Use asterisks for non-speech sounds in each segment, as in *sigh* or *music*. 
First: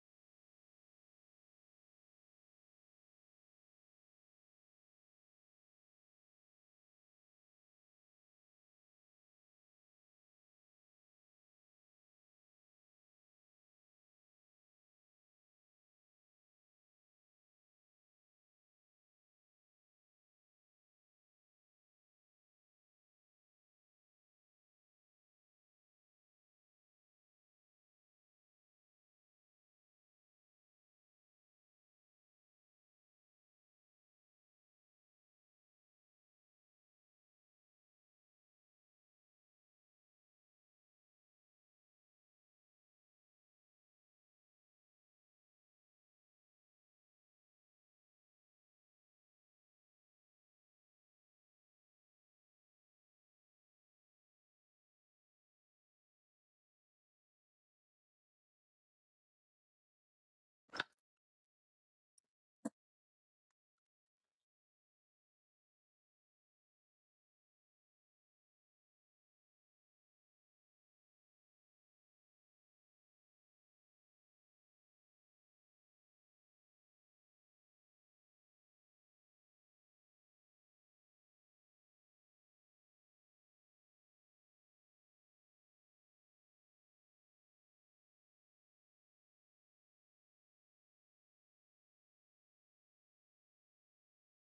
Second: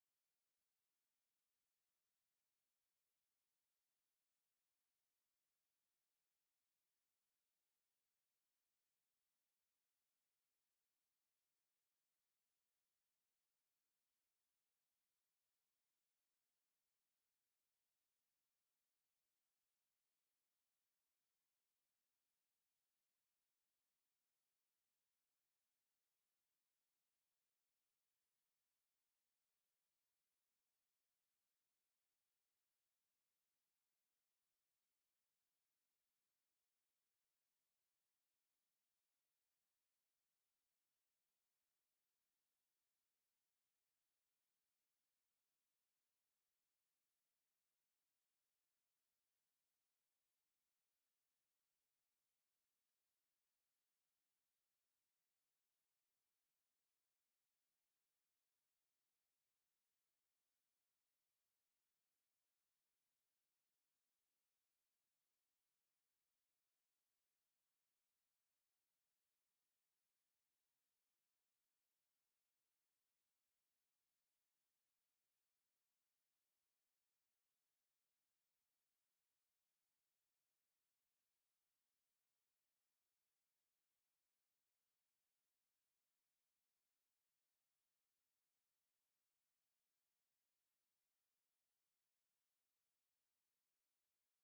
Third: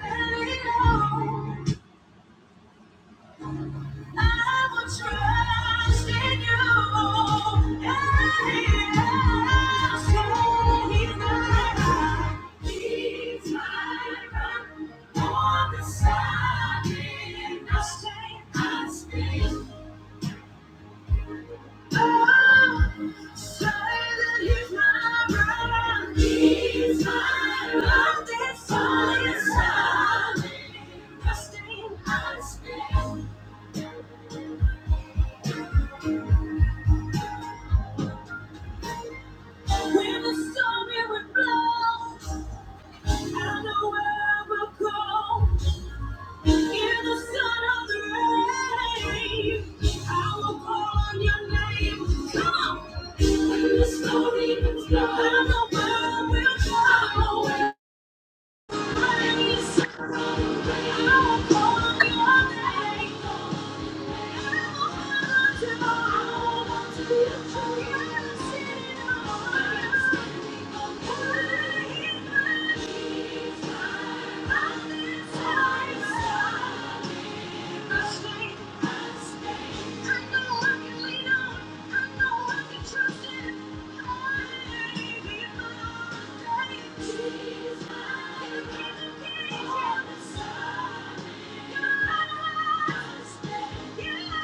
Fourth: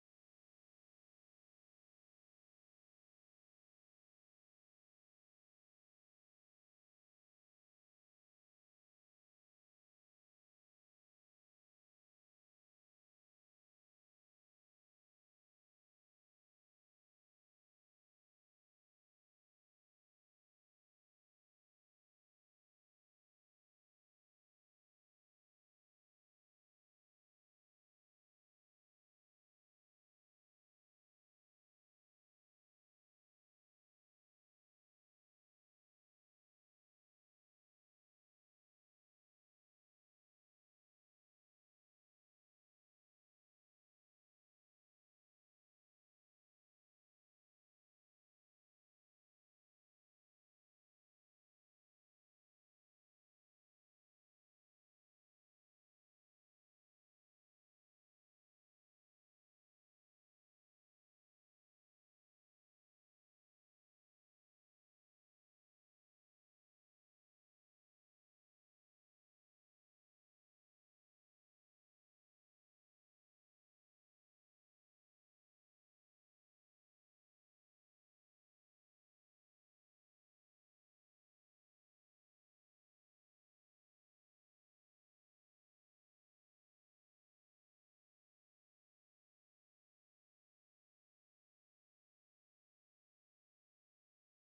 Fire solid, trusting I stand. When the storm it would blow, I know where I will go. In the sun of the rain, I will call on your name. Come on. When the storm even blows, I know where I will go. I know where I will go. I will call on your name. Please, I won't Thank you my on the Stand, I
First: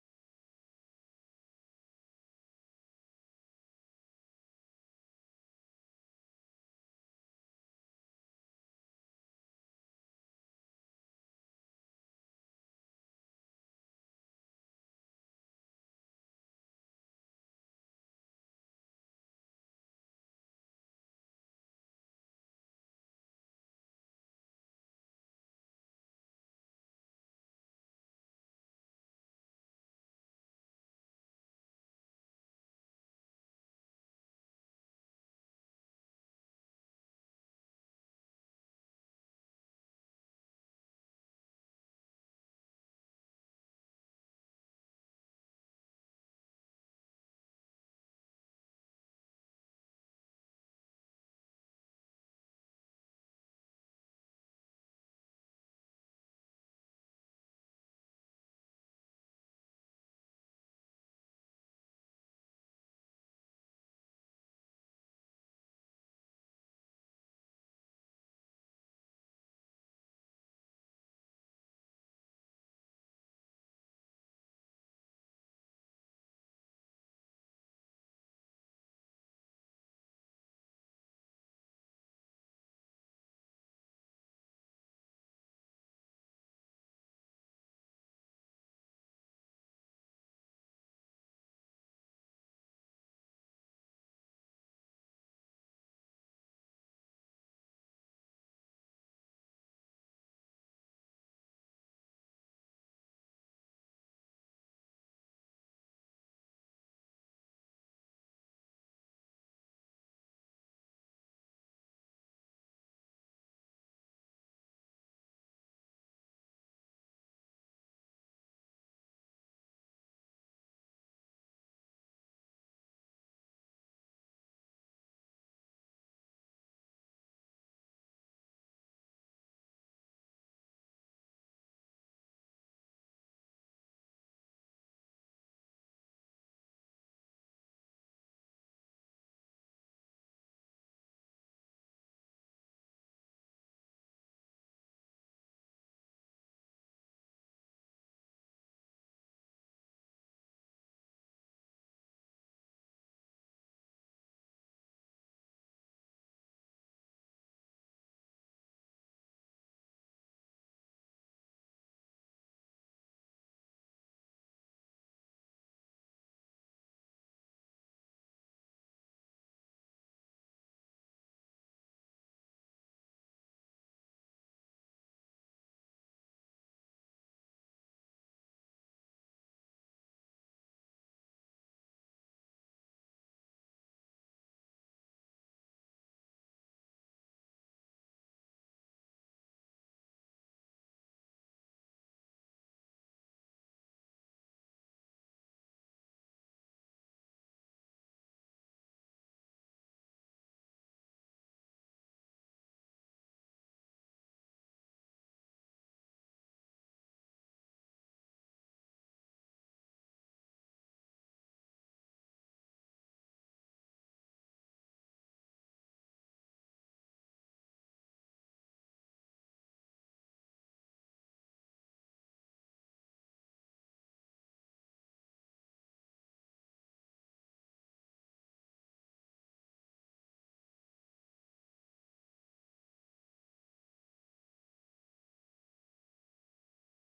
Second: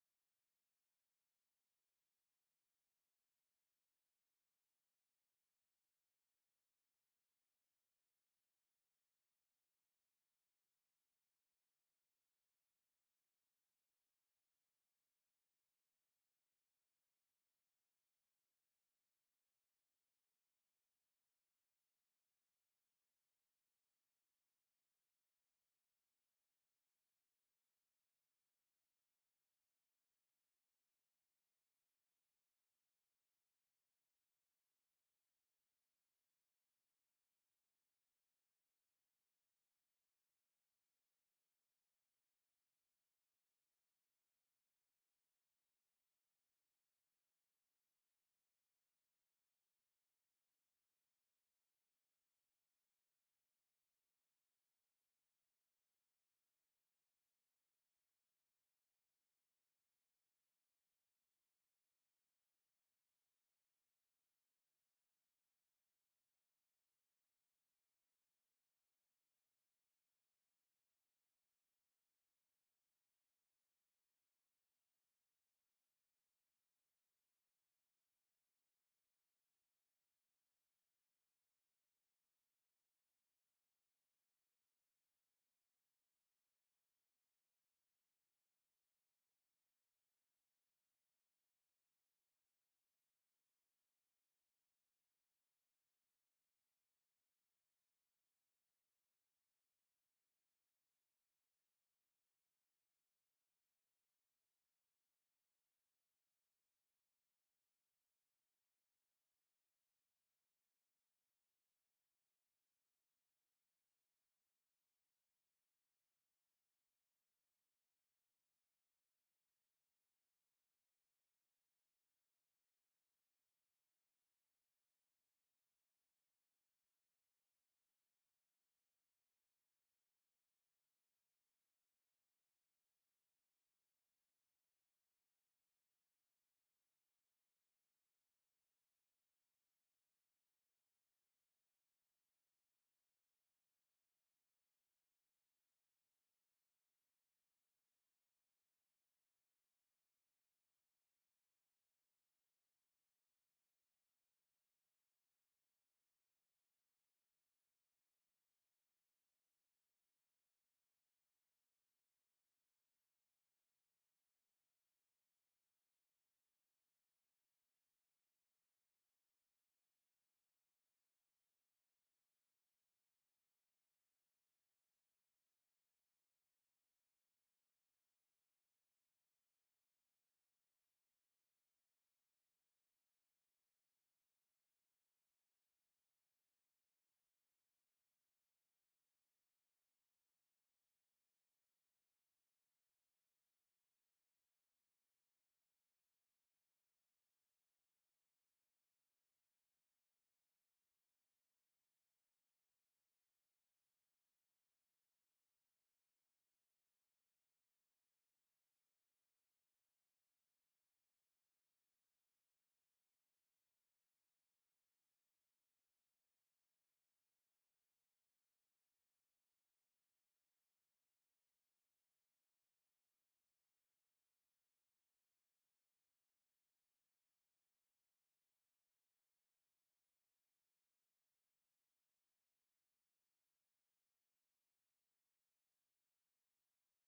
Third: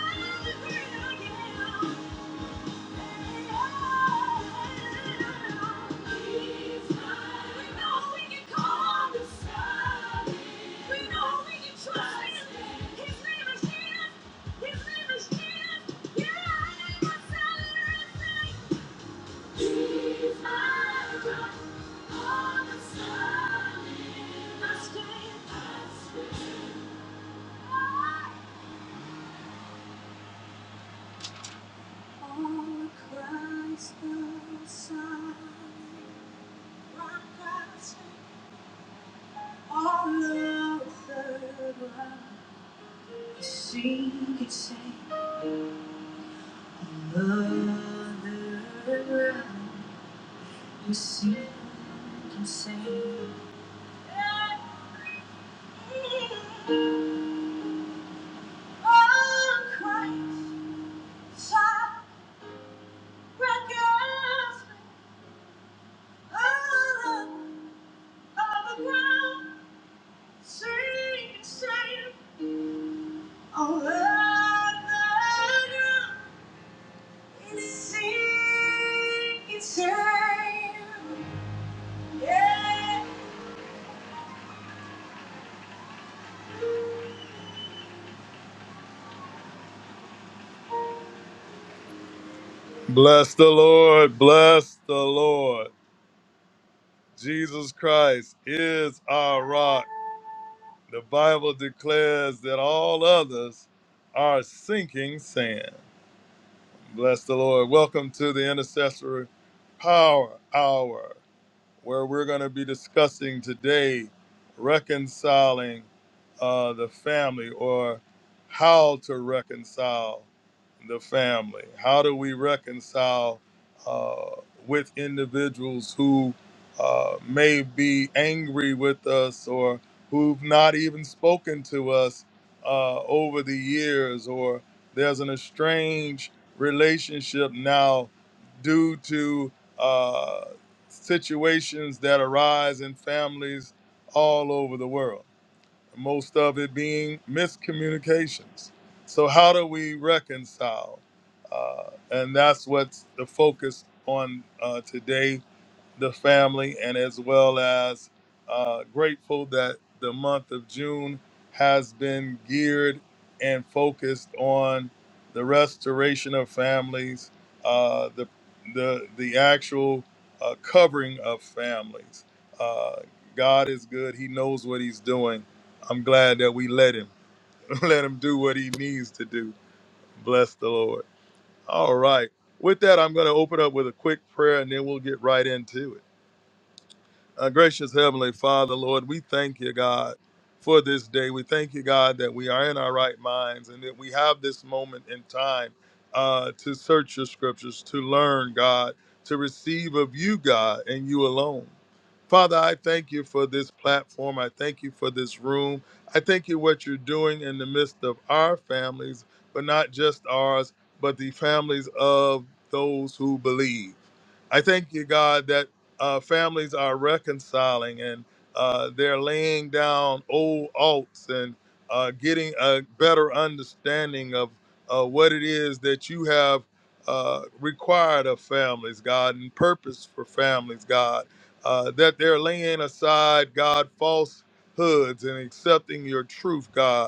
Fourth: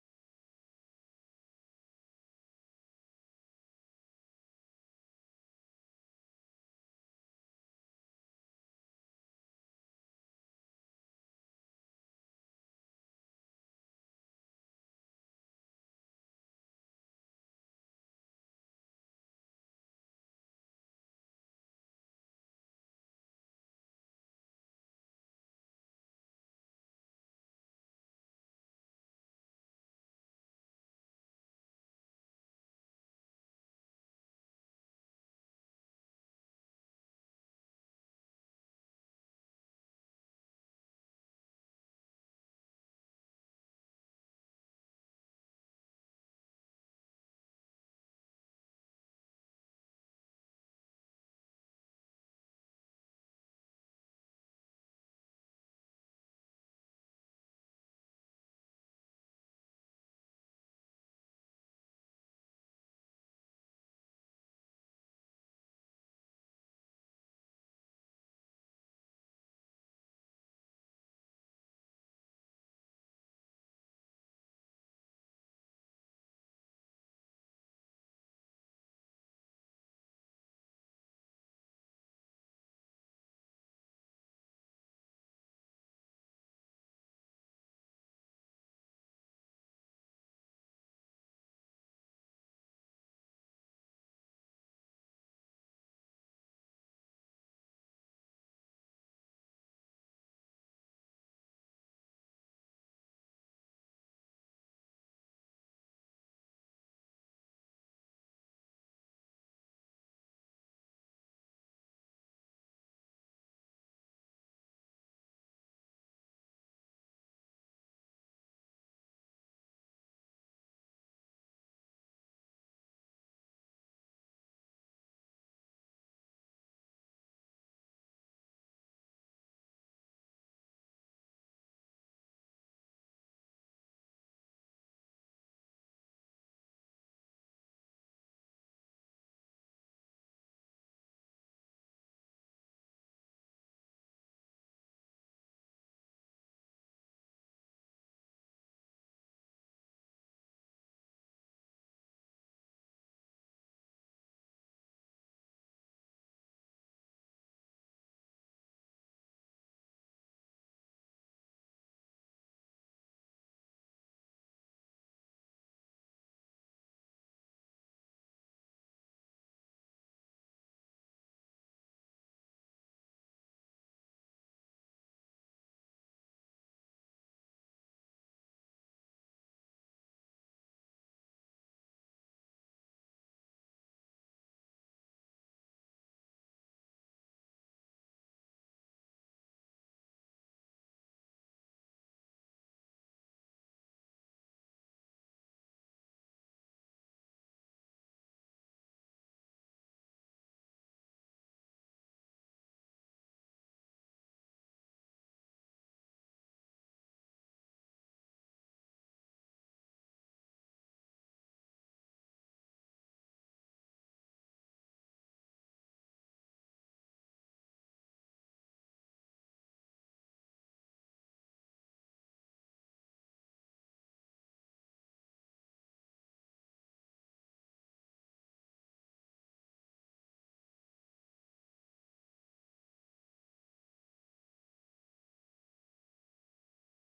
strength. my strength. On Christ the Son, rock I stand, all other ground. The sea can say mother ground. The sea can say on Christ side, rock I stand, all other ground. Yeah. Bless the Lord, bless the Lord. Jesus Christ is our rock. The Bible declares that all others are sinking sand. Bless the Lord. Welcome to the Intercessory Power Hour. where we're going to be discussing today reconciling uh, the family or how to reconcile the family. How do we reconcile uh, with individuals who uh, may be angry with us or who've not even spoken to us uh, over the years, or there's an estranged relationship now due to? uh, situations that arise in families all over the world, most of it being miscommunications. So, how do we reconcile? Uh, and that's what's the focus on uh, today the family and as well as uh, grateful that the month of June has been geared and focused on the restoration of families, uh, the, the, the actual uh, covering of families. Uh, God is good. He knows what he's doing. I'm glad that we let him, *laughs* let him do what he needs to do. Bless the Lord. All right. With that, I'm going to open up with a quick prayer and then we'll get right into it. Uh, gracious Heavenly Father, Lord, we thank you, God, for this day. We thank you, God, that we are in our right minds and that we have this moment in time uh, to search your scriptures, to learn, God, to receive of you, God, and you alone. Father, I thank you for this platform. I thank you for this room. I thank you what you're doing in the midst of our families, but not just ours, but the families of those who believe. I thank you, God, that uh, families are reconciling and uh, they're laying down old alts and uh, getting a better understanding of uh, what it is that you have uh, required of families, God, and purpose for families, God. Uh, that they're laying aside, God, falsehoods and accepting your truth, God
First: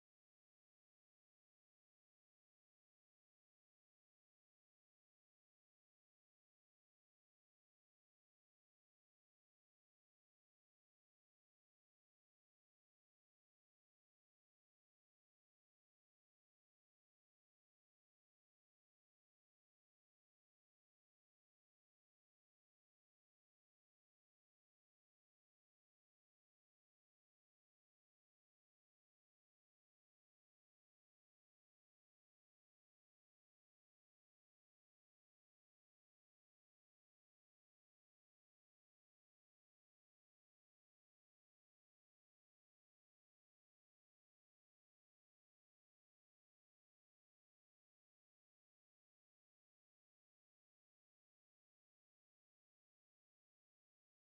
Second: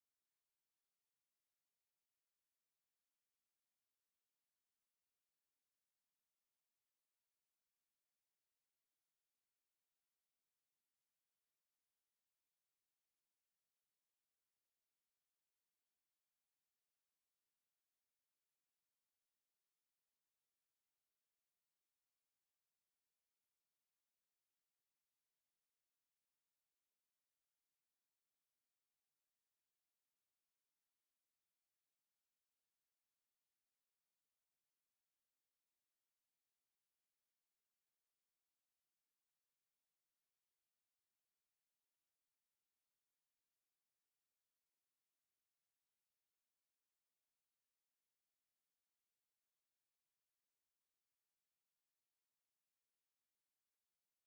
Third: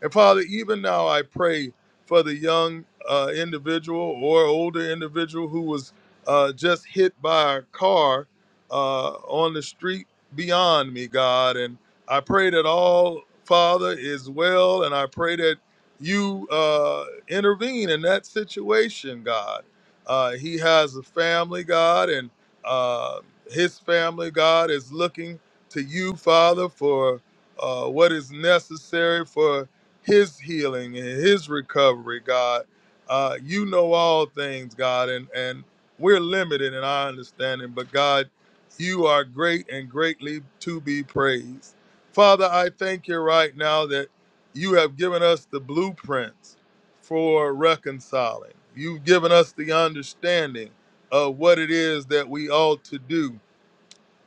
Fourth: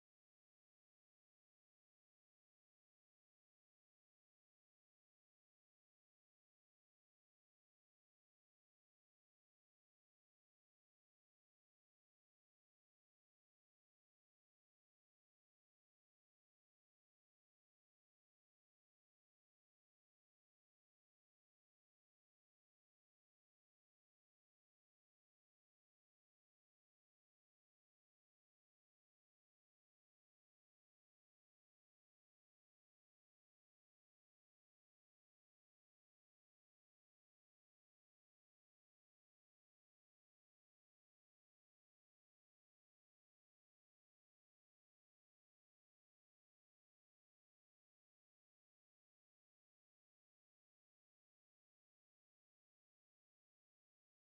and Father, even now I pray for the young uh, individual or older individual who was uh, just hit by a car uh, on the street beyond me, God. And I pray that all, Father, is well. And I pray that you uh, intervene in that situation, God. Uh, he has a family, God, and uh, his family, God, is looking to you, Father, for uh, what is necessary for his healing and his recovery, God. Uh, you know all things, God, and, and we're limited in our understanding, but God, you are great and greatly to be praised. Father, I thank you right now that you have given us the blueprints for reconciling. You've given us the understanding of what it is that we ought to do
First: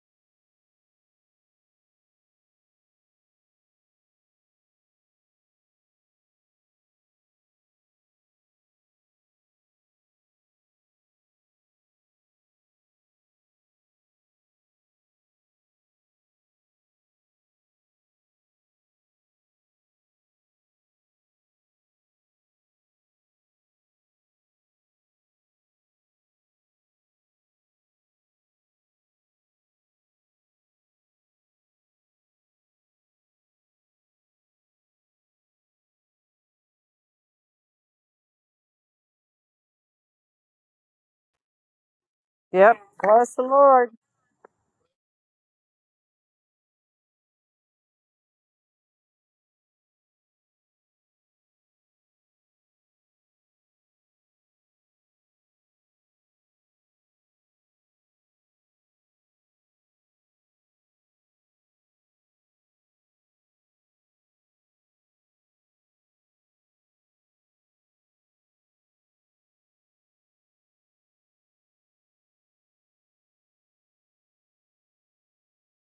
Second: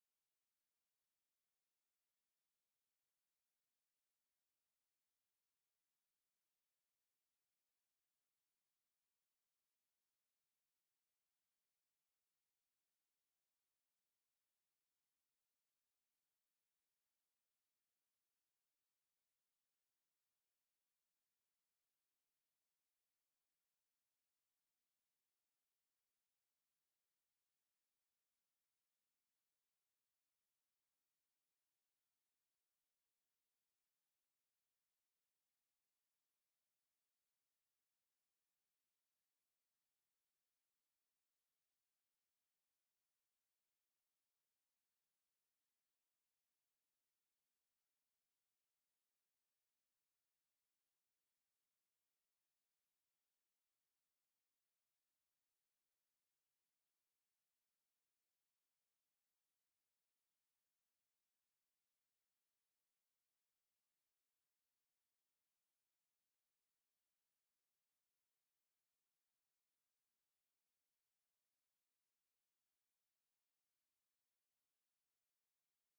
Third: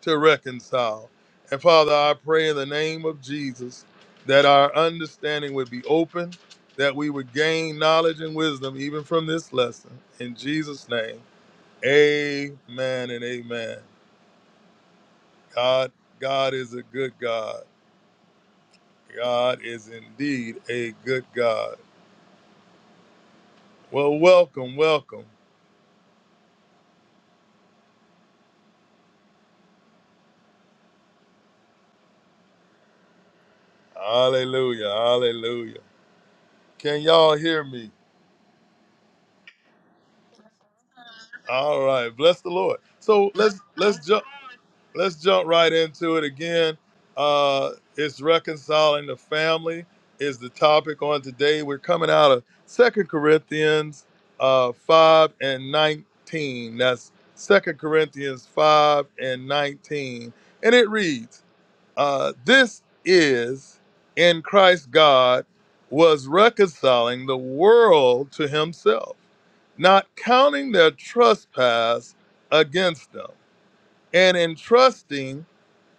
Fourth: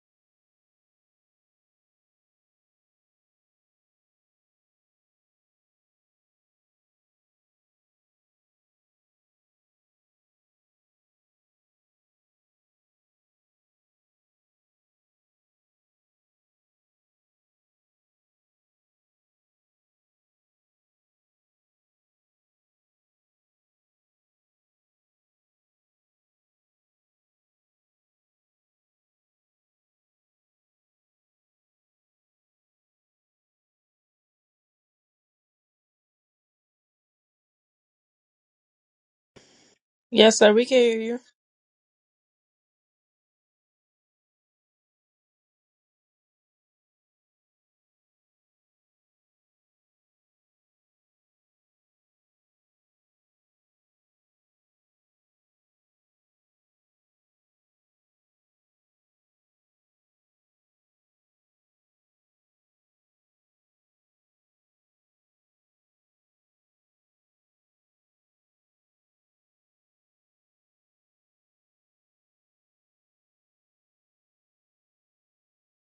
to reconcile. And Father, I pray in the name of Jesus that our understanding would be open, that we would gain knowledge and wisdom even from this lesson. In Jesus' name, amen and amen. God, God is a good God. God is indeed a good God. Well, welcome, welcome. Hallelujah, hallelujah. Can y'all hear me? Yes, sir, we can hear you. All right, bless the Yep. Lord. So Bless the let's Lord. let's jump. let's jump right into it again. Uh, it's reconciling the family is the topic on today. We're coming out of Second Corinthians uh, 5 and 19. That's Second Corinthians 5 and 19. And it reads, uh, This is in Christ God was reconciling the world to himself, not counting their trespass against them, and entrusting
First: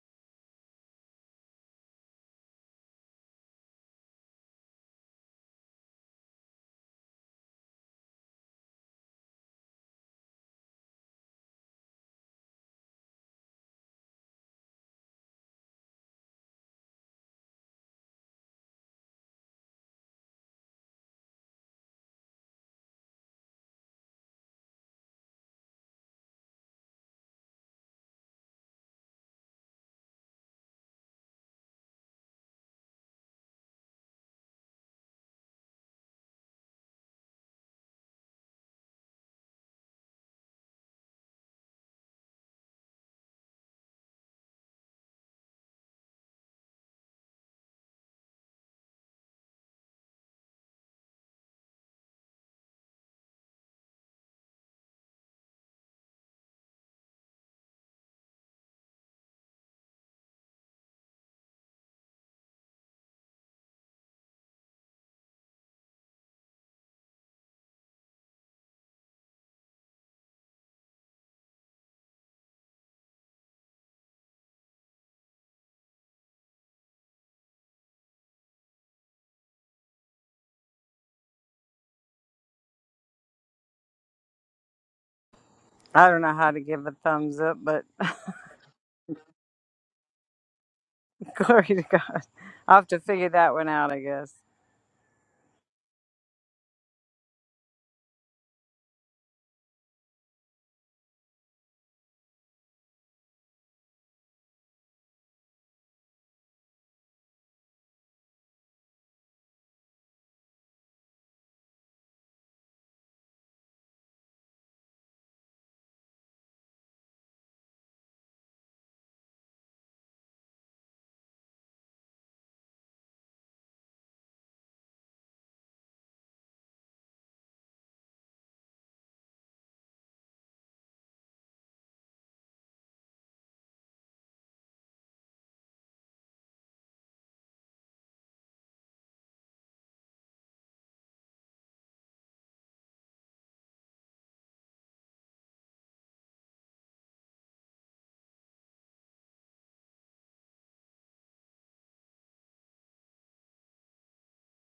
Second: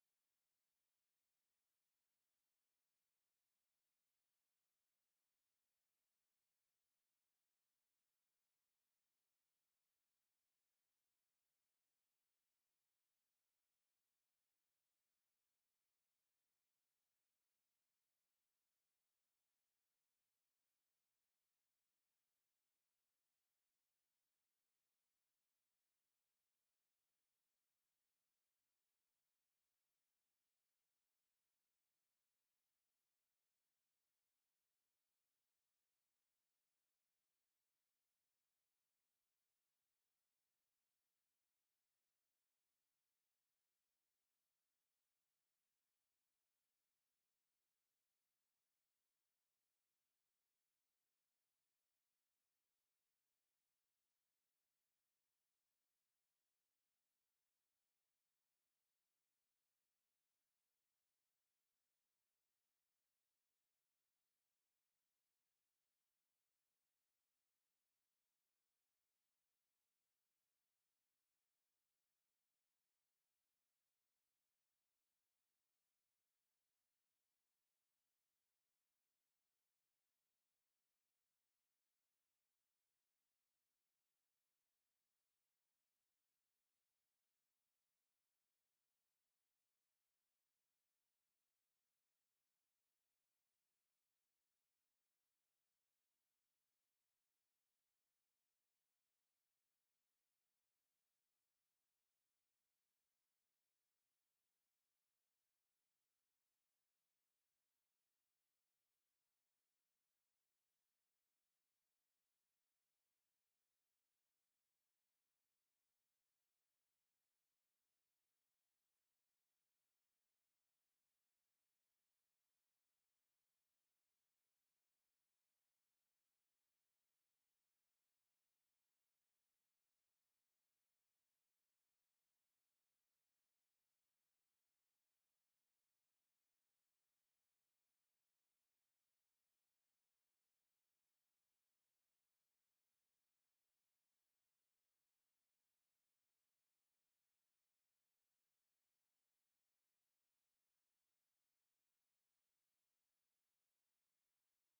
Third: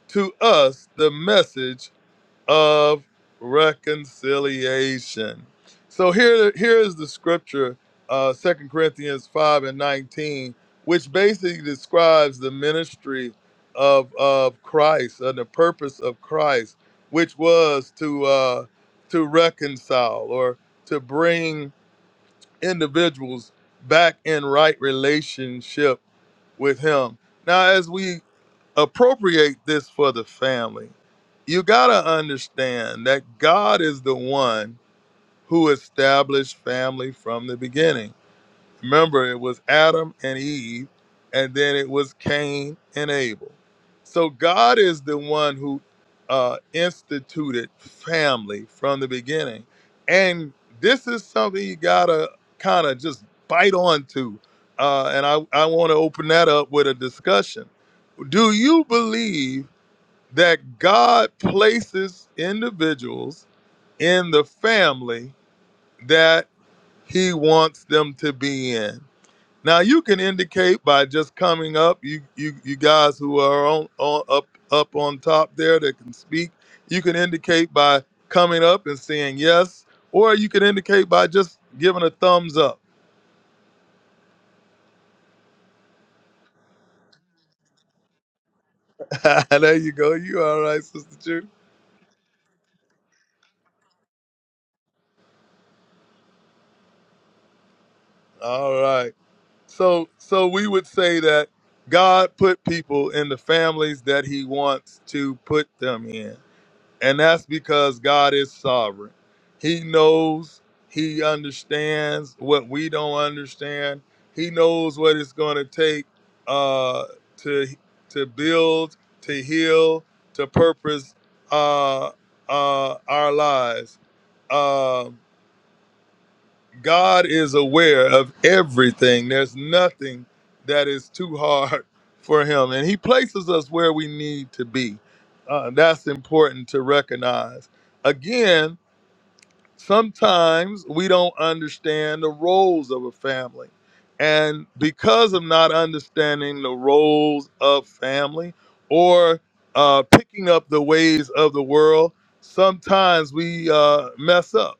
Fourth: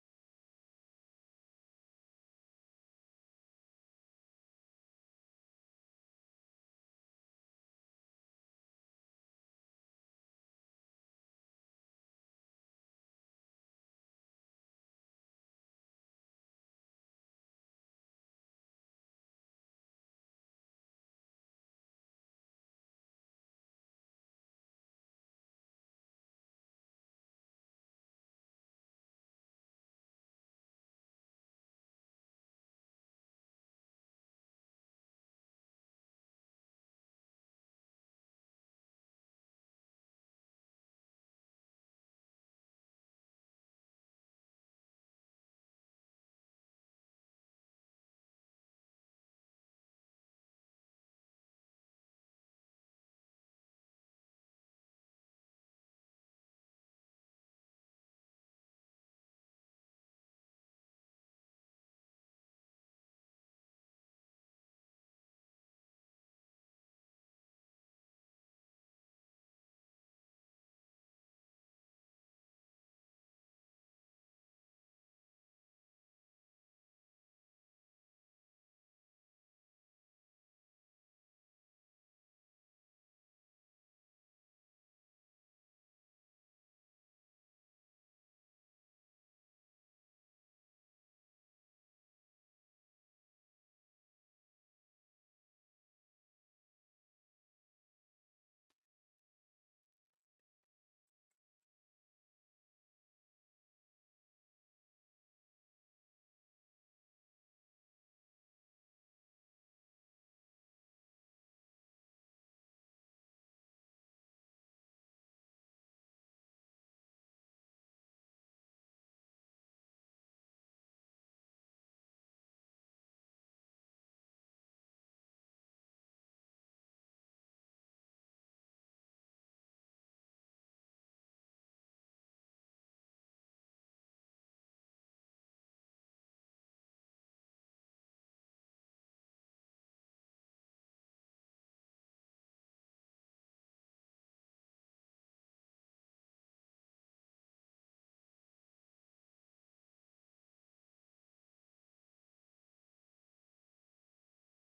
to us the message of reconciliation. So here, here is the scripture, uh, 2 Corinthians 5 and 19, which basically describes the ministry of, of Christ and the purpose of Christ, which was to, uh, to reconcile or to bring individuals back in right relationship with Him. Now, as we appropriate this for the family. You got to understand that God is the one who established family from the beginning. Remember, it was Adam and Eve, and then it was Cain and Abel. So God is the one who uh, instituted family from the beginning. And this is something you got to kind of just bite onto. Uh, and I, I want to open that up with a discussion. Do you believe? that God places individuals in the family that he wants them to be in. Now you can indicate by just coming up, you you, you guys who are on, on up up on top there that can speak, you can indicate by coming up and saying yes, or you can indicate by just giving a thumbs up. I don't know how to give a thumbs up, but *laughs* there you go. You all right, Sister *laughs* Truth? glory to God. I'll have to figure that one out, I guess. All right. So so we would say that God put people in the families that he wants to put them in. And that's because God is sovereign. He knows, he understands what we don't understand. He knows what it's going to take uh to to build, to heal, to purpose uh uh our lives. Um God is aware of everything. There's nothing that is too hard *laughs* for Him, and He places us where we need to be. Uh, that's important to recognize. Again, sometimes we don't understand the roles of a family. And because of not understanding the roles of family or uh, picking up the ways of the world, sometimes we uh, mess up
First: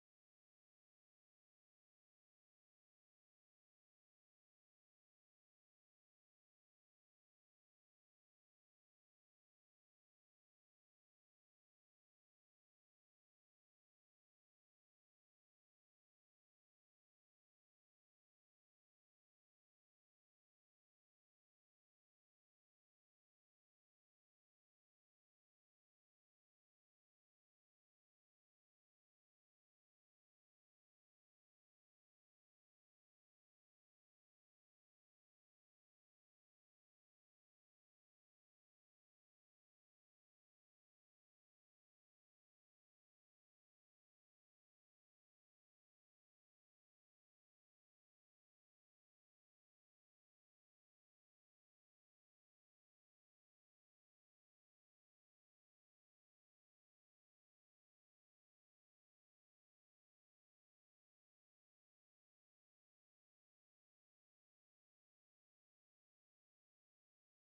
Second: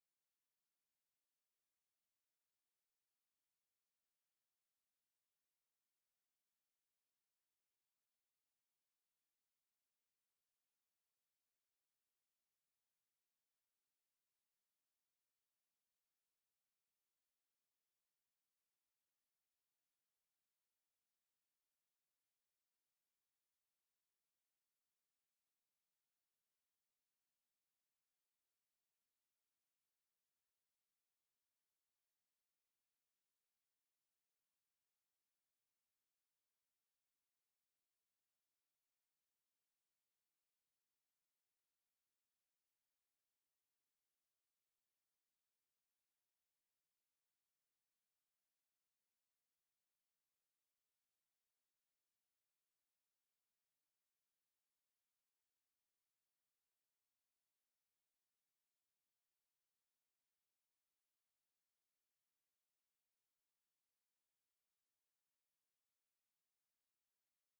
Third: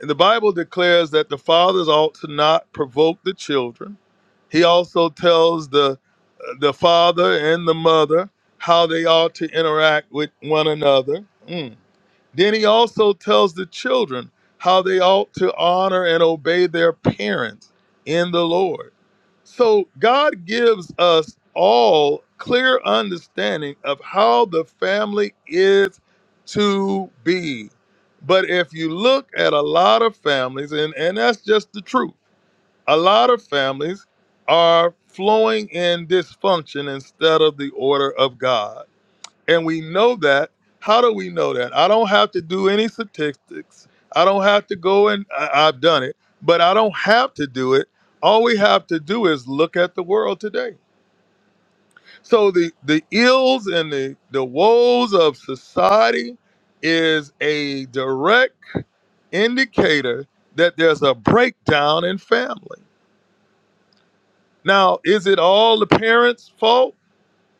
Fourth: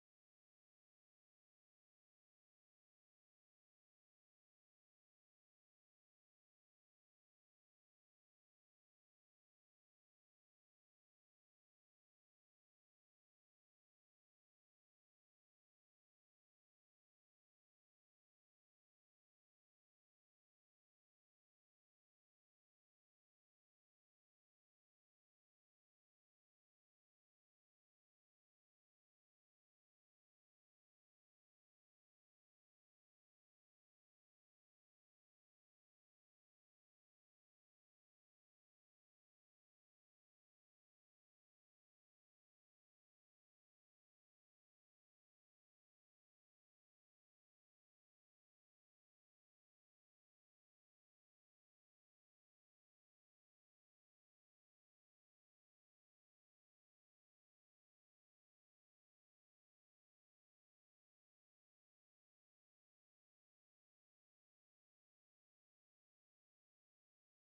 and the Bible declares that the fathers ought to not provoke the children. He also tells the the father and the mother how they ought to interact with one another. Mm. Then he also tells the children how they ought to honor and obey their parents in the Lord. So God gives us all clear understanding of how the family is to be. But if you look at a lot of families, and, and that's just the truth, a lot of families are flowing in dysfunction instead of the order of God. And we know that. How do we know that? I don't have to do any statistics. I don't have to go and I, I've done it, but I don't have to do it. All we have to do is look at the world today. So the the ills and the the woes of society is a direct indicator that there's a breakdown in family. Now, is it all the parents' fault?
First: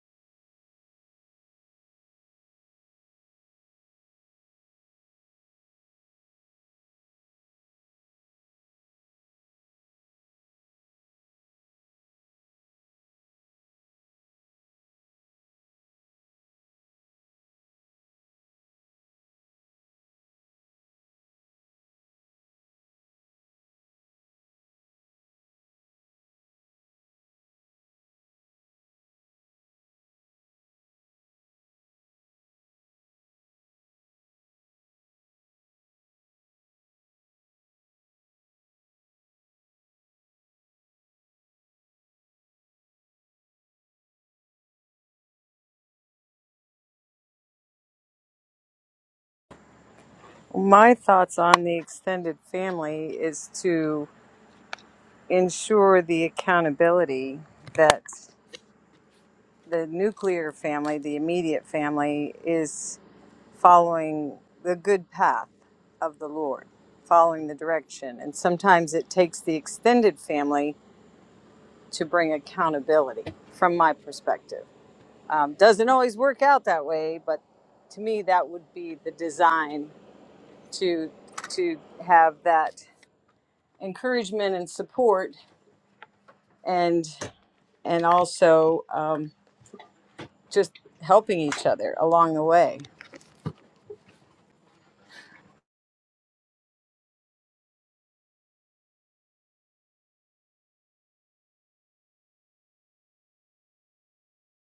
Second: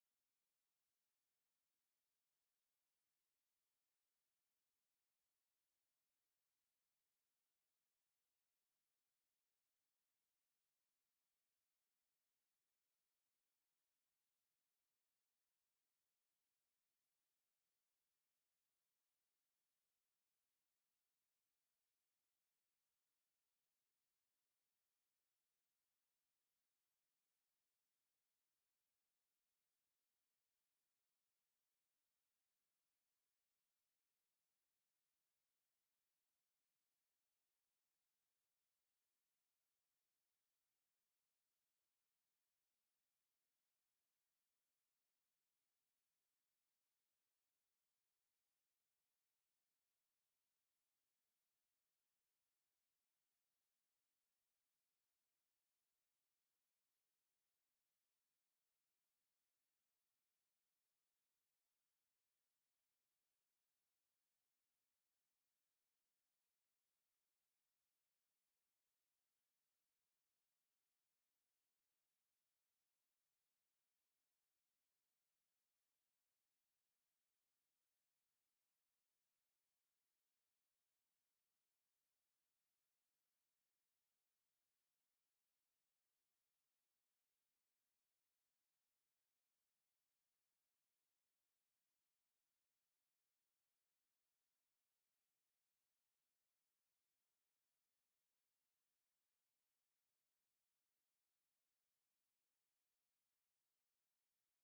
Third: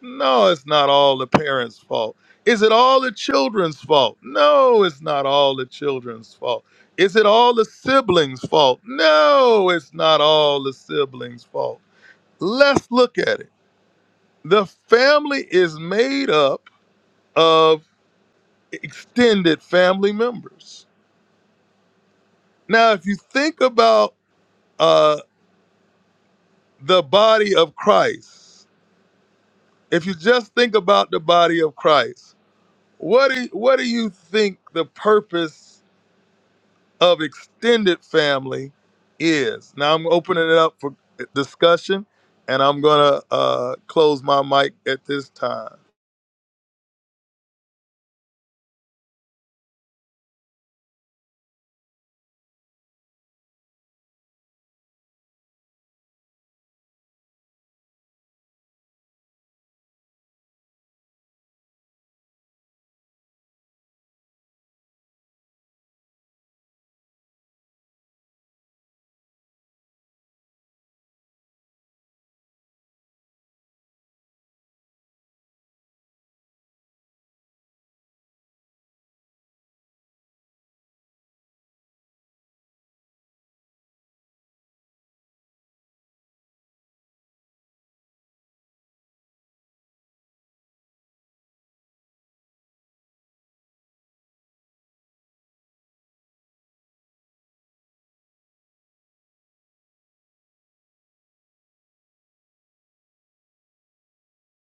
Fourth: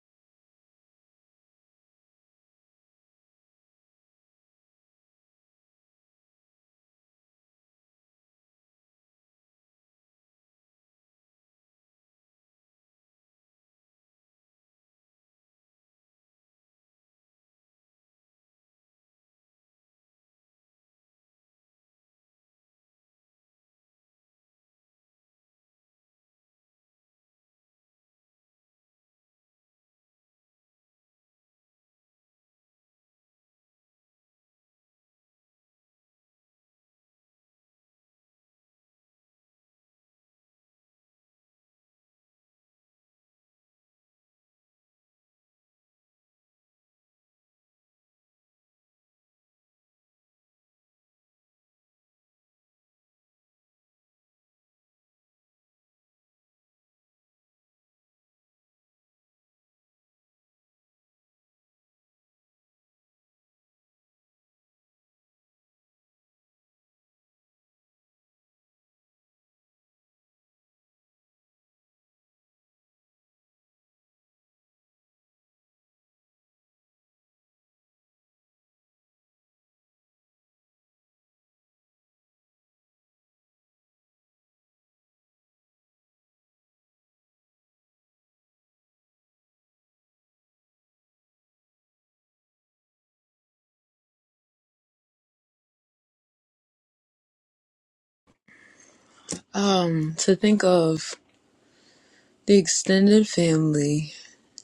No, it's not all the parents' fault. Is it all the children's fault? No, it's not all the children's fault. Is it all the siblings' fault? No, it's not all the siblings' fault. Let's look at it. The family is made up of extended family members. Now, if you think about uh, the body of Christ, if you just think about the body of Christ, what do, what do you think the purpose of extended family is. Now I'm opening it up for discussion and I'm going to uh, close my mic at this time. My thoughts on the extended family is to ensure the accountability that the nuclear family, the immediate family, is following the good path of the Lord, following the direction. And sometimes it takes the extended family to bring accountability from my perspective. Um, doesn't always work out that way, but to me, that would be the design to to have that encouragement and support, and and also um, just helping each other along the way. Um, to think of the extended family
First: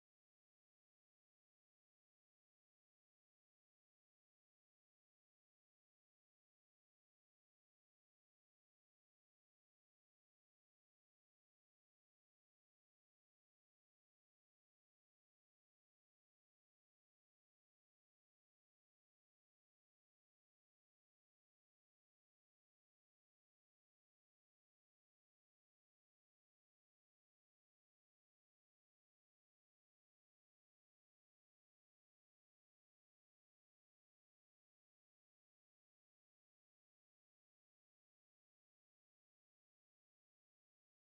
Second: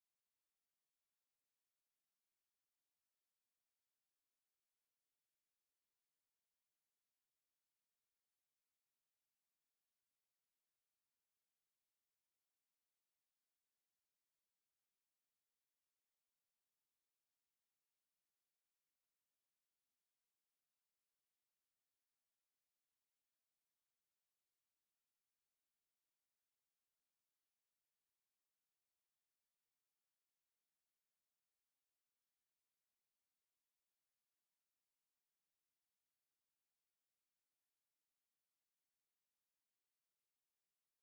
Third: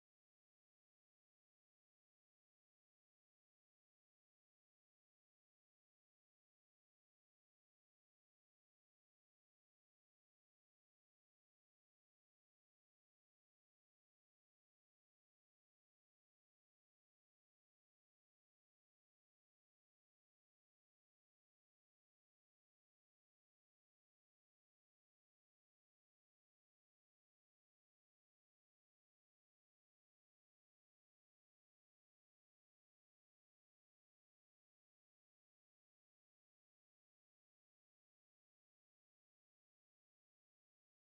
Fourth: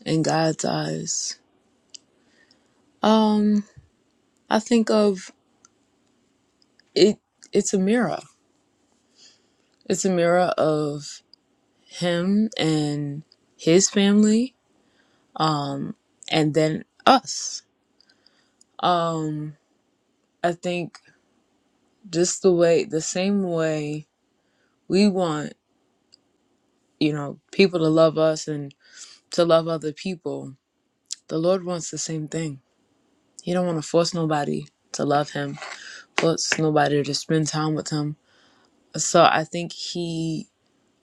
in God's eyes. Um, I think of it it's a mirror. It's a mirror of him and his family and then us. Um, I think just the way the same way we want, you know, people to love us and to love other people. The Lord wants the same thing. He don't want to force nobody to love him puts nobody to spend time with him. So I think he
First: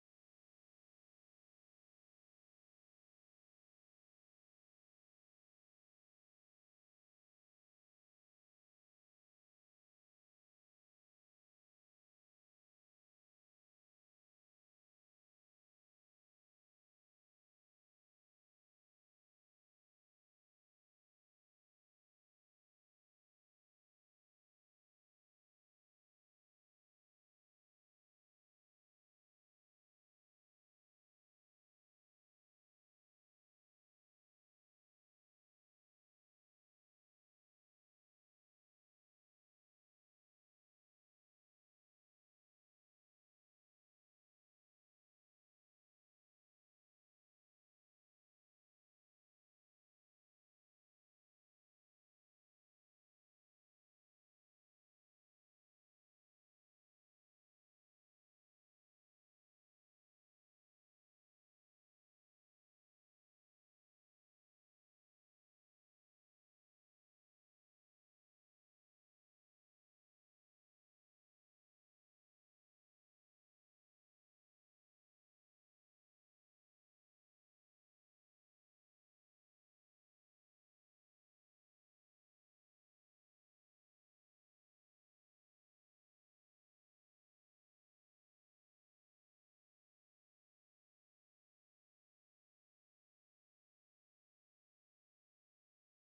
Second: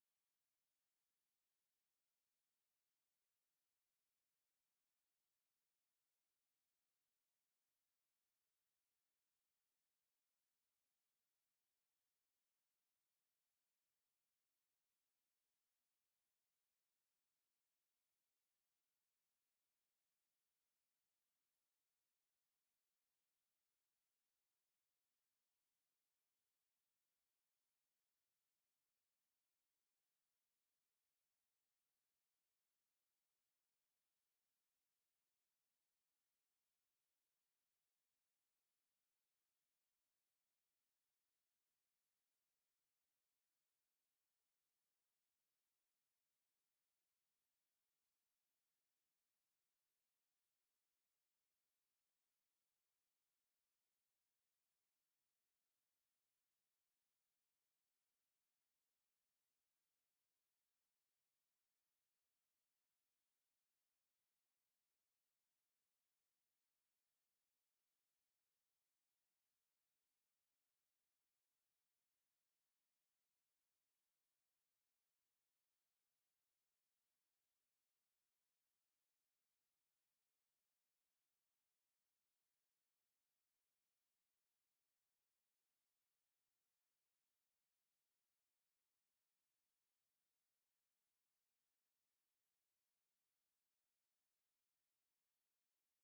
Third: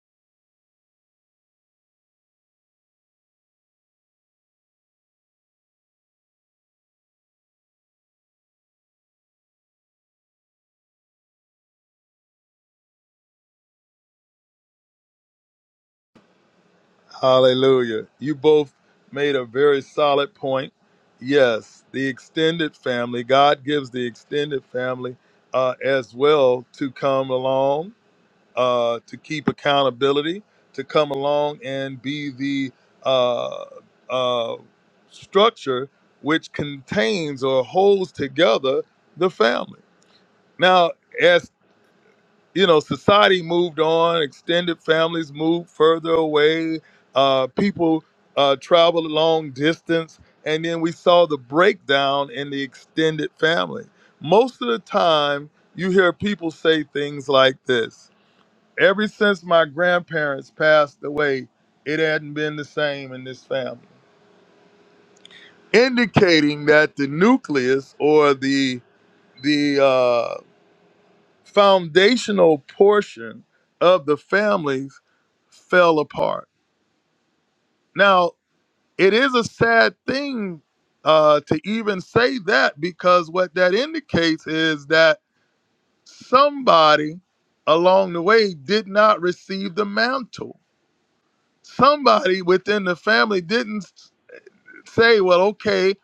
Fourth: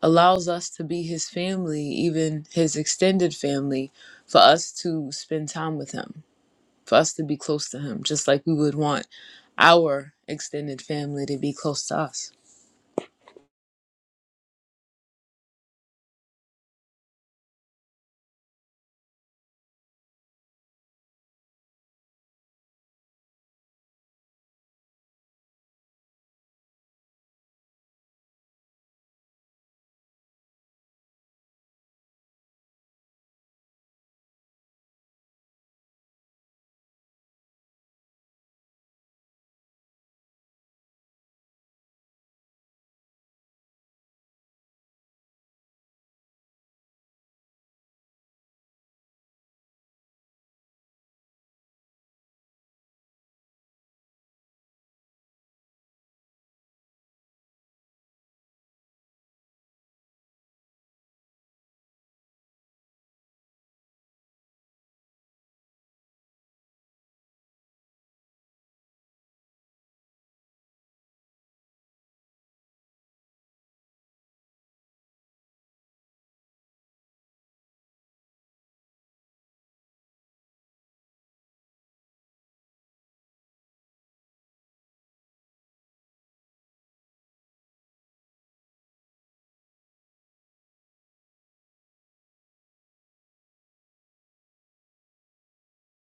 allows us to be his family, even his extended family, for us to spend time with him, for us to be close to him, just like we would want our extended family to be close to us. Hallelujah. You both made a very solid point. Yes, the extended family, God gives the extended family uh, as well to come along uh, to keep accountability, to come along and be the uh, uh, structure which contains or holds together the family. Now, as you know, society moved on, extended families moved further away, uh, people uh, traveled a long distance, and then we saw the breakdown in the extended family. Most of the time, you hear people say things like this Ever since my grandparents passed away, it hadn't been the same in this family, indicating that the nucleus or the the uh, foundational portion of the families fell apart. Now, it is a sad thing uh, to even say that because what that indicates is that somebody along the way did not receive the mantle somebody within the family didn't s- say, well, okay,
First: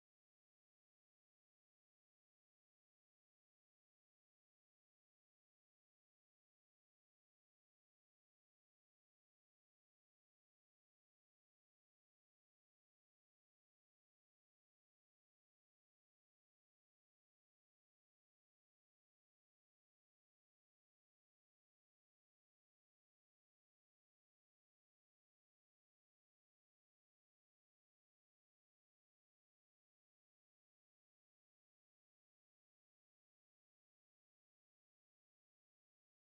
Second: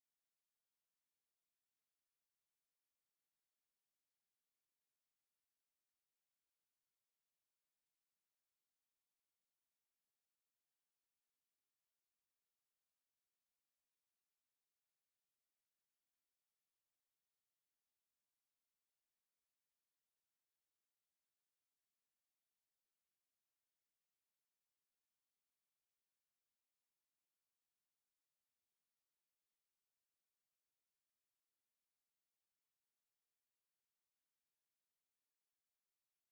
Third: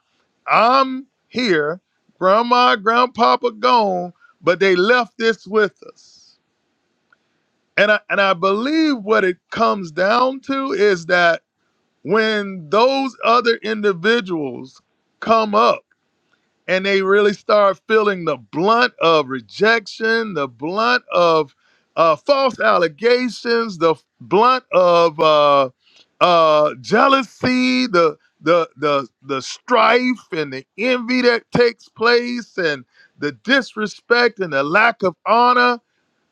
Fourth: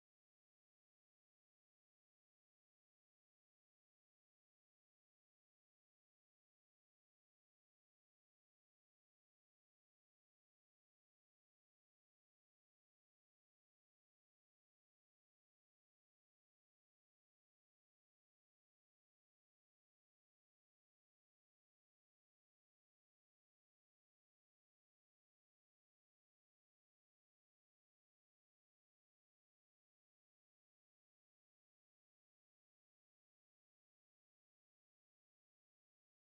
I'm here, grandma, grandpapa gone, but they left this with us. And I, and I believe what it comes down to is that when those other individuals come up, and they really start feeling the blunt of rejection, the blunt of uh, false allegations, the blunt of uh, uh, jealousy, the the the the strife and the envy that takes place, and the disrespect and the lack of honor.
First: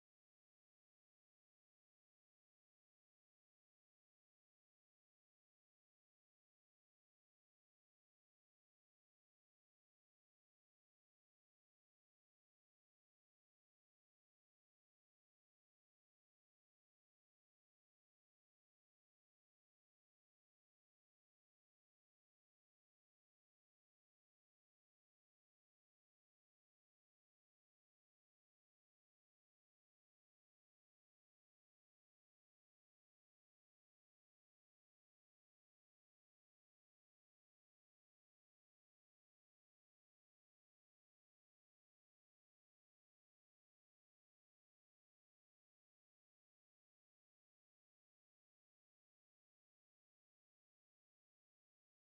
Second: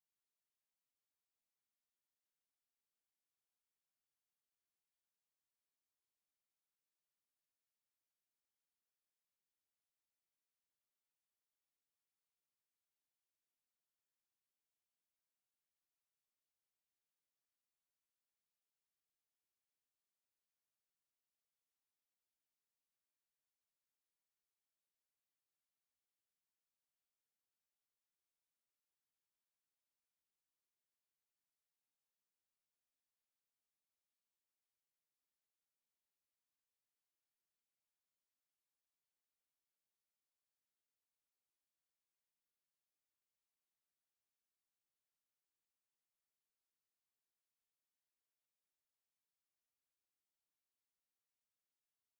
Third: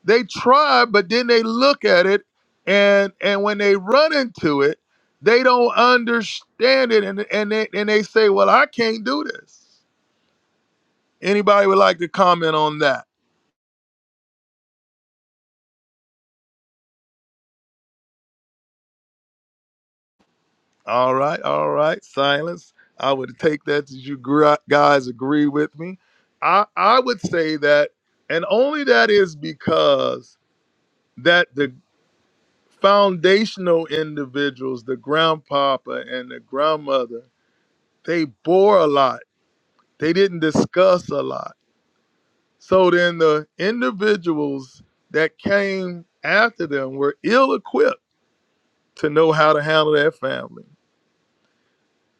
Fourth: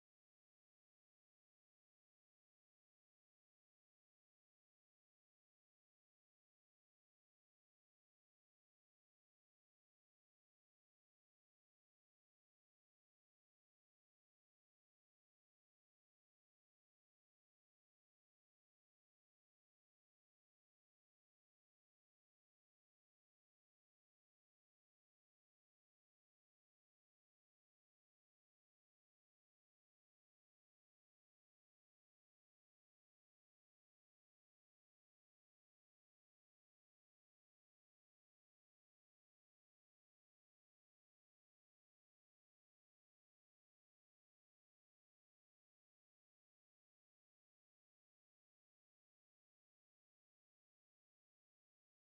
They try, but then they look at it, and and when they run into it, they don't understand it, and and they and they say, "Well, I can't do this." Anybody would like to comment on that? All right, all right. Silence. I would take that as you gr- guys agree with me. I I would say that, and only that is because that the foundational individuals, the grandpapa and the grandmother, they bore a lot. They didn't discuss a lot. So then the individuals that came after them were ill equipped to know how to handle their family.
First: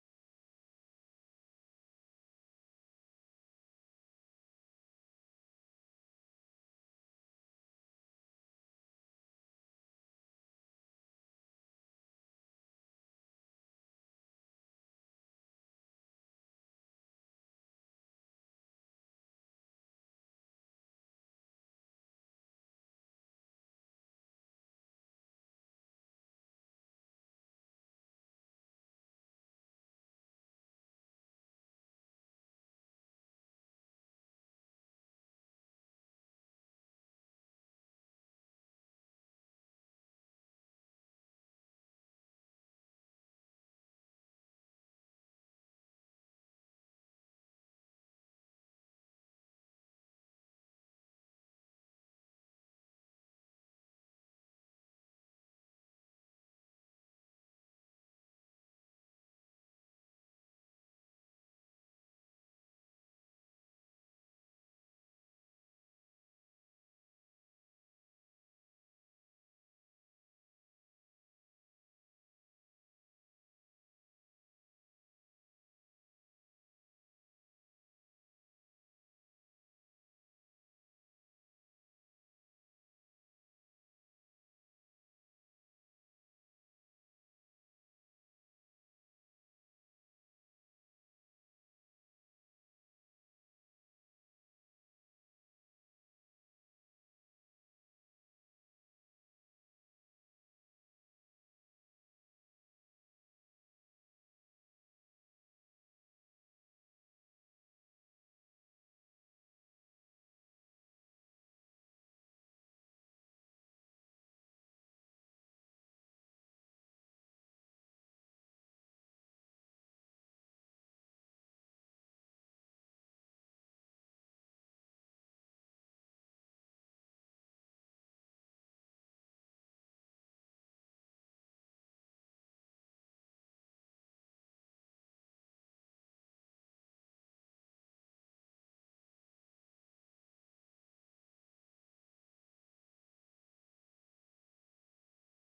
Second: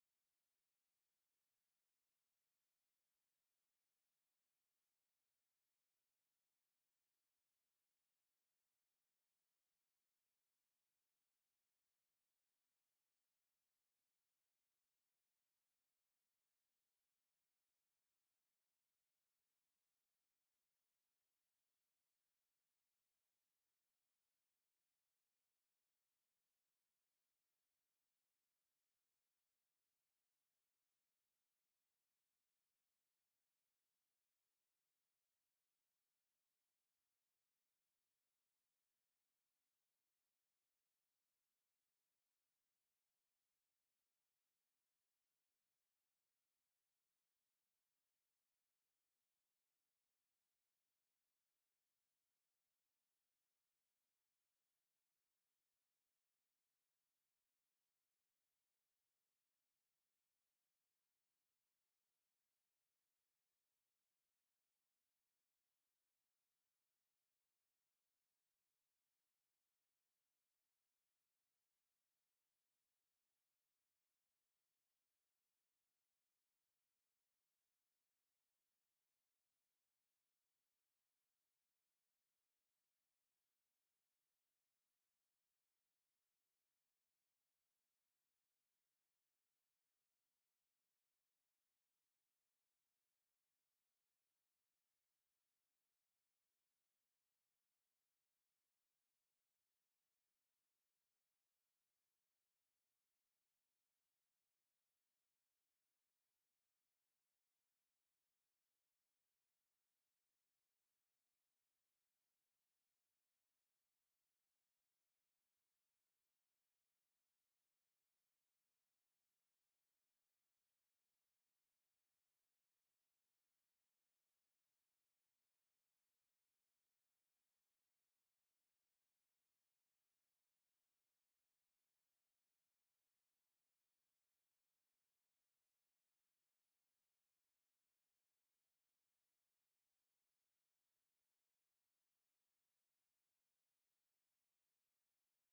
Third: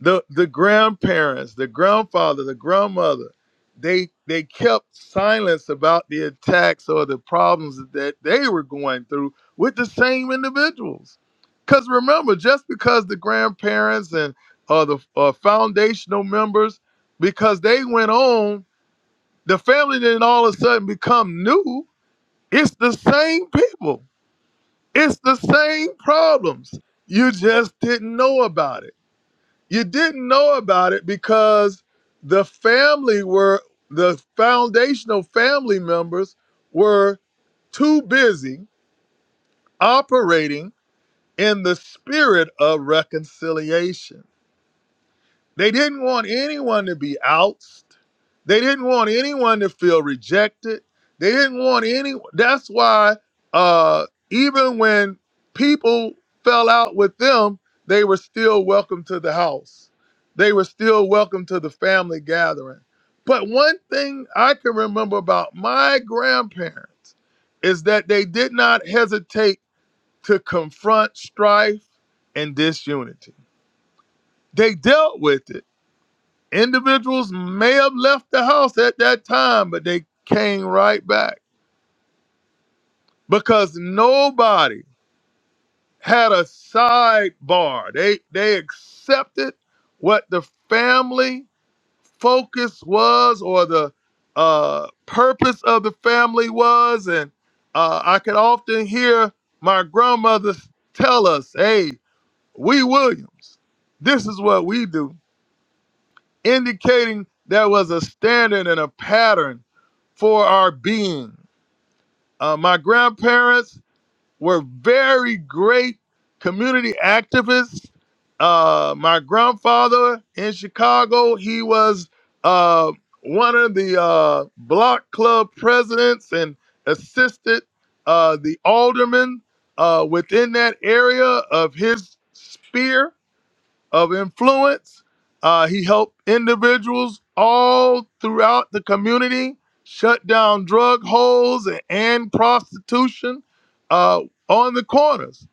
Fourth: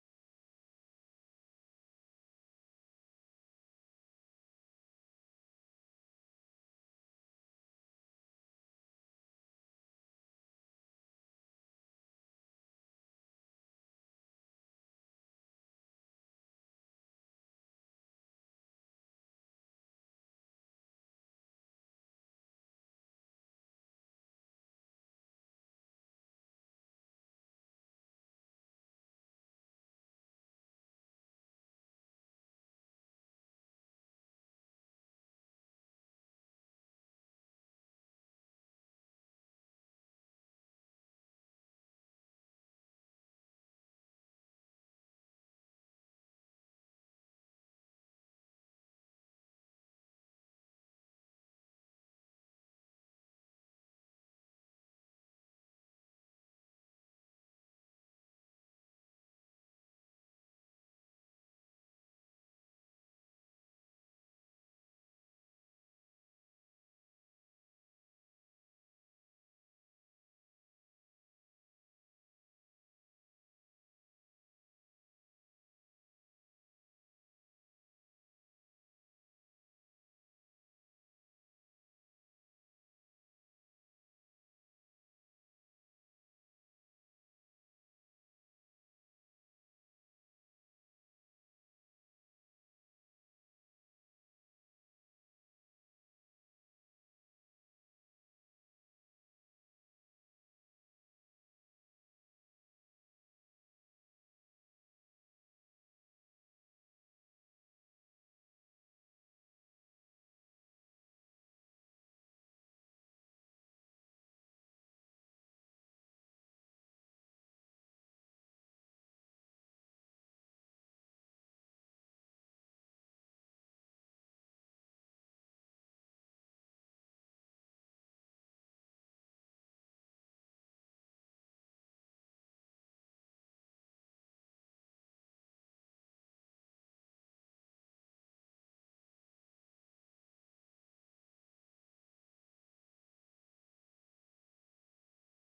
the the grandparents, the grandfather, the grandmother, they they kept silence about the attacks or the problems that they were going through with the same individuals. Because remember, just because the grandparents and uh, the uh, foundational members, because they went on, the family didn't all of a sudden become new. It's the same people. It's the same problems. You just didn't know about it you didn't know about it because the family were the foundational family members were too busy operating in the spirit of reconciliation they didn't want anyone to be ousted. They didn't want anyone to feel rejected. They didn't want any. That's why uh, even when people fell out with them, they were still welcome to the house. They were still welcome to the family gathering. But one thing I can remember about my grandparents is that they did not hesitate to confront strife and disunity. They dealt with it Individuals may have left the house at that time, but they came right back because nobody had a sidebar. They they accepted what the family focus was or the uh, purpose of the family was, and uh, I could often hear my grandmother tell us, "Hey, we Williams, this is what we do." indicating there was a standard and a pattern for our being. Uh, my grandparents were very great community activists. Uh, my grandfather in Chicago, he was uh, one of the uh, block club presidents and assisted uh, the alderman uh, within that area of his sphere of influence. Uh, he helped individuals all throughout the community shut down drug holes and, and prostitution uh, on the corners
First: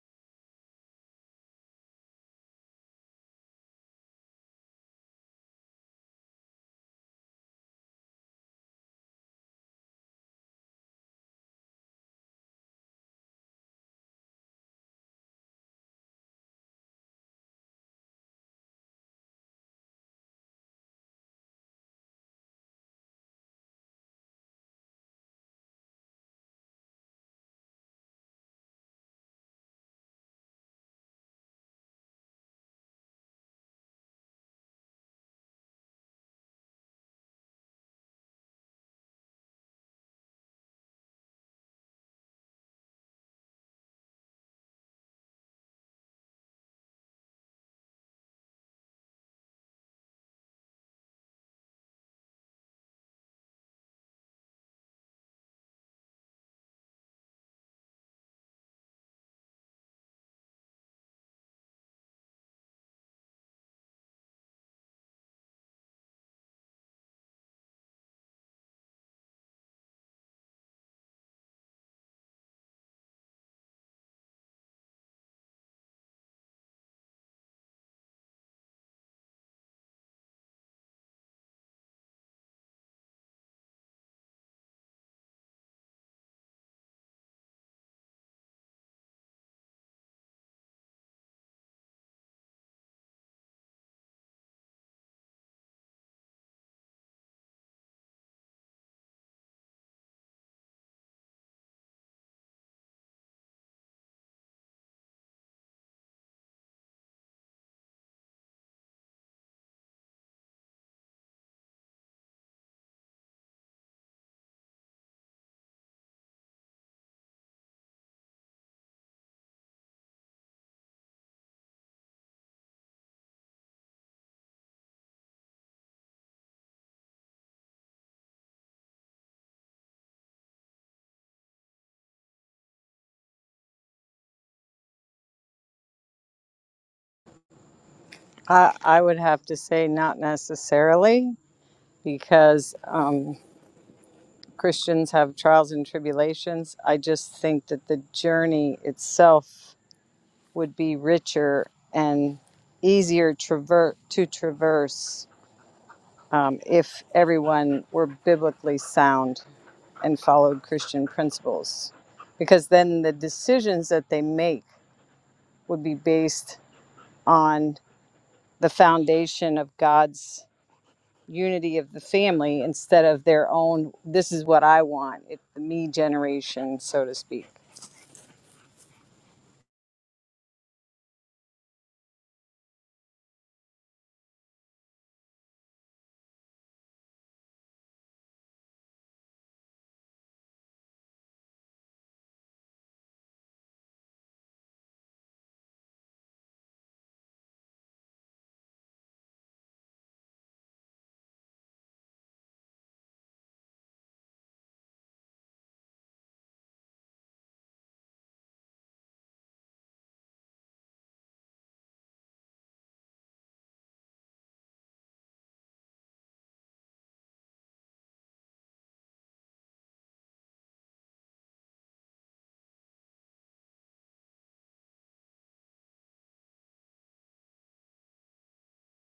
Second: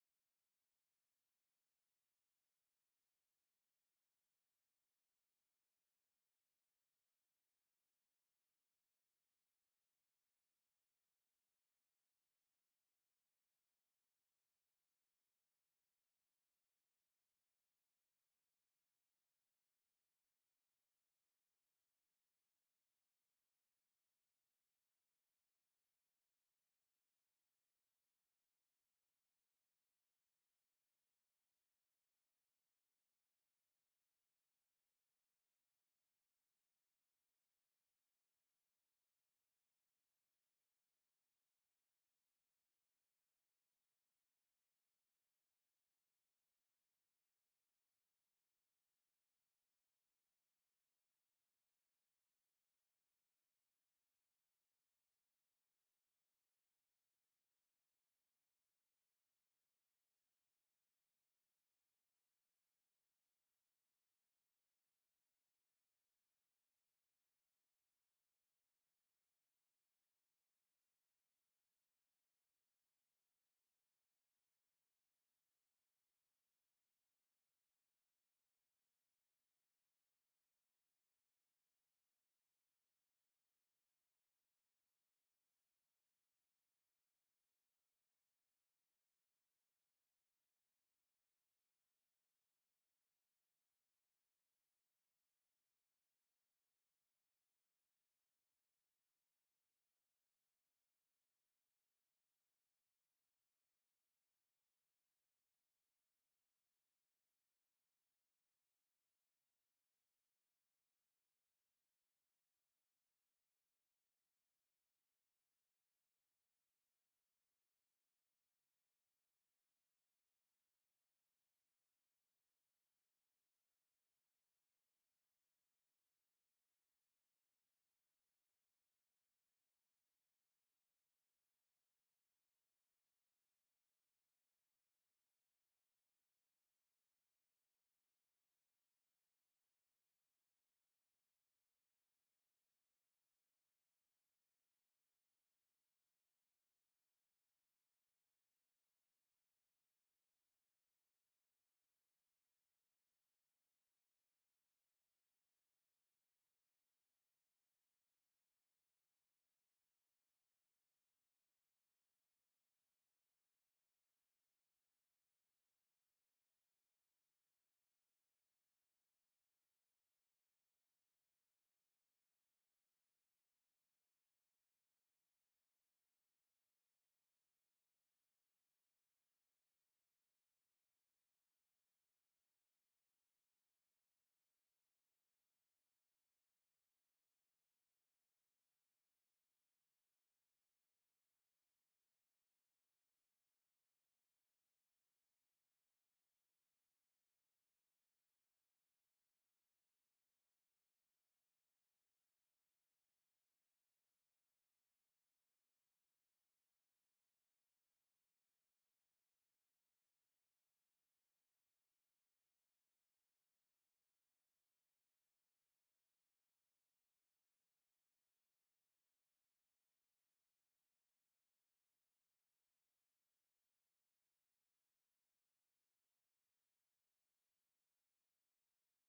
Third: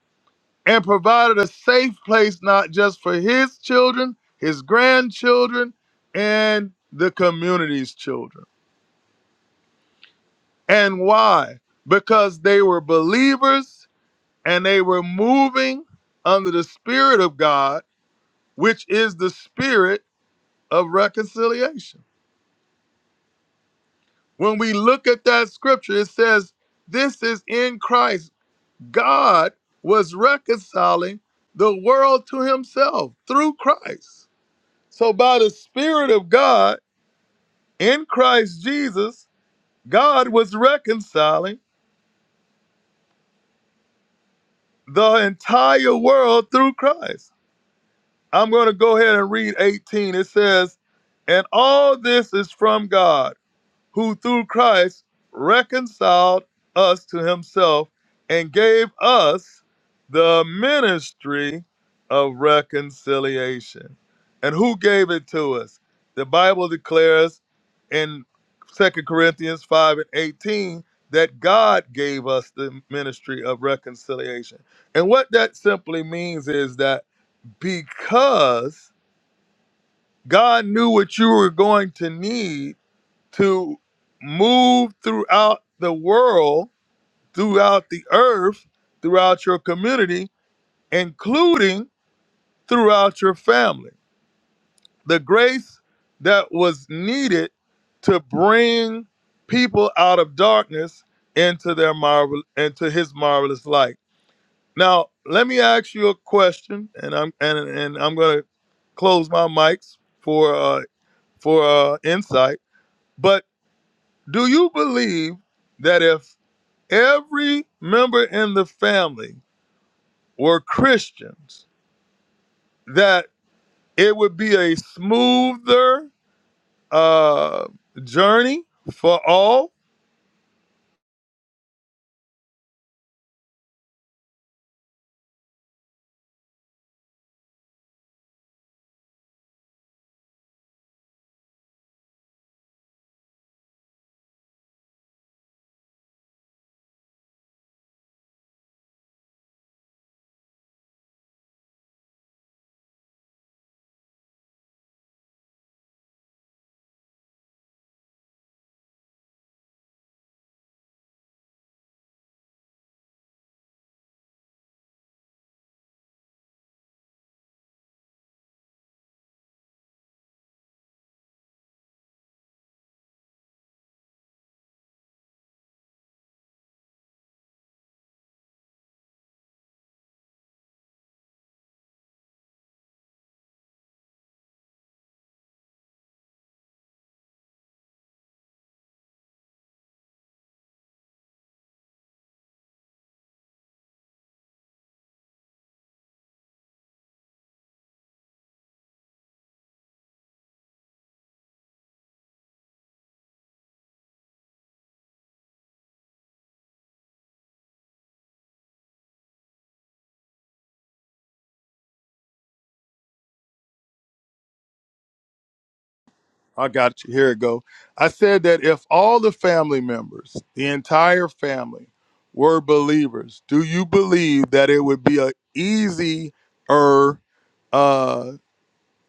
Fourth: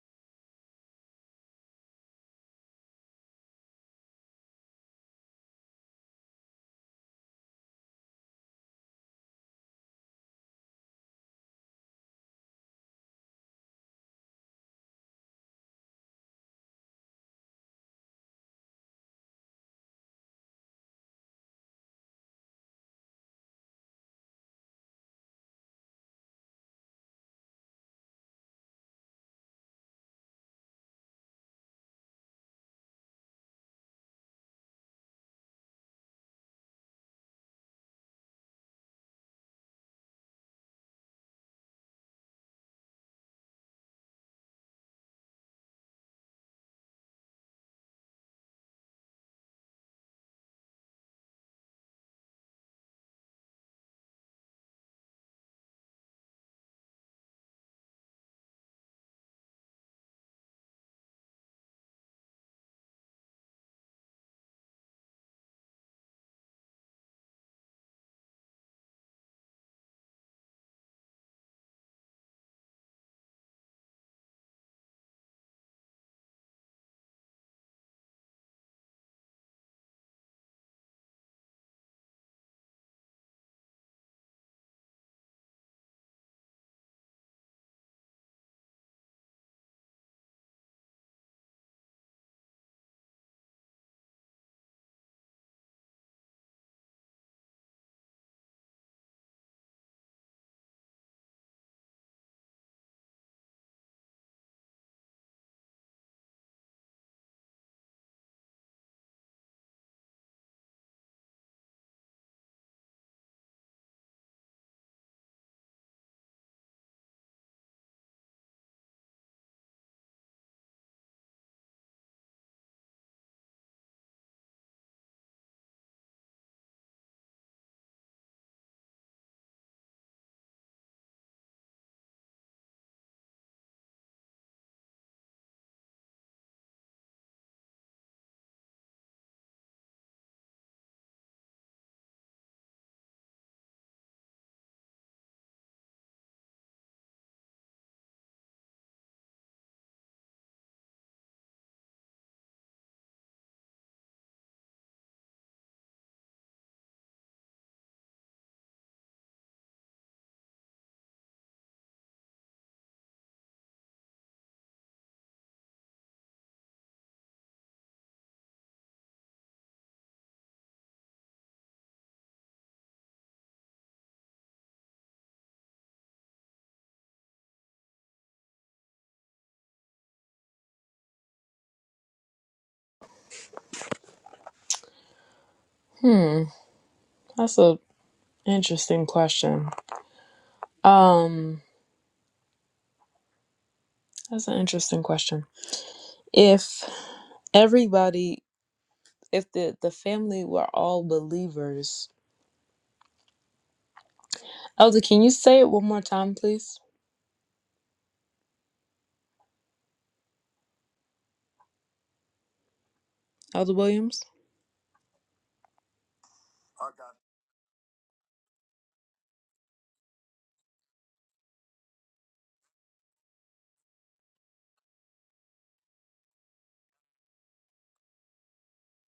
and provided a safe place not just for his children, his grandchildren, and the community's children. And why? Because they were believers and they were moving under the Spirit of God, which is the Spirit of reconciliation. When we look at that scripture, it says, This is in Christ. God was reconciling the world to himself through Christ. So, by the Spirit of God in Christ Jesus, God was reconciling the entire world through Christ. I'm going to go ahead and read 18. It says, And all this is from God who through Christ reconciled us to himself and gave us the ministry of reconciliation. And who gave it to us? The Bible declares in Second Corinthians 5 and 18 that God gave us the ministry of reconciliation. And what that simply means is that because God knew what you were going to need to move throughout the world, throughout the earth, throughout your community, including throughout your family. The grace that was needed to bring people out of darkness into their marvel into his marvelous light. Now, let me ask you a question and I'm and, and I'm going to close my mics for uh for uh insight, but do you believe that if every member in the family were Christians, that it would be a smoother uh, journey for all. I, I would have to say not necessarily because um, Christians have trials and tribulations. I just think that the journey itself would be richer and easier traver- to traverse um, if everyone were biblically sound and followed Christian principles, because then the decisions that they make would be based on the foundation of God's unity of the family instead of their own, this is what I want, it, the me generation, so to speak. Hmm, that's a interesting question. Um, that's an interesting question. If everybody, if the the family were all believers, Elder, can you say it one more time, please, Elder Williams? I got you. Here it go. I said that if all the family members, the entire family, were believers, do you believe that it would be a easier uh,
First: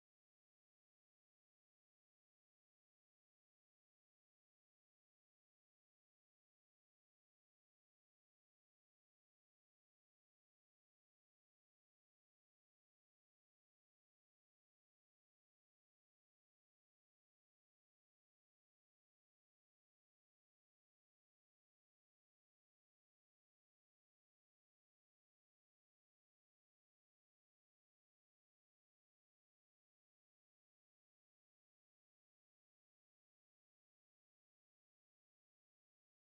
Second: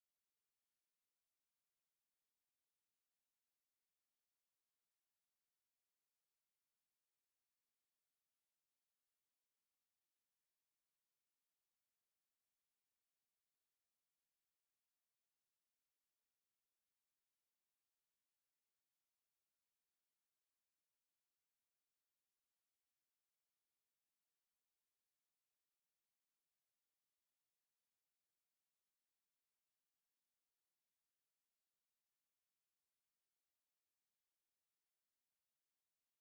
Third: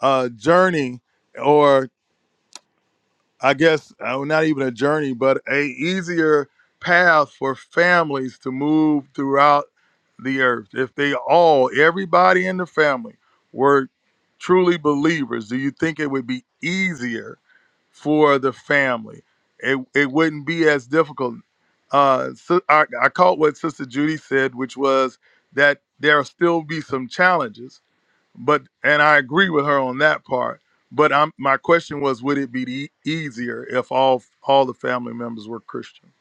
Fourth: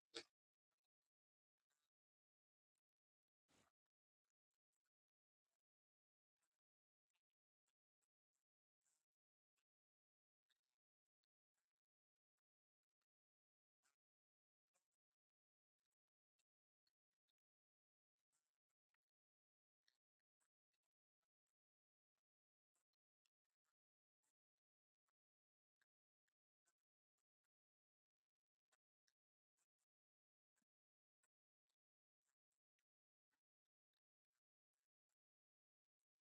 uh, journey or I guess uh, well, not even a journey, but a easier path for families to move throughout the earth. If they all, everybody in the family, were truly believers, do you think it would be easier for the family? It it wouldn't be as difficult. Uh, so I, I caught what Sister Judy said, which was that there'll still be some challenges but and I agree with her on that part. But I'm, my question was, would it be e- easier if all all the family members were Christian?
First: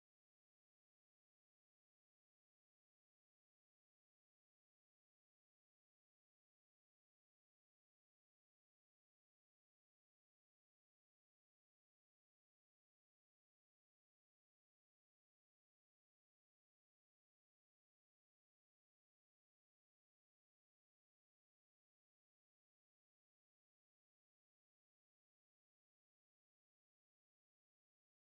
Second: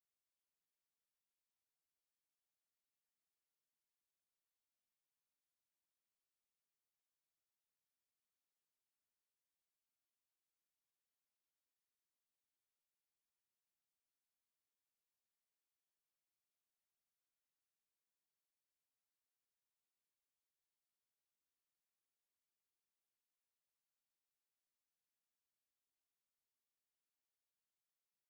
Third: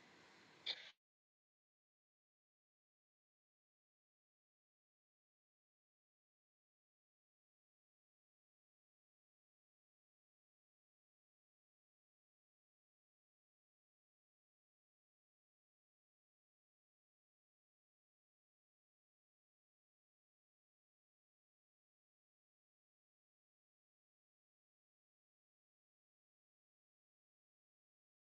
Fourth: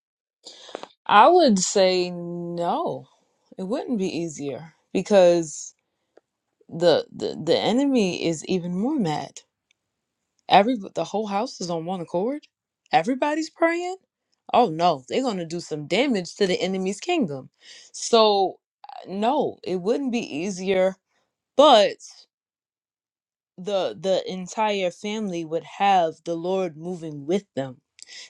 I would say no. It wouldn't be easier because the the, the enemy is even more mad. Every the whole house is on one accord. Everybody's praying. Oh no, they're going to do some damage to the enemy's kingdom. So uh, no, it wouldn't be easier, but the the entire family would have the Lord moving with them.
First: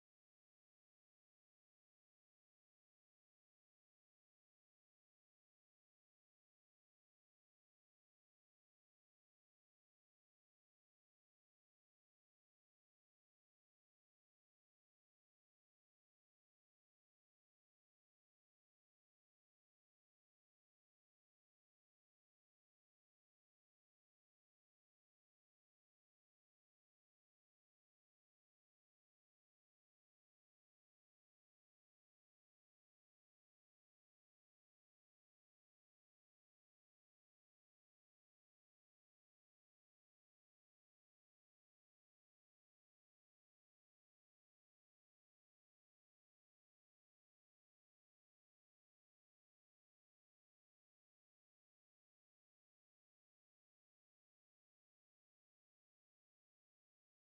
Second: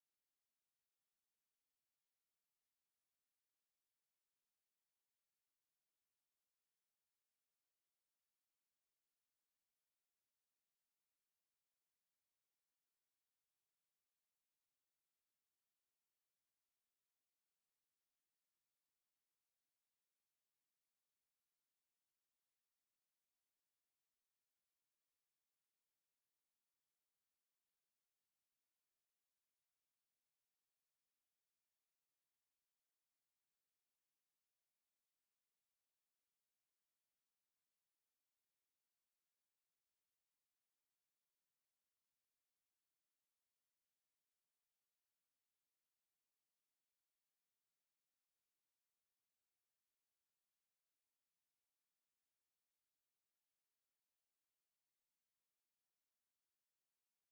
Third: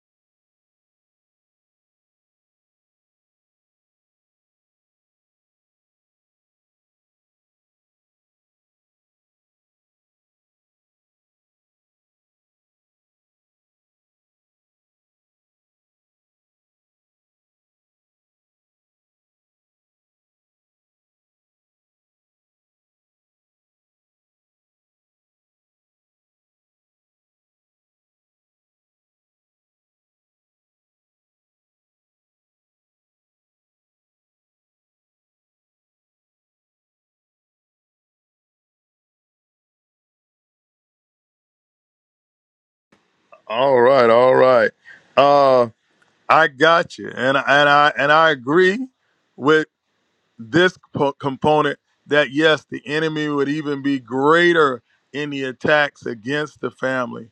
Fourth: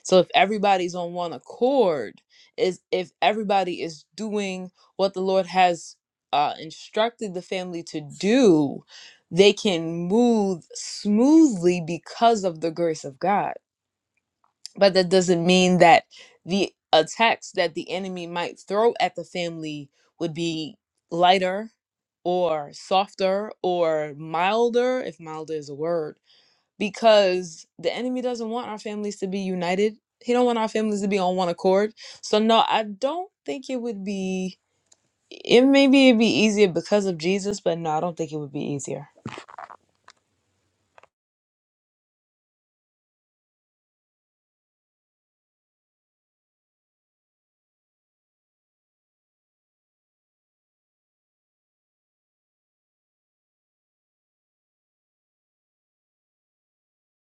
So if everybody's on one accord, is if everybody is doing what the Lord has uh, instructed the family to do, they can move smoothly because of the grace of God but that doesn't mean that the attacks that the enemy might throw at the family would be lighter or softer or milder, if milder is a word, because the enemy doesn't want our families to be united. He don't want our families to be on one accord. So no, I don't think it would be. It maybe it'd be easier because of Jesus, but no, I don't think it would be easier. All right, all right. Uh, I got you, and and I and I agree with this po- component that yes, the enemy would even be greater in the attacks against the family.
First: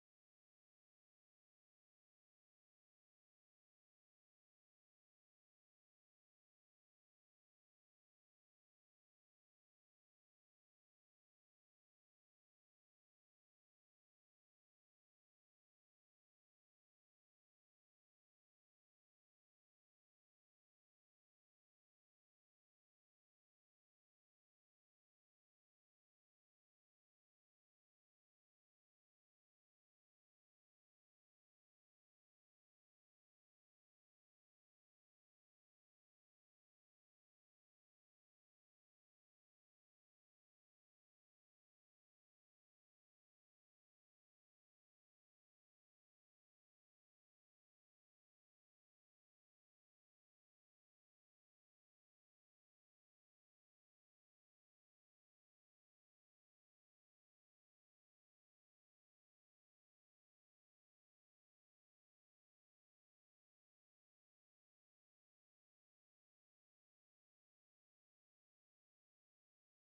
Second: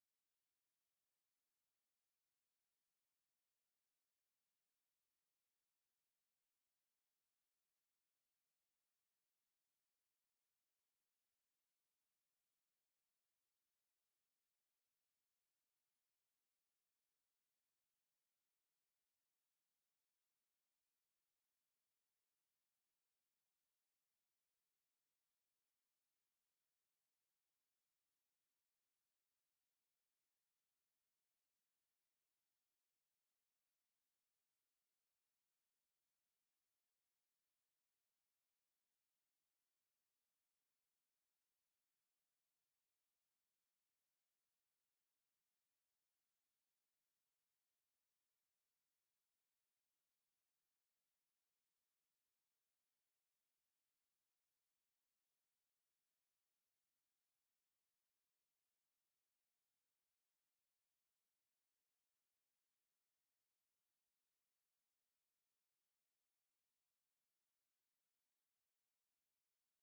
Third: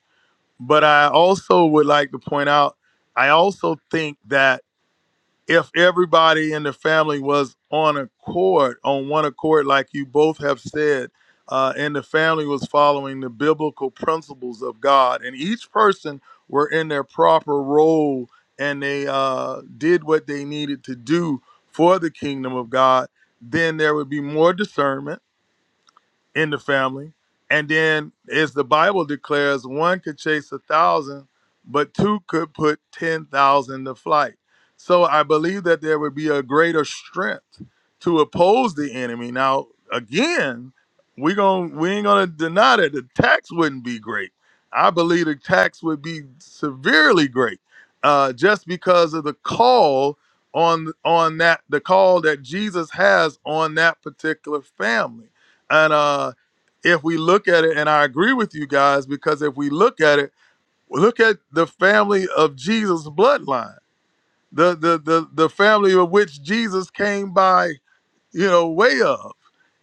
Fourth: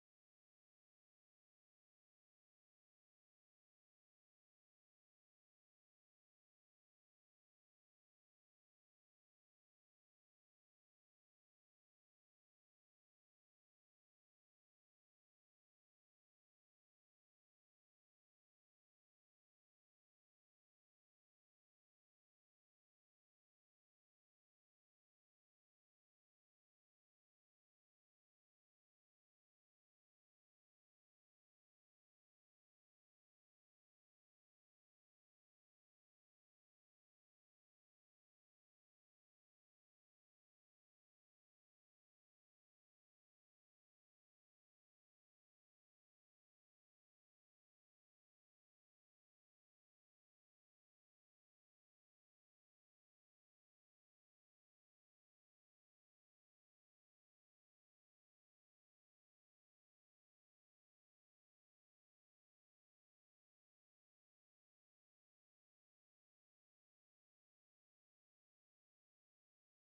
But I also would like to point out, I also think that if everybody in the family was on accord, on one accord, like you both have said, uh, and the family was following the biblical principles of God, and each person were in their proper role and they uh, did what they needed to do for the kingdom of God, then there would be more discernment in the family. And then, as the Bible declares, one could chase a thousand, but two could put 10,000 to flight. So I believe that there would be a greater strength to oppose the enemy. Now, again, we gon' we ain't gonna deny that the tax wouldn't be great. I believe the tax would be severely great, uh, just because of the call on on that the call that Jesus has on that particular family and uh, if we look at it, and I agree with you guys, because if we look at it, look at the family of Jesus' bloodline, the the the, the family of which Jesus came by, you know, way of.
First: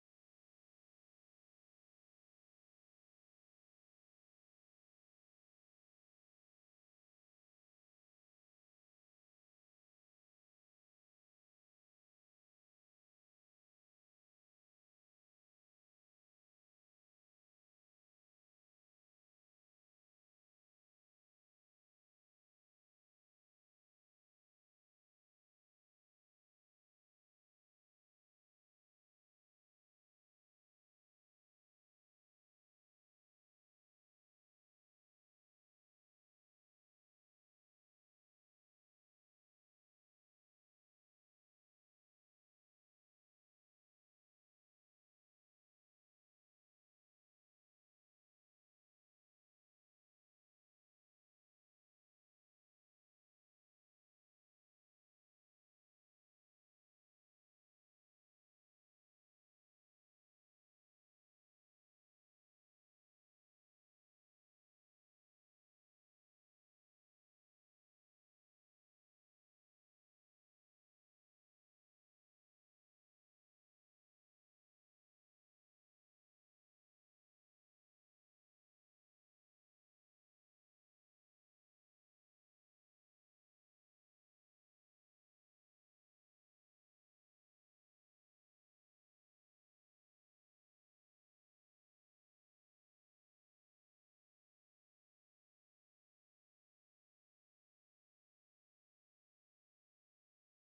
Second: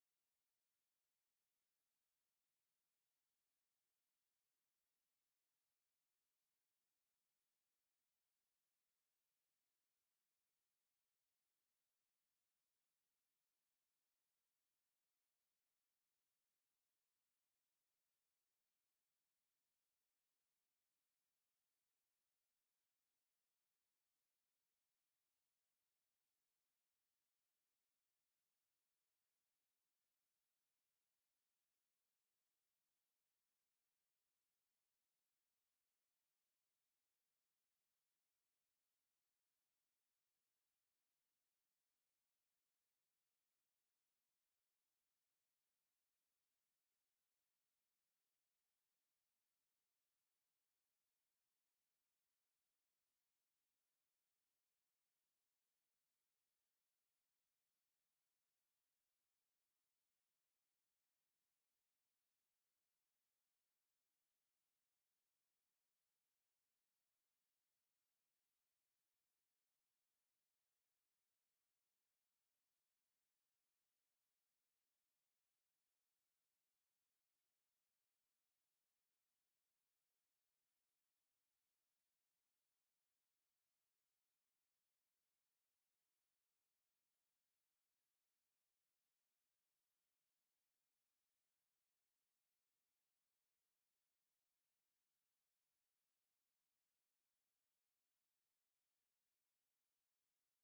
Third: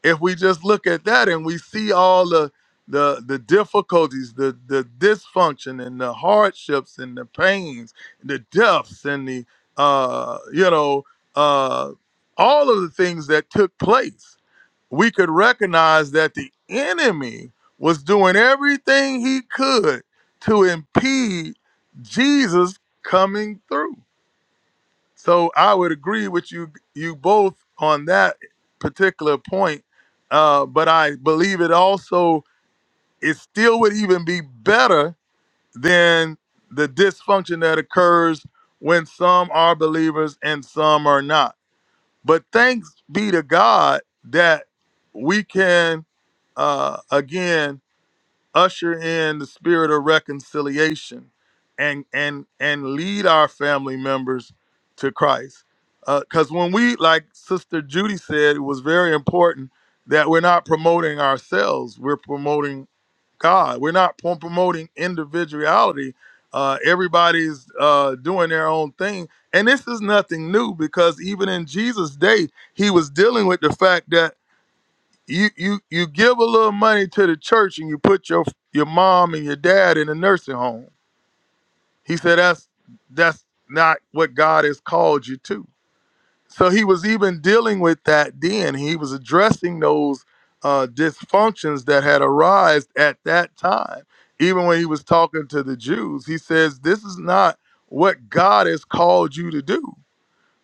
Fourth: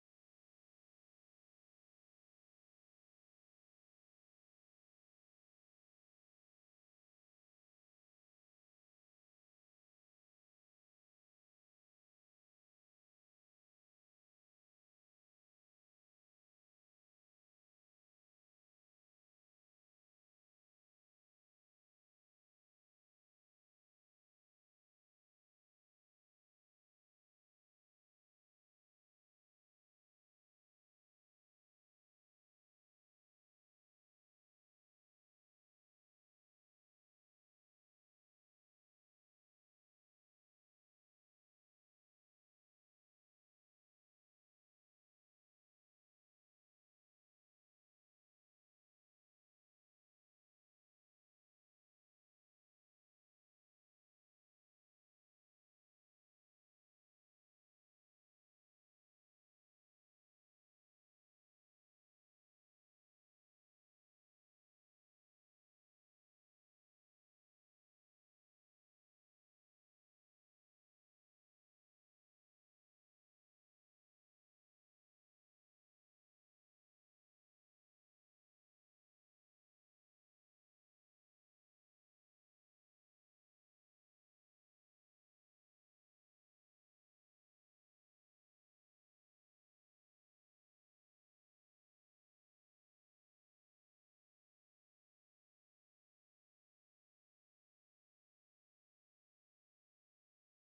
If we just look at that and we see all the the the difficulties, the the dysfunction and the hardships and the pains, the deaths and the uh, you know, uh, all of the things that took place we could recognize that the enemy was doing everything he could to impede Jesus coming through. So I would agree with you you both on that particular point. Uh, but I believe it also it still would even be better than the dysfunction that occurs when some are believers and some are not. But thanks be to God that we can uh, again usher in the spirit of reconciliation and and and lead our family members to christ because when we like sister judy said it was very important that we're not promoting ourselves we're promoting god we're not pro- promoting individuality uh, everybody's uh, doing their own thing and this is nothing new because even in jesus day he was dealing with the fact that you you you give a little money to the church and you put your your mom and your dad in a nursing home. He said that's that's not what God has called you to. So he was even dealing with that then. He was addressing those uh, dysfunctions that had arisen at that time. Even when he was talking to the Jews, he says, "This is not what God has called you to do."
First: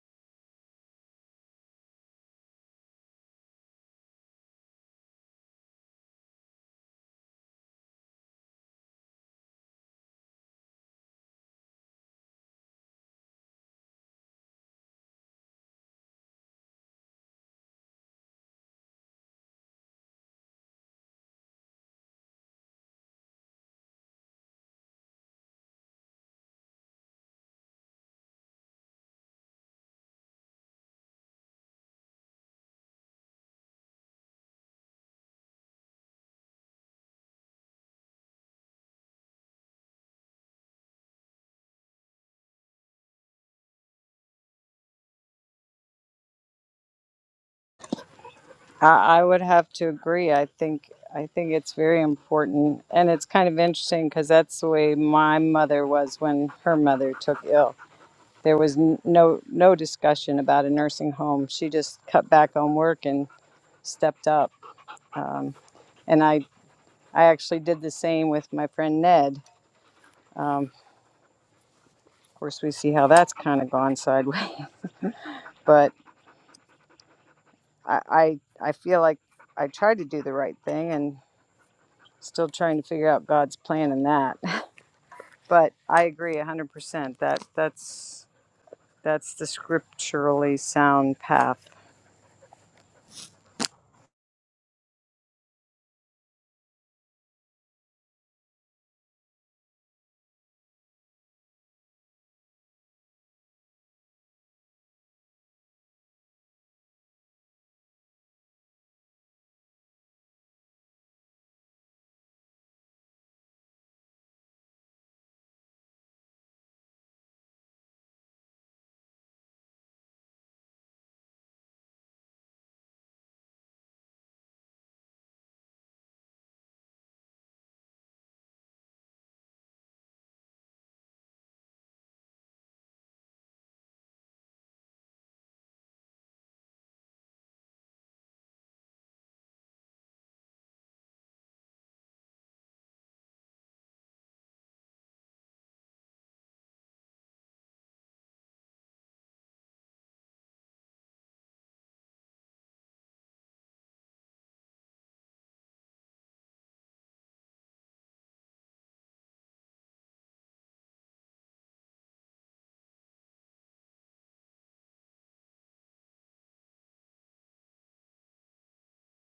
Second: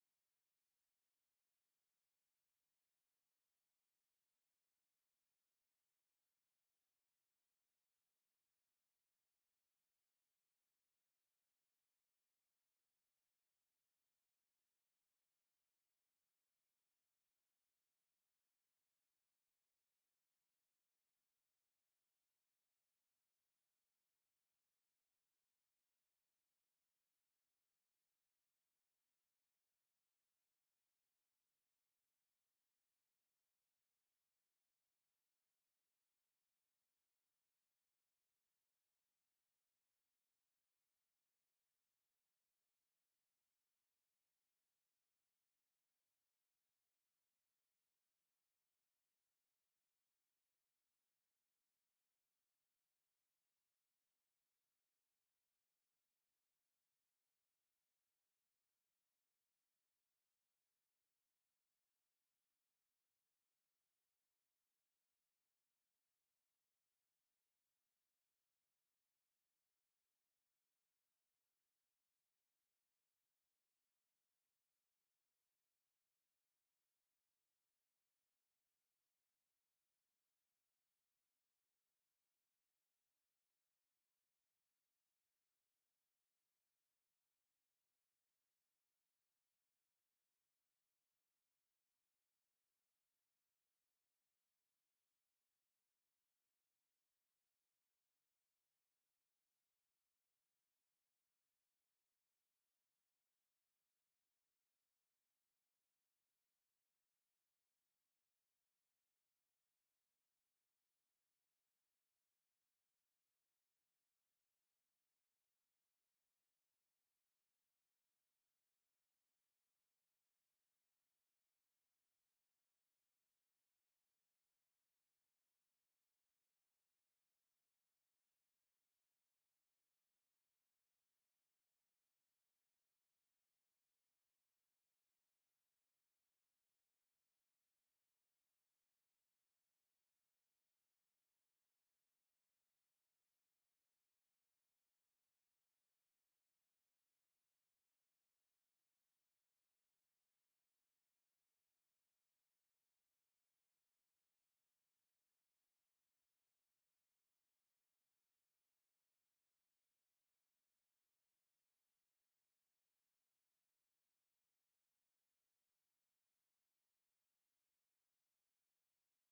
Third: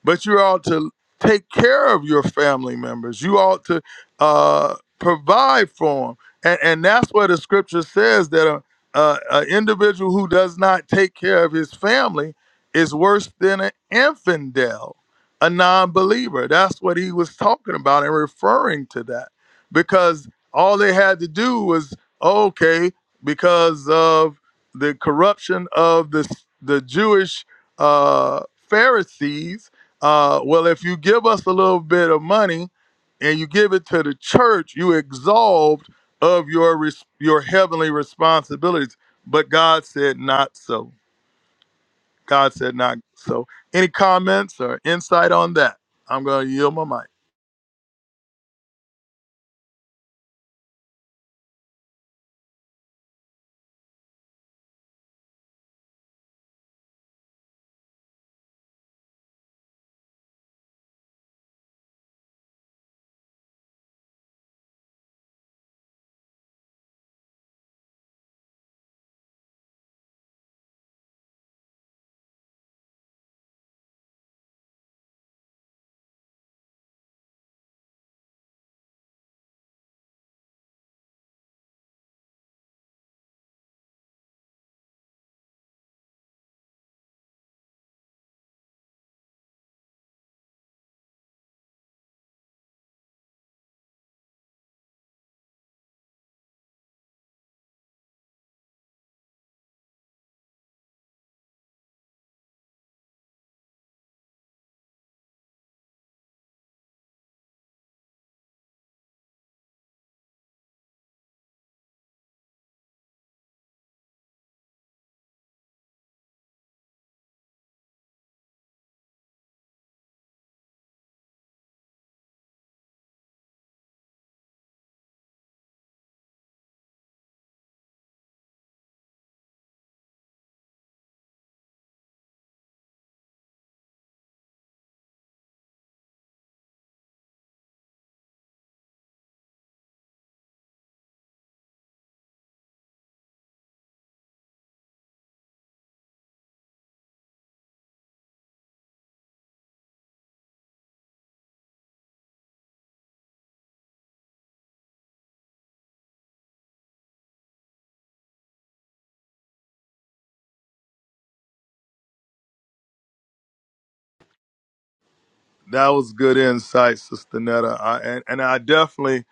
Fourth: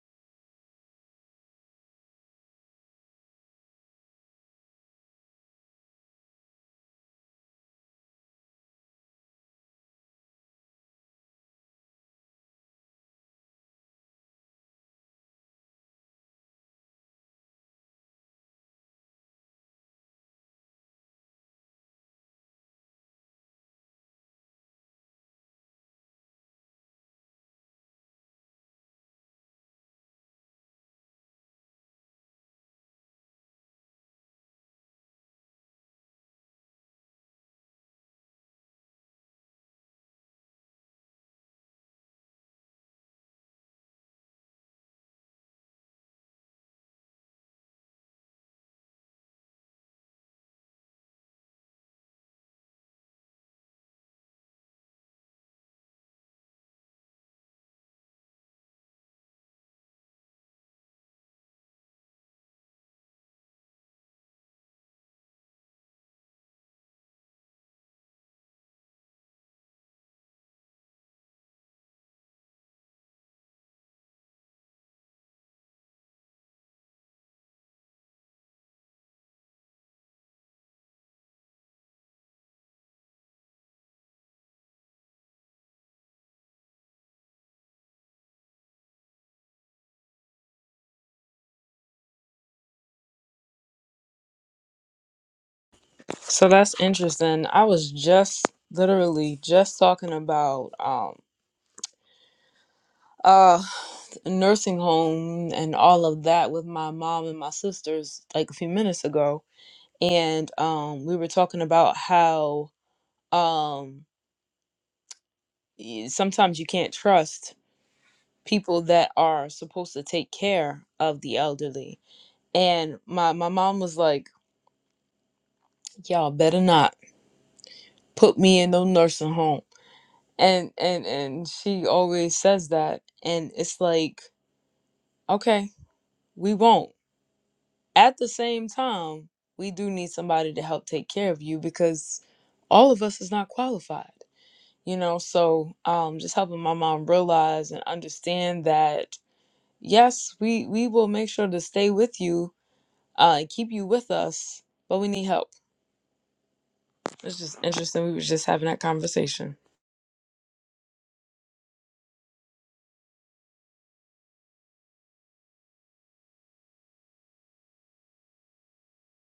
but you ought to take care of your family members. You ought to uh, provide for them, and and that's what the scripture says that a, a, individual who does not take care of his family is worse than an infidel, a non-believer. That's what he was talking about and referring to that, because all they had to do was okay because of the corruption of the the Jewish uh, Pharisees uh, well, if you give us a little bit of money and you give it to the church, you absolved of your res- your heavenly responsibilities. But God said not so. God said not so. Any comments or insight on that? I'm going to yield my mic. I, I would have to agree. I think. I think it's very important, and it's kind of interesting because that's the way my mother was when her mother took ill There was n- no no discussion about a nursing home. She just cut back on work and stepped up. Um, and I I actually did the same with my friend Ned. Um, of course, we see how that's kind of gone sideways. *laughs* But I, I I feel like I tried to do the right thing and still trying to figure out God's plan in that. *laughs* But I agree 100%. That that's that's the scripturally sound path. So that's interesting. I was just literally just talking about um, uh nursing home and all of that with my mom and my sisters like a few minutes ago and um we were talking about how um y- sometimes you can't trust people that are supposed to take care of the elderly and my my mom was like y'all better not put me in no nursing home and and and she always says that and it's like okay we won't At the same time, we do need somebody to help take care of you because all of us is not qualified, you know. So um, just helping my mom realize and understand that yes, we we will make sure to stay with you uh, and keep you with us, but we need help. It's just interesting. We were just having that conversation. That was good insight, Sister Netta. I, and, and I definitely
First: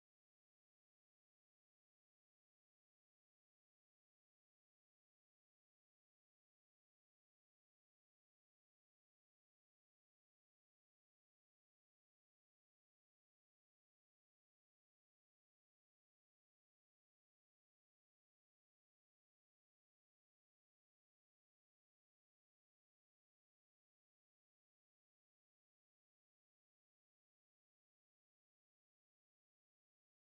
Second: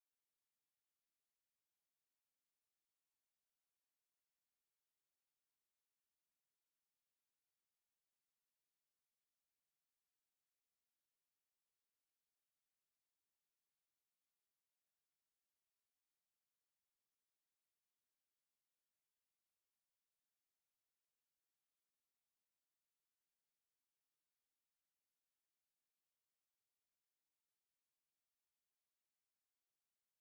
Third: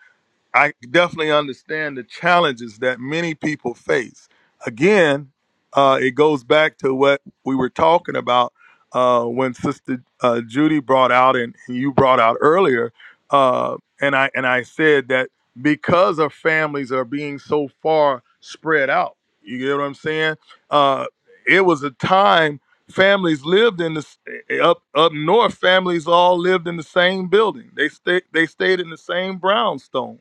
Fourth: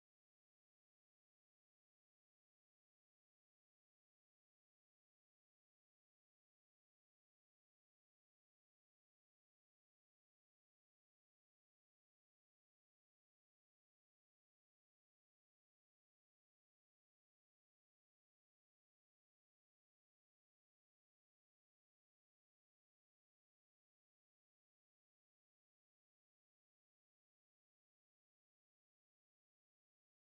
I definitely understand the challenges that many people face. Again, uh, it goes back to what we were talking about uh, when Sister uh, Judy brought out and you brought out earlier, uh, and I and I said that because our families are being so far spread out. You get what I'm saying? Uh, it was a time families lived in this up up north. Families all lived in the same building. They stayed they stayed in the same brownstone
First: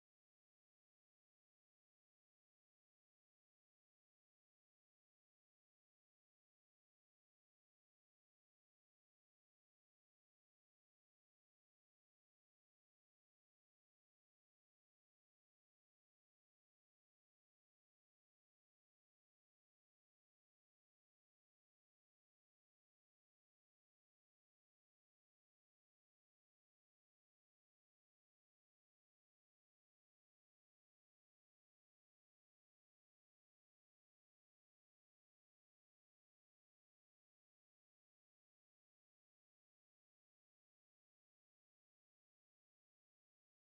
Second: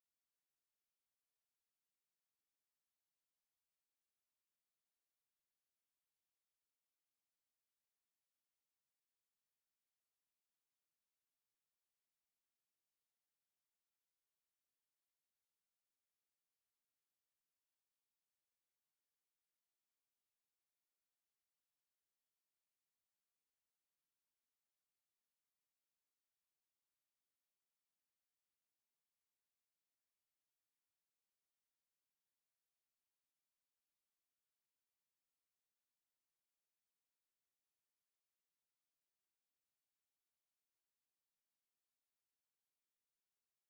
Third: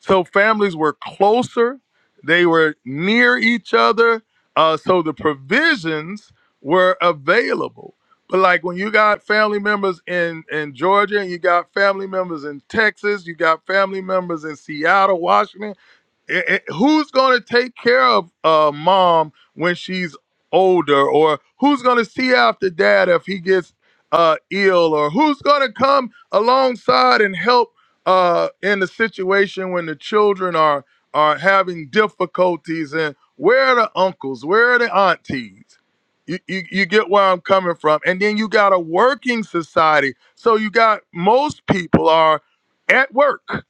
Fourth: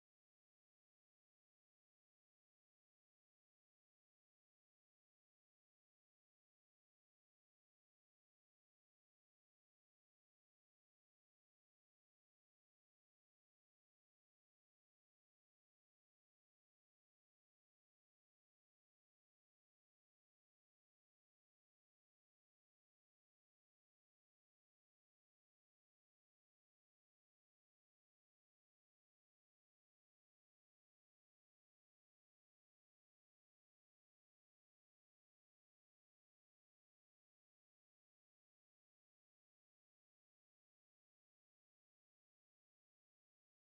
so families were closer, they were near each other. Uh, so the provisions were available. But like when you got family members in in Georgia, and you got family members in Texas, you got family members in Seattle, Washington it- it- who's going to take care of uh, mom when she's older or who's going to see after dad if he gets uh, ill or who's going to come alongside and help uh, in the situation when the children are are having difficulties and where are the uncles where are the aunties you, you, you get where i'm coming from and then you got a working society so you got most people are at work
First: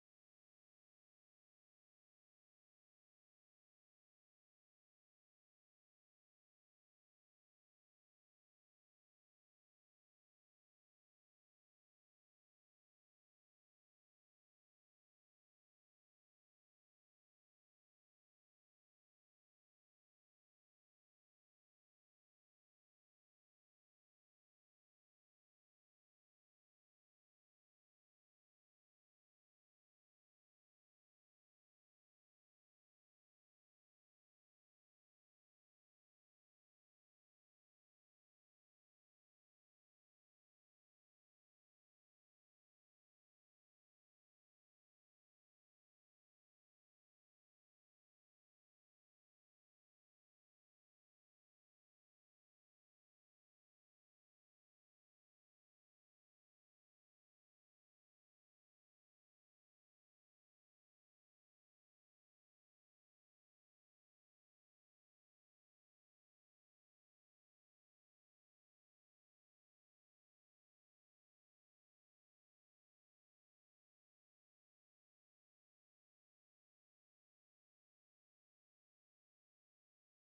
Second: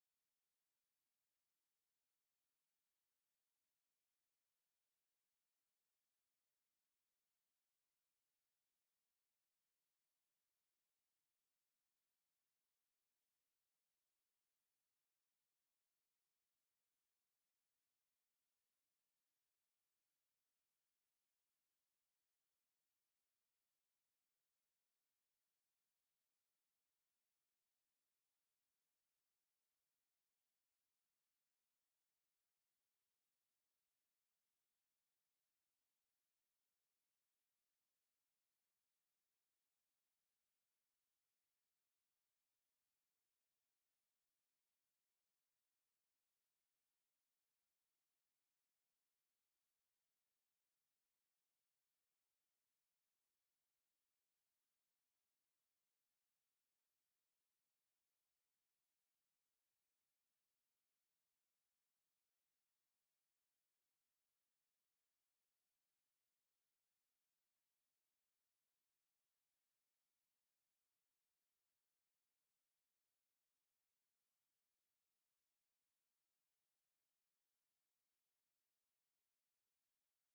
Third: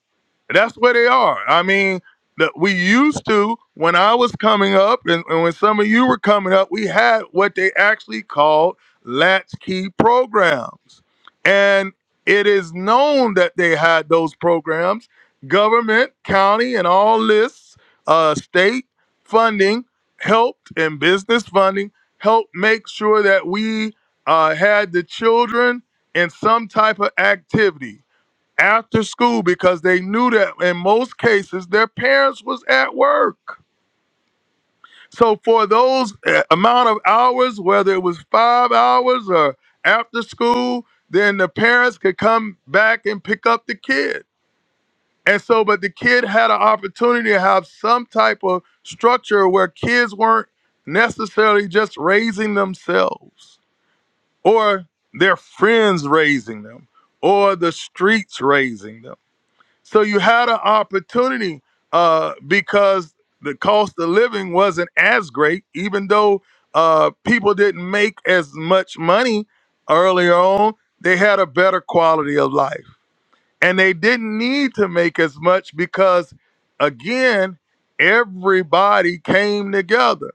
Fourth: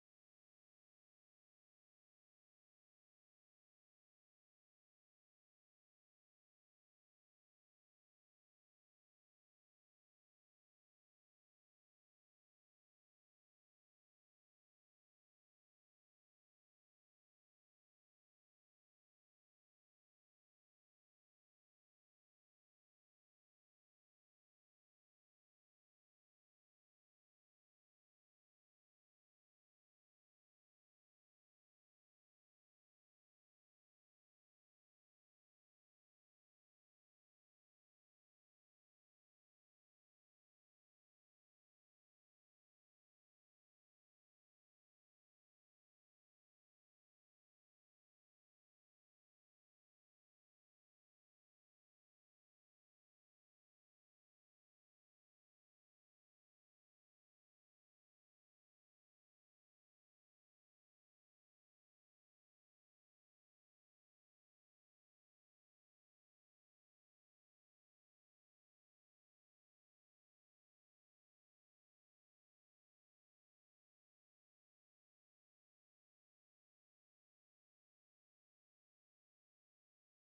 that's where they are. I mean, the, we used to when I was coming up, and, and when some of you were coming up, we had what they actually called latchkey programs, and it is known that they had those programs. Government, county, and all this uh, state funding helped, and business funding helped make sure that we uh, had the children in some type of activity after school because they knew that in most cases their parents was at work. So for those uh, amount of hours, whether it was five hours or after school, then the parents could come back and pick up the kid. And so, but the kid had an opportunity to have some type of structure where kids weren't necessarily just raising themselves or their friends raising them or the streets raising them So you had an opportunity uh, because the cost of living wasn't as great, even though uh, people didn't make as much money earlier on. They had a better quality of life, and they didn't need to make as much because, again, everybody came together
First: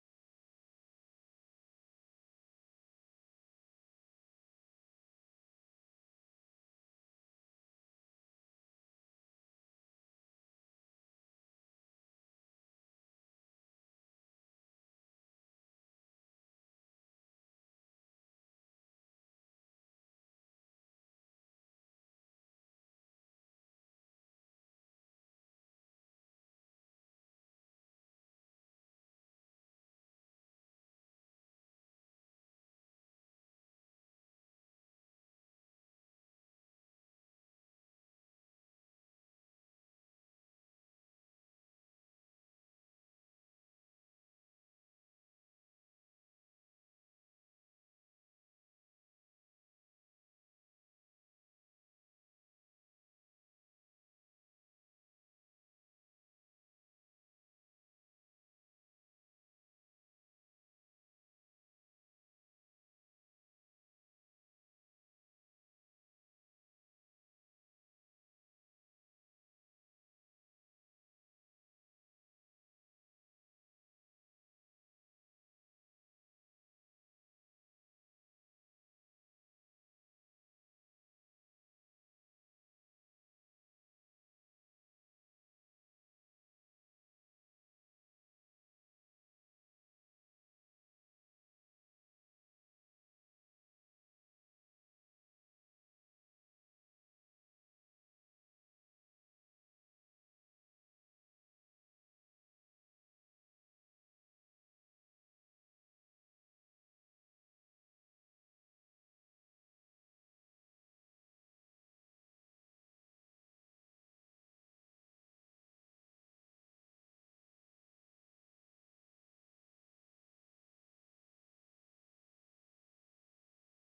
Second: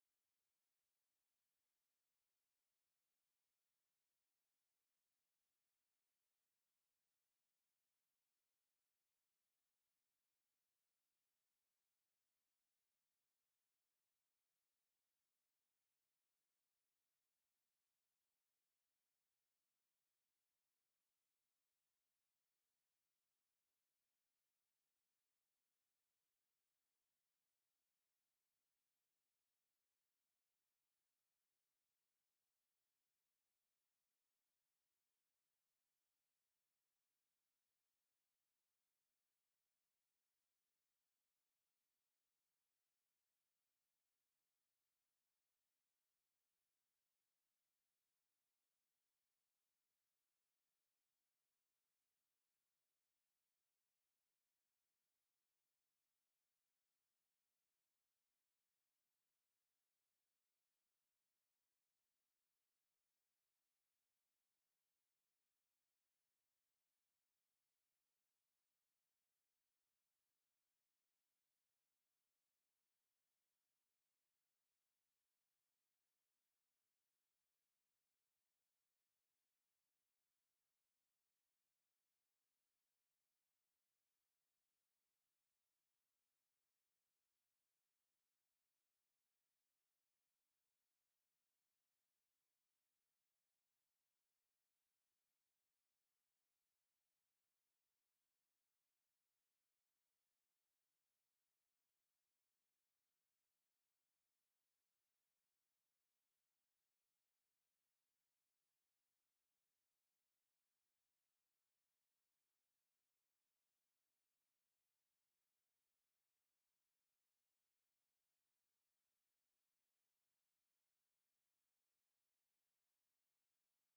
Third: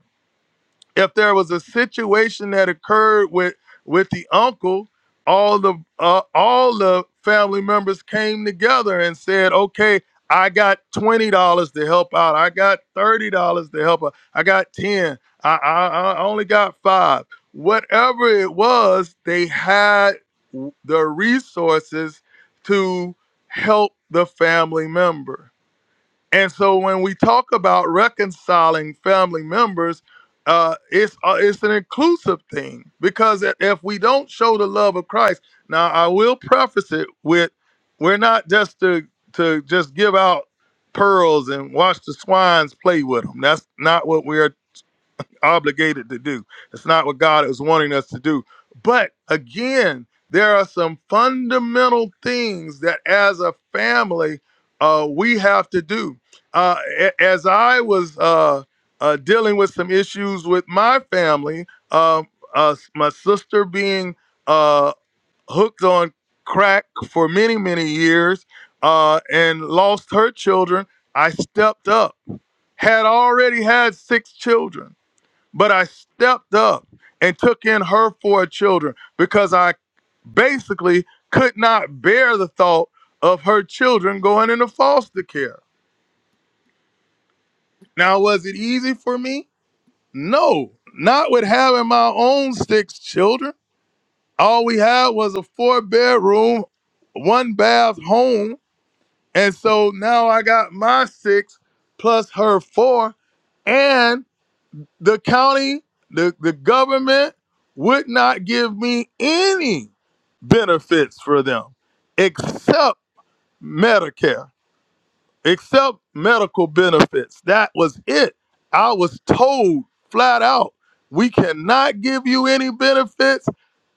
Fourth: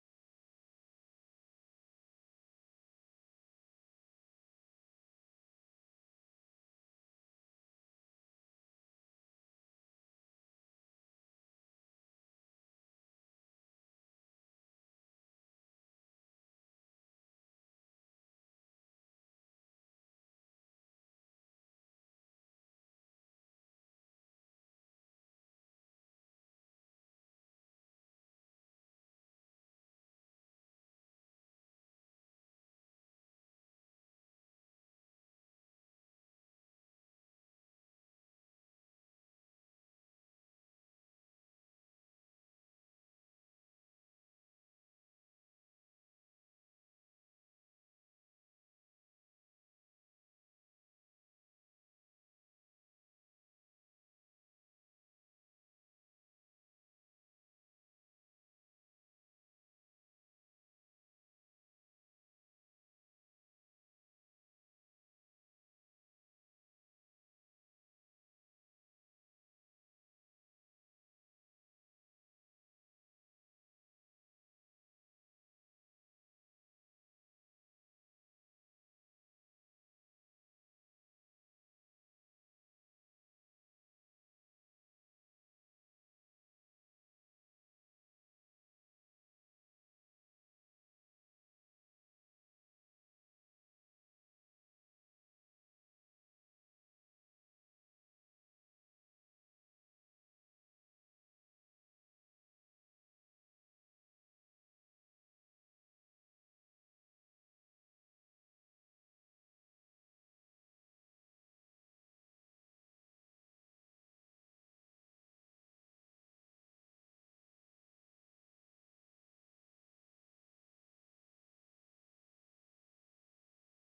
if there was a situation that occurred with with the uncle all the uh, all the family members came together and said okay i got $20 to help out i got $30 to help out i got 10 i i, I only got 5 whatever it was they had the resources to help the family member and so when we talk about reconciling family members, uh, it's uh, it's an inclusive thing because i- if we don't show the love of Christ, now I will preface it with, we're not just to to just give out pearls and watch the swines play with them. That's not what we're obligated to do. It's not what God is wanting us to do. But again, there are some fundamental things that as a family uh, we have to do. Uh, a- as I was uh, uh, dealing with some issues with my family, um, uh, my sister being uh, hooked on crack for many, many years uh, and lost her children, I stepped up, had already had six children but I stepped up and took in her four children because I basically could not bear the thought of her children going into foster care. Now, was it easy for me? No, not with having my own six children. All we had was a four bedroom, one bath home. And so now I got my six plus her four. and. the county, the, the government would not give me any benefits for them except Medicare except medical benefits. That was it. I was told flat out, we cannot give you any benefits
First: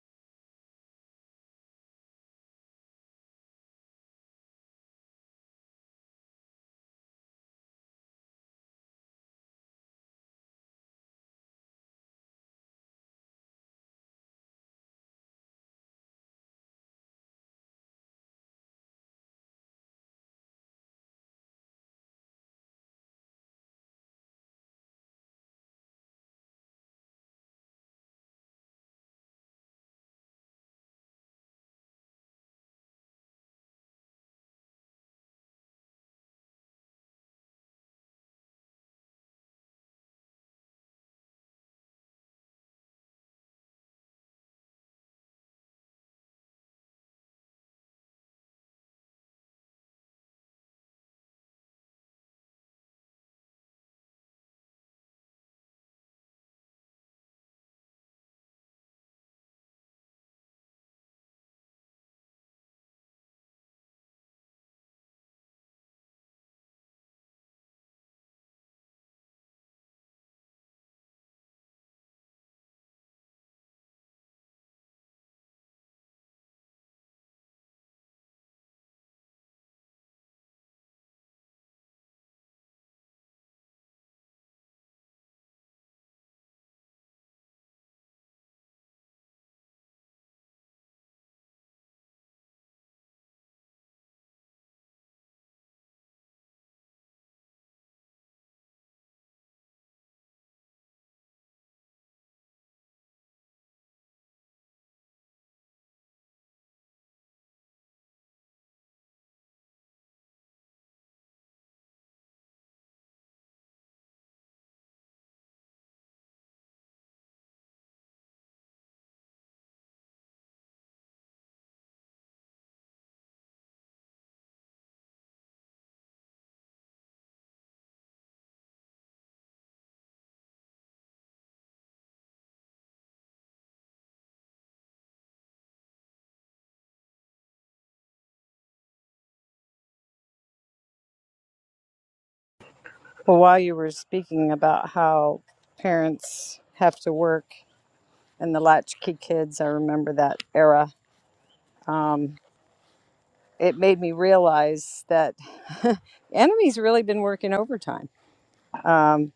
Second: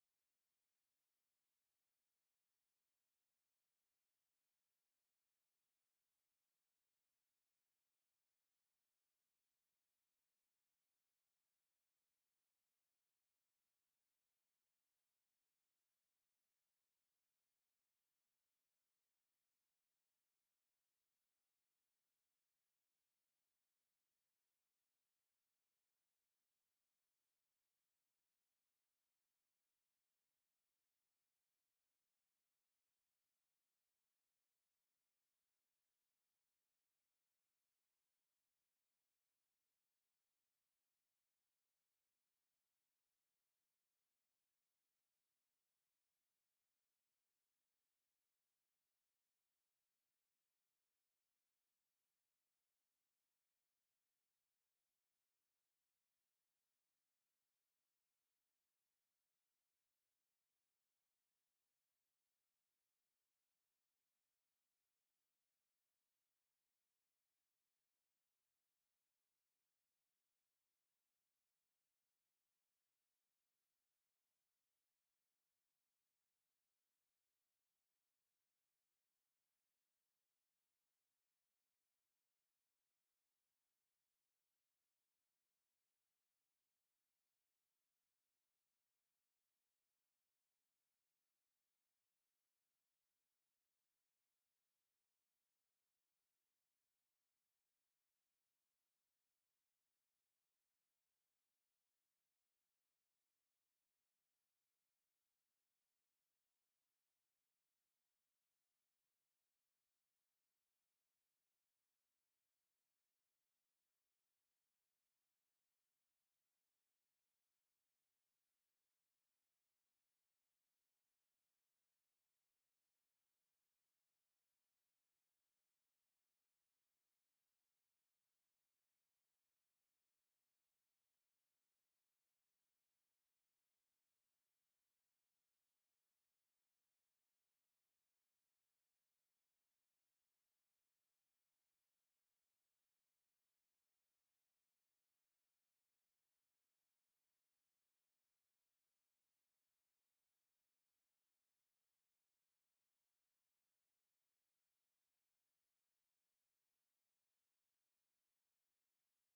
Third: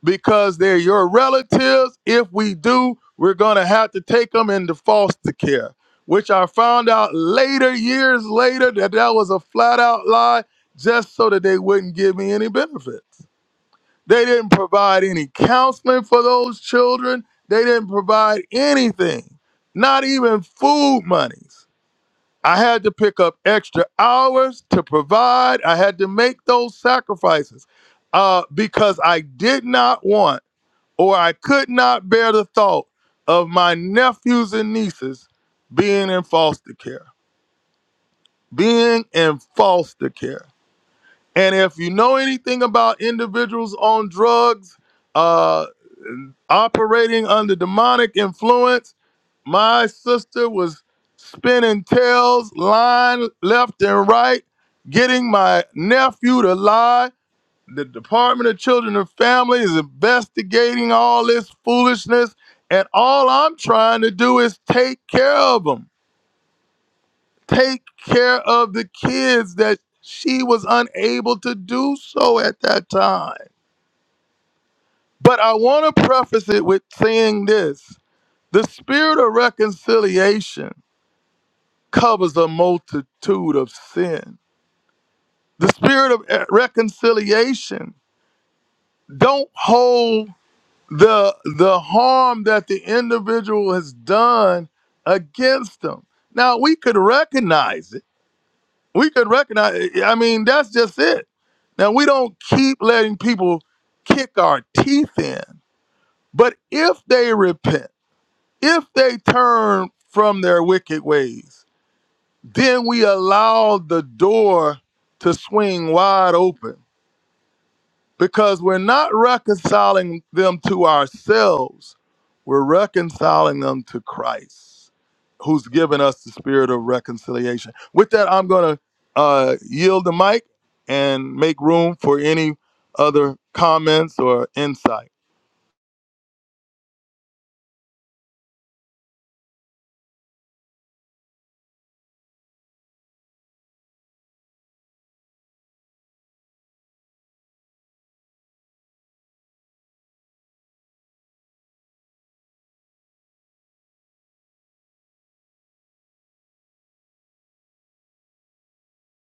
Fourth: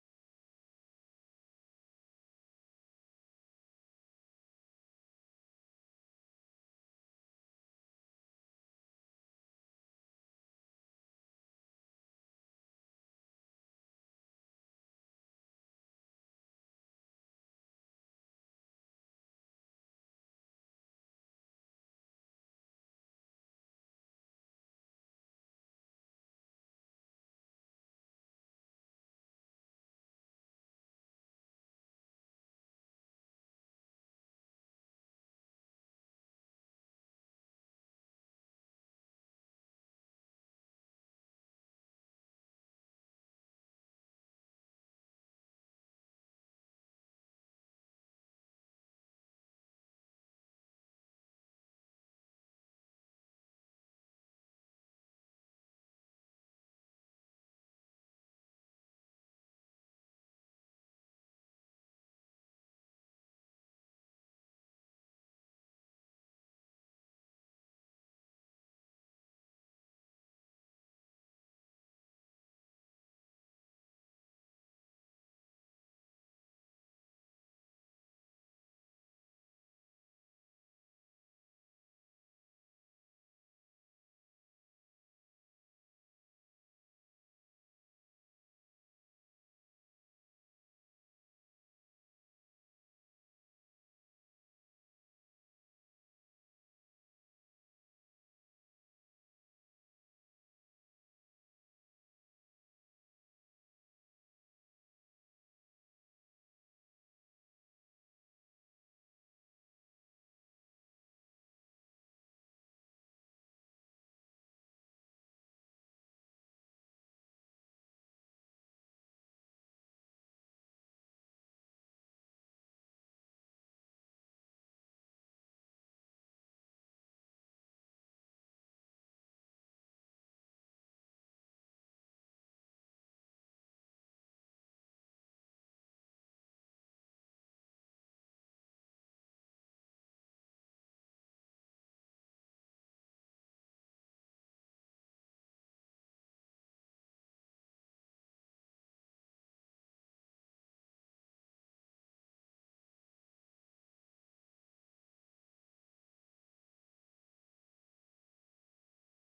because they're your relatives. If we do, we're going to have to take them into foster care, which I found out later, years later, that that was a flat out lie just so that they wouldn't give me any benefits. They didn't provide any counseling for those children. They didn't provide anything, not even food monies. I had to pick up extra hours to provide. I had to make those sacrifices uh, because I did not want or I could not bear the thought of my nephews and nieces being in foster care, being in foster care. And if you know anything about individuals on drugs, uh, operating under demonic influence, my sister was spinning tails, lying left and right, getting my nephew to lie. The Department of Children and Family is investigating all this foolishness, and all I'm trying to do is take care of them take care of the kids that she was unable to do so at that time. But I want to preface it with saying this the spirit of reconciliation covers a multitude of sin. The spirit of eh, reconciliation don't hold the the harm that the individual has done against them. Now we could recognize it We could recognize. eh, I mean, that's just it. Now we don't keep letting people kick our teeth in. But if they repent, if they turn from their wicked ways, then we allow the door to swing wide open because we're not reconciling them to ourselves. We're reconciling them to Christ, who's given us the spirit of reconciliation. With that, I'm going to uh, yield the mic and make room for any other comments or insight. Well, while you were speaking about how parents have to work and the latchkey kids, I remember that era. Um, it made me realize that *laughs* enemy's really been working overtime. Um,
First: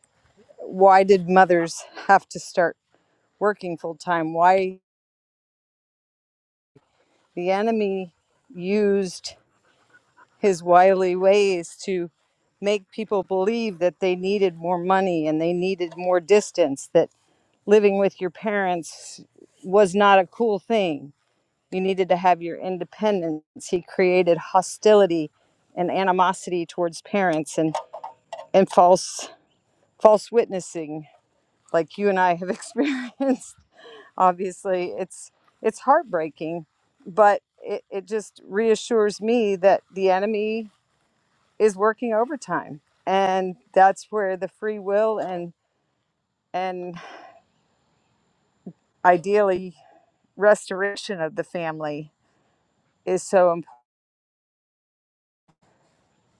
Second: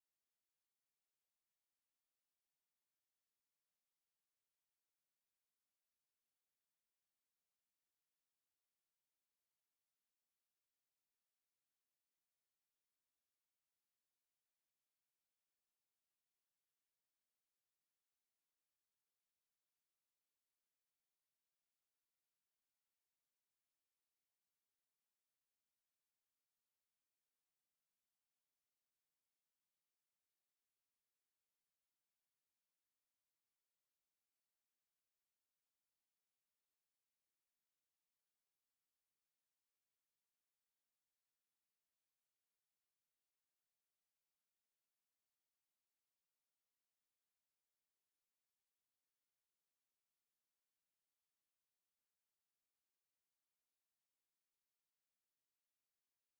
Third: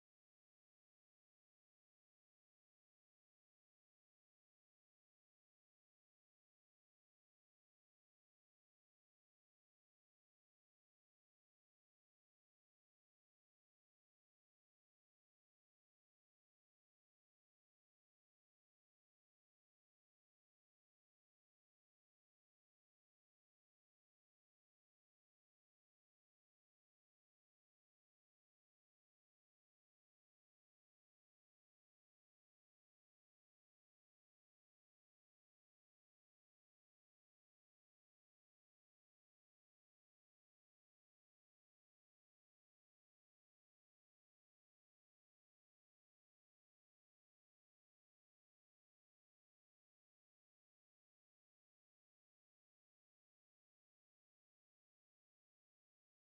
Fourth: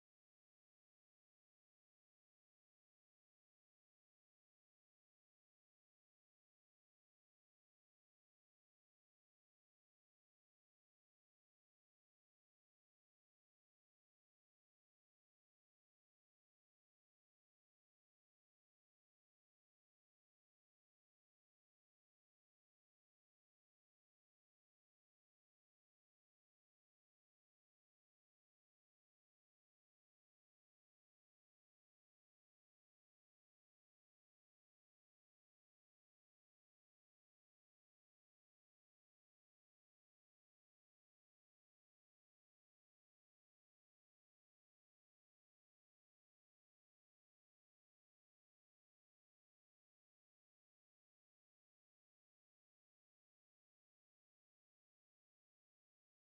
why did mothers have to start working full time? Why the enemy used his wily ways to make people believe that they needed more money and they needed more distance, That living with your parents was not a cool thing. You needed to have your independence. He created hostility and animosity towards parents and, and false false witnessing like you and I have *laughs* experienced. Obviously, it's it's heartbreaking, but it, it just reassures me that the enemy is working overtime. And that's where the free will and and ideally restoration of the family is so important.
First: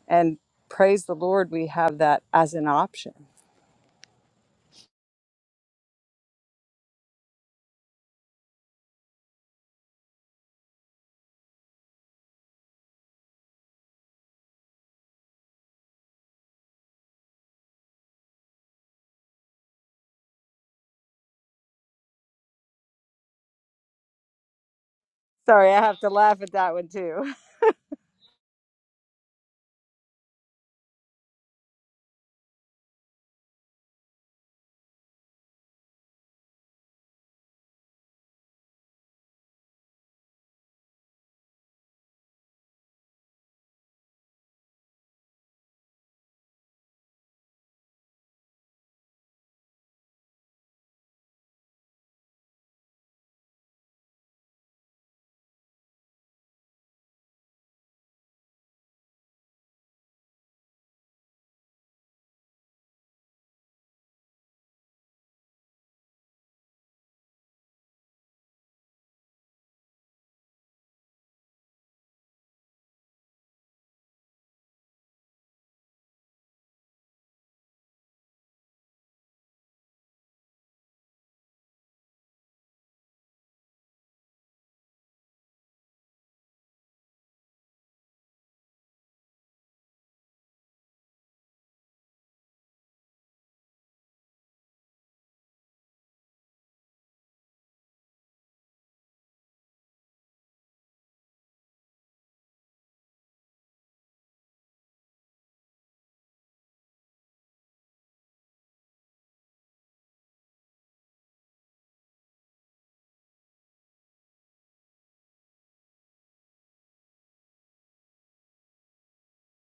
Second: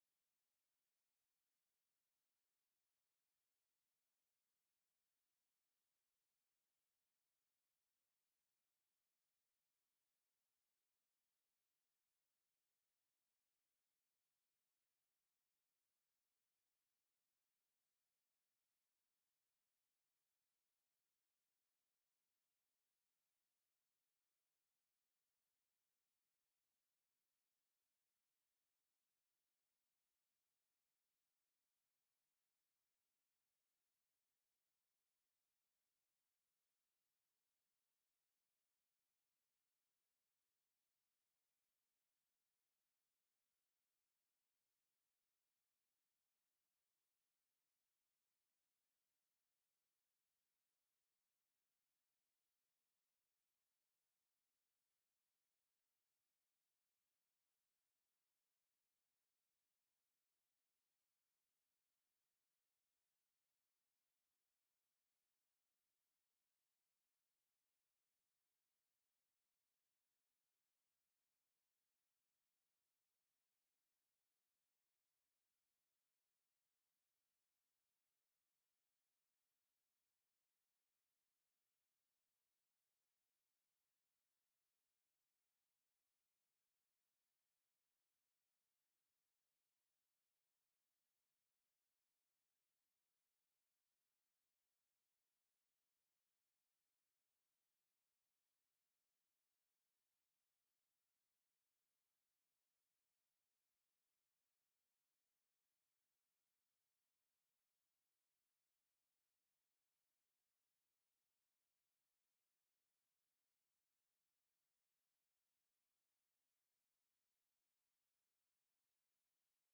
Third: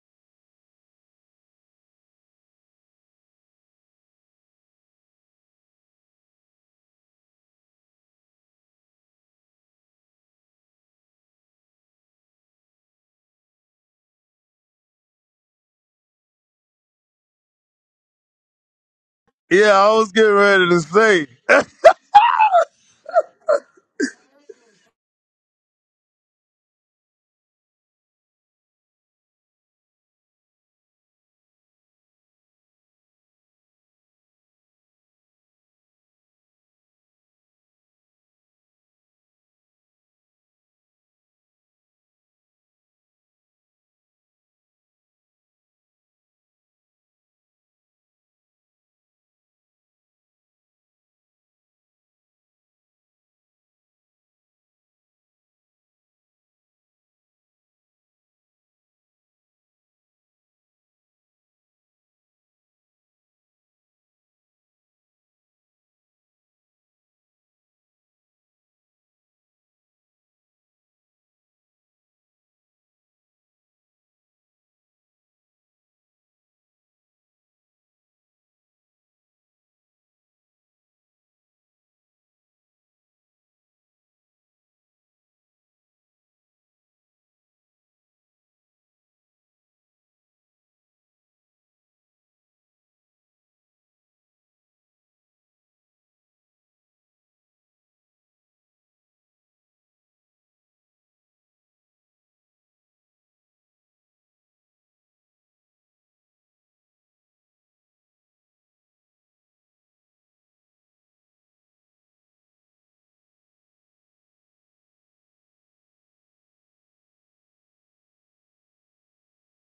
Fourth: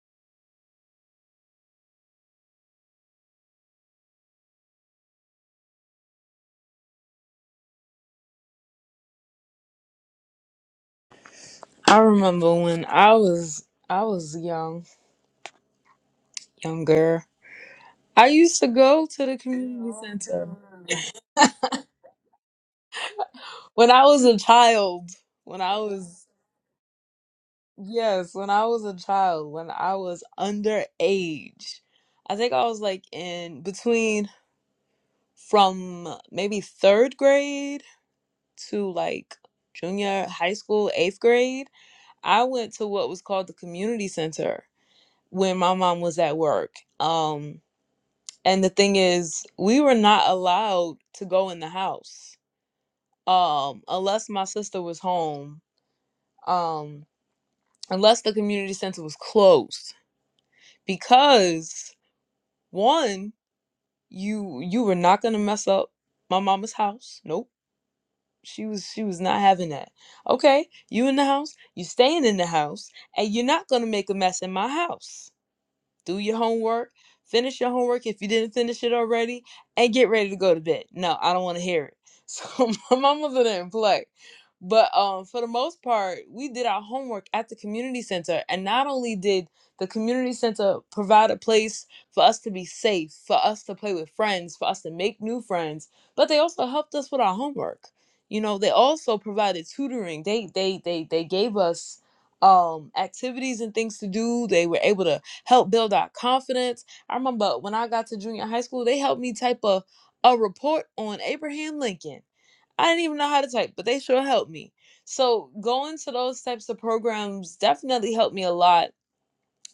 And praise the Lord, we have that as an option. I remember when I was I was young, younger. I used to go to the Yeah, I community was getting center ready to say. when I was a child. When Sorry, I I have to was laugh at that one too. *laughs* Yes, when I was a child, when I was underage, I think I was like in between from maybe third grade to like junior high school, eighth grade. I went to what was called the community center when my mom was at work. Um, and the thing is, we were not allowed to go in the house, um, unless my sister was home, um, unless the community center was closed because One, you you were not gonna mess up my mama's house. Nope. She was she was not having that. Okay, you in the house, you staying in the house, and you're not gonna make a mess in my house do your homework, finish your homework if you didn't finish it already, and get ready to go to bed. No, I don't want to hear it. *laughs* So my mama didn't play. But um, for the most part, we did our homework at the community center. And not only did the community center provide a place for us to be safe, for us to play with friends, for us to make new friends, but they also helped us with our homework. You know, they also provided tutoring. They they they they gave us um activities and things to do. They were able to help build our confidence. I remember when I got to junior high school, they helped me type a, a report on Abraham Lincoln. I didn't even know how to type, but they sure helped me. So going to those types of programs definitely helped me a lot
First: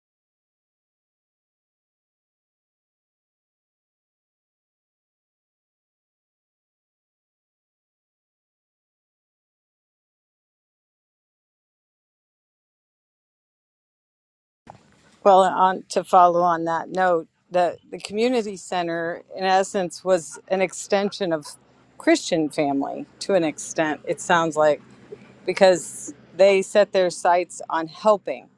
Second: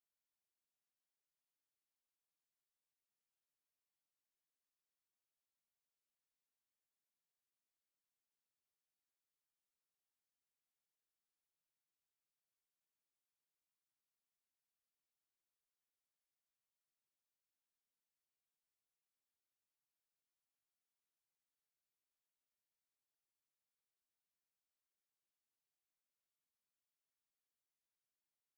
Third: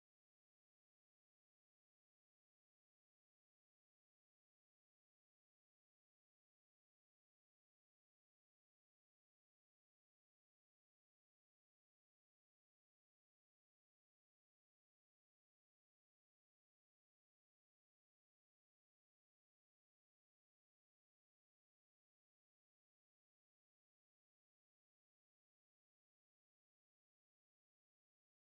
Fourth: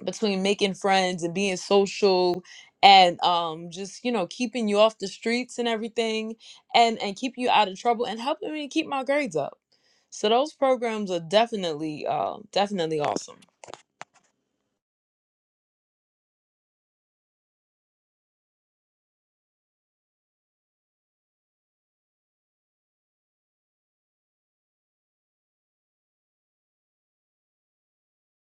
between making friends and being social and um just you know keeping you off the streets and everything and and keeping you out of trouble and helping me keep my grades up so those programs are definitely uh definitely awesome Well, on to follow on that note, the, the community center, in essence, was an extension of Christian family to an extent, it sounds like, because they set their sights on helping,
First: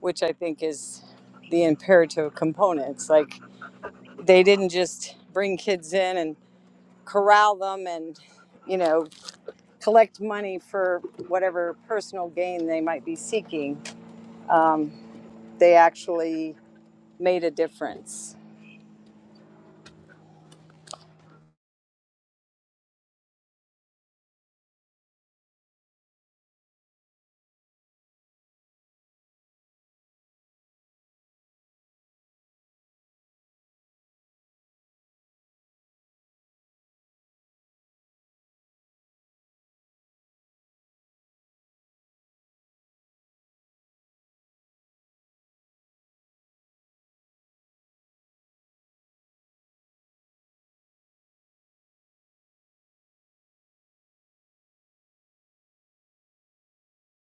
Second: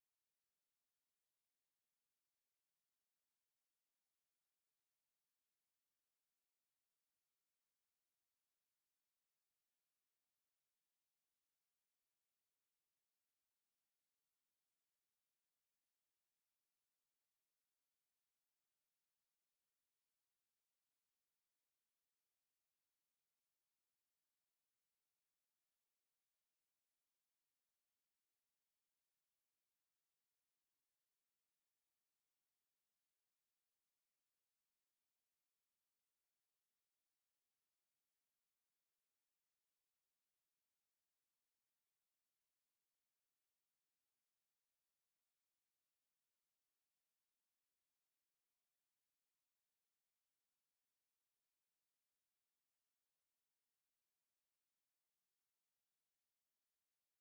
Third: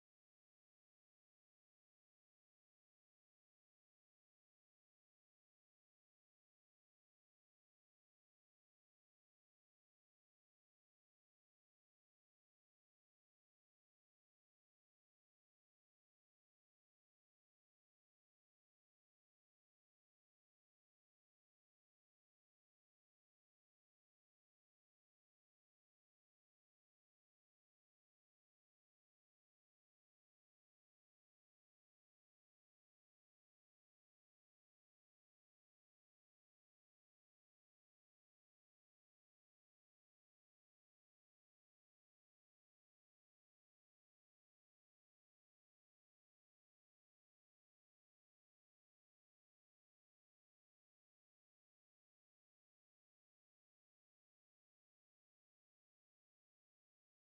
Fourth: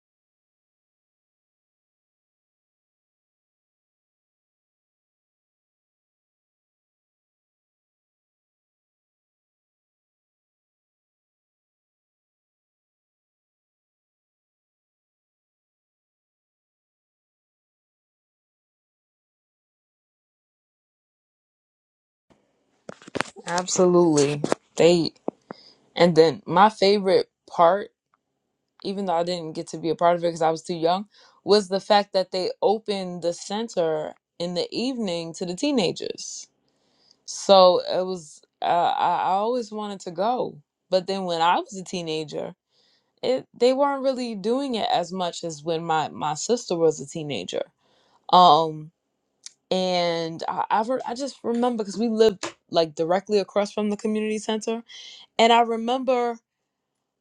which I think is the imperative components. Like, they didn't just bring kids in and corral them and, you know, collect money for whatever personal gain they might be seeking, they actually made a difference. absolutely they And then my favorite part, even though I didn't get to be a part of it because I was too young, was the fact that they opened the center in the evening to the teenagers. So it was, uh, I, I always wanted to go. But then when I was a teenager, it they weren't really doing it as much as when my, my sister was a teenager. Um, and I, I, re- I just remember because we lived like directly across from the community center. And I remember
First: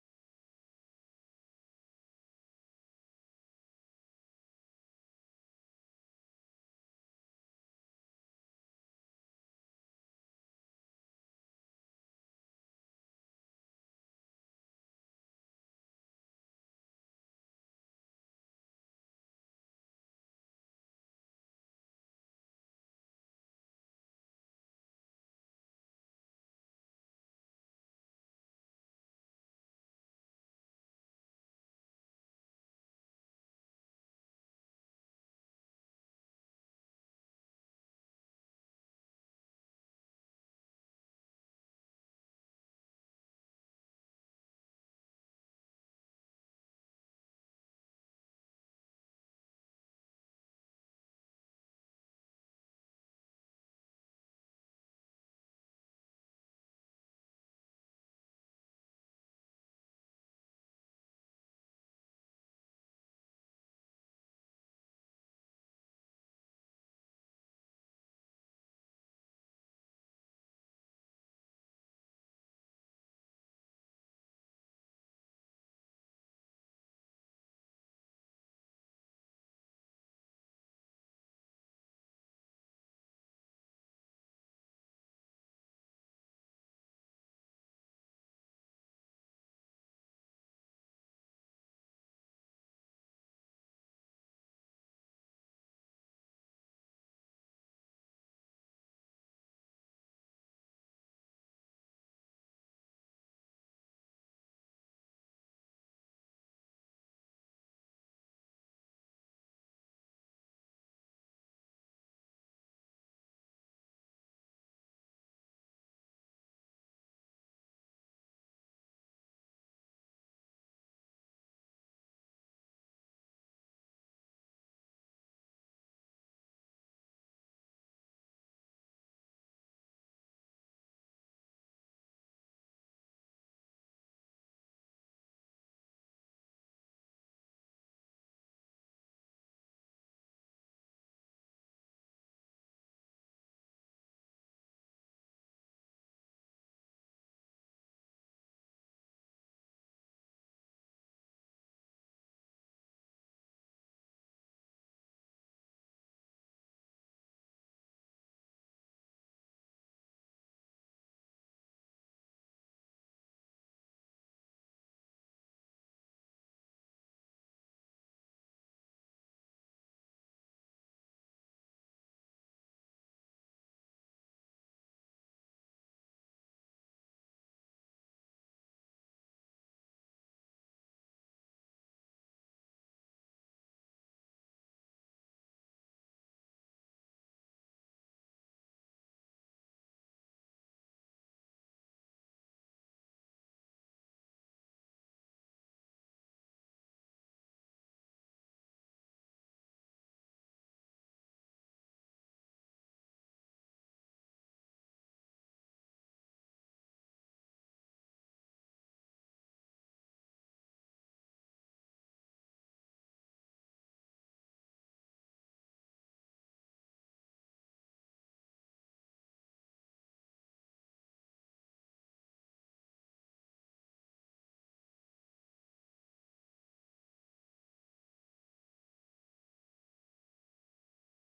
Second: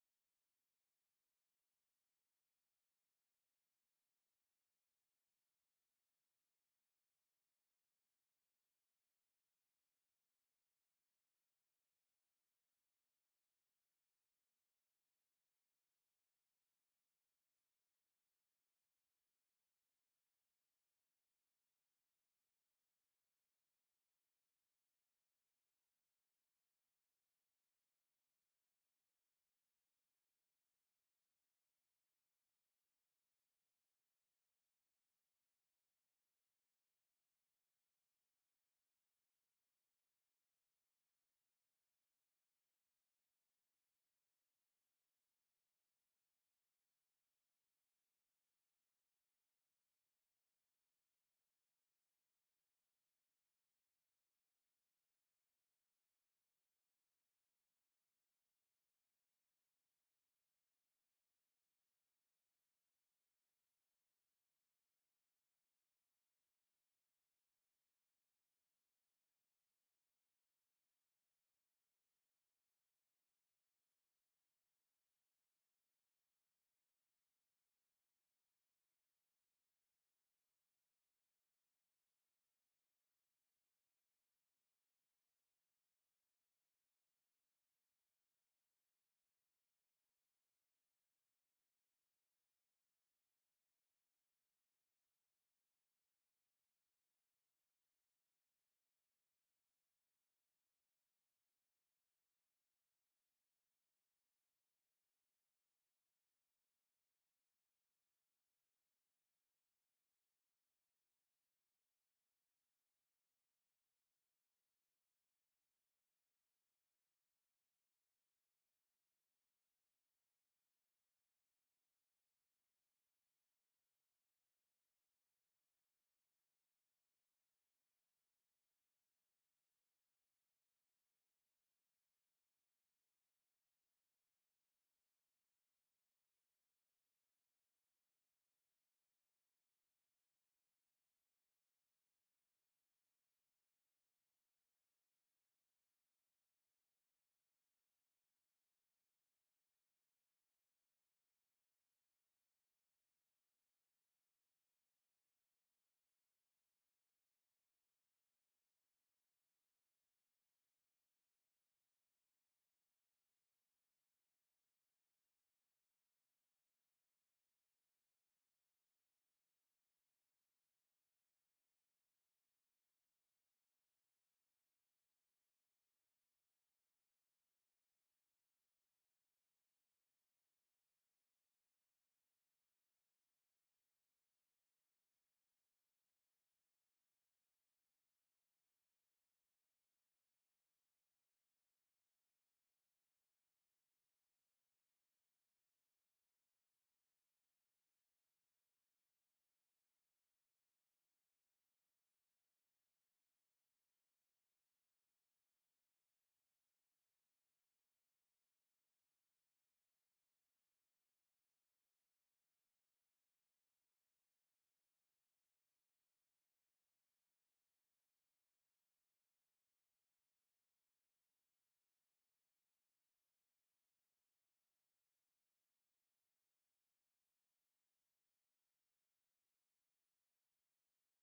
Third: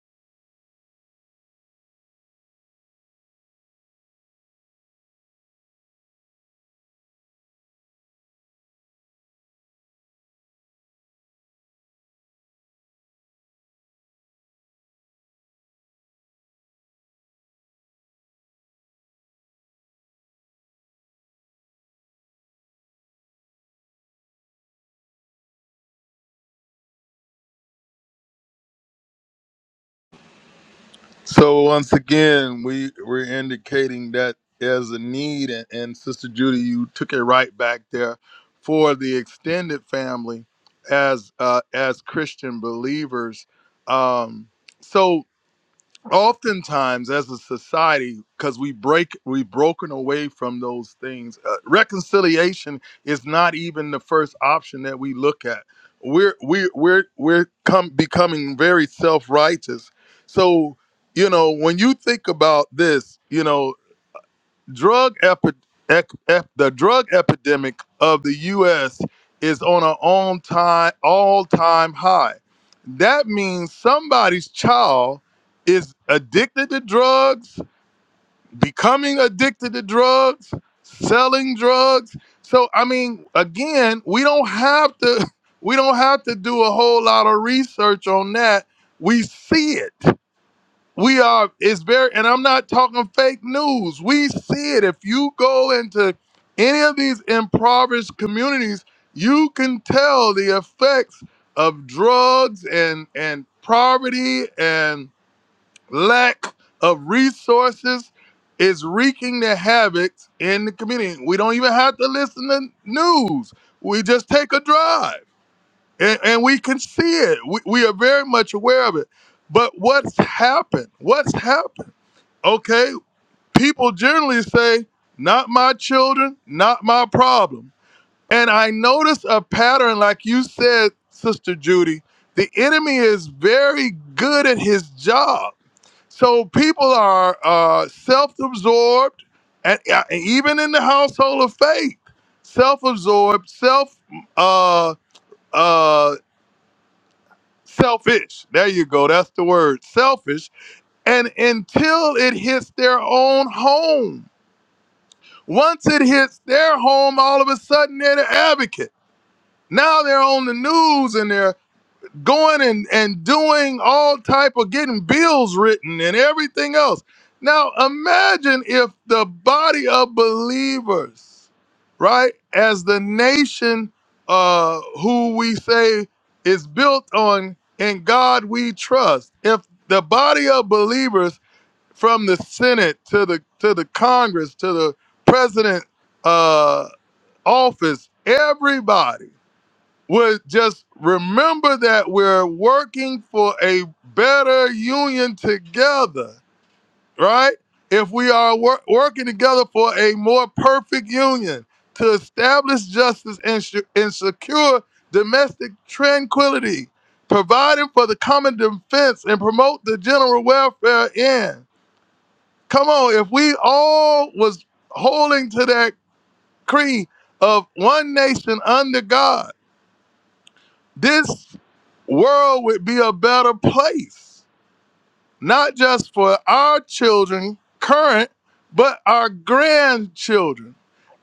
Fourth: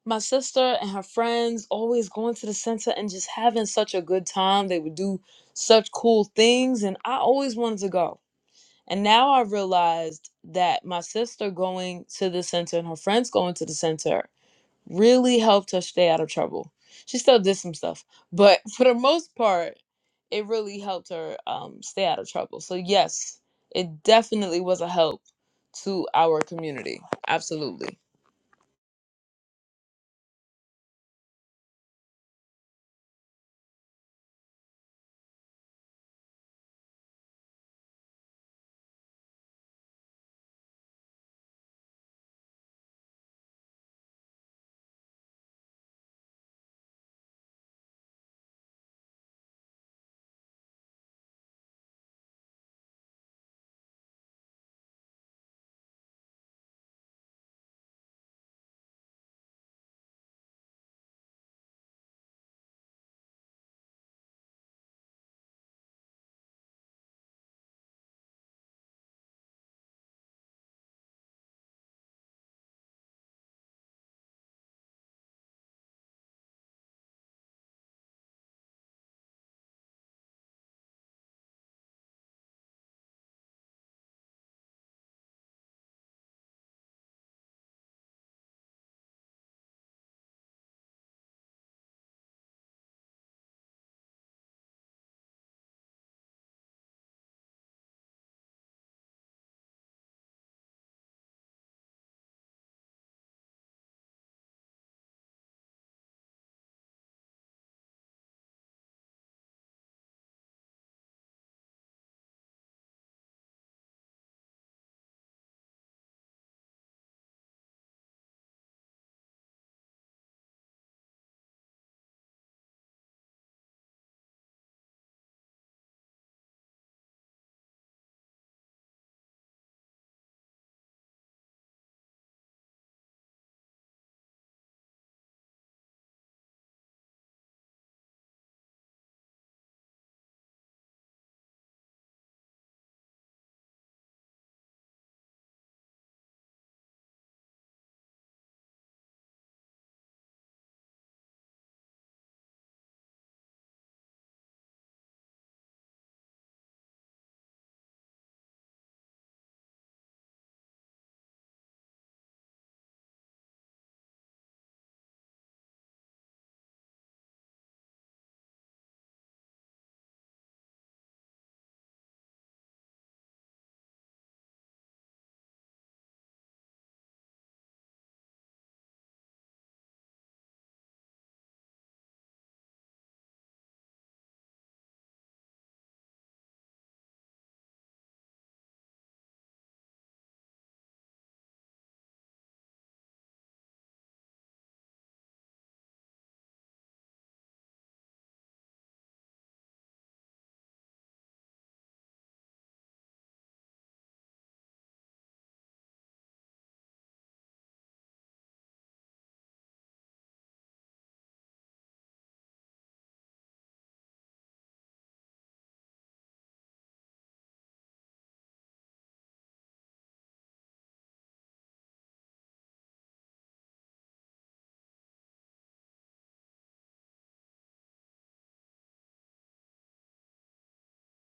my sister and her friends always going to the center and just having such a good time. They would do such cool things, and I always wanted to go. And now I realized that my sister going to the center and her friends going to the center really helped her stay out of trouble. She still did some stuff, but *laughs* for the most part, it really helped her um, stay out of trouble. So, yes, it definitely was a help to our community. Absolutely. So once again, we we're indicating that there's a need, and, and Sister Judy, you took it right back there for the extended family as uh, as Christian believers. Um, so oftentimes as a society because we break we've broken away from those things uh, reconciliation is not even the first option that we look at we're we're we're we're come becoming very self-righteous so you know when you think about this you know drug epi- ec- ep- the drug epidemic of the U.S. is on an all time all time high. That means somebody's child is addicted to drugs, becoming addicted to drugs, selling drugs. So I mean, again, we don't have to *laughs* we don't have to do a whole lot of research on that. We see it. We are, it's very, and I'm not talking fake news. We see it. If you go into any of these impoverished communities, you can tell the effects of drugs and, and poverty and lack of resources is wreaking their havocs in the community. We don't even have to listen to news. We just take a drive and, and we can see it. We, we are very much aware of it. But what's happened? What's happened? okay, people generally say, not my children, not my problem. And I notice a pattern, like you said, Sister Judy, the enemy is very good at his job. So people are uh, self absorbed, and, uh, even in the household of faith, self absorbed, self. Uh, uh, Selfish. There you go. That's the word. Selfish. And until it hits their own home, Once it hits their home, all of a sudden they're the advocate. Now they're on the news and they're going and, and doing all type of getting bills written and everything else. Now imagine if the body of believers, right, as the nation uh, who we say is built on in God we trust, if the body of believers from the Senate to the to the Congress to the president uh, office, everybody would just remember that we're working for a better union together, right? If we are wor- working together for a more perfect union to establish justice and, su- and secure domestic tranquility, providing for the common defense and promote the general welfare in. Come on, if we all was holding to that creed of one nation under God, this world would be a better place, not just for our children, current, but our grandchildren.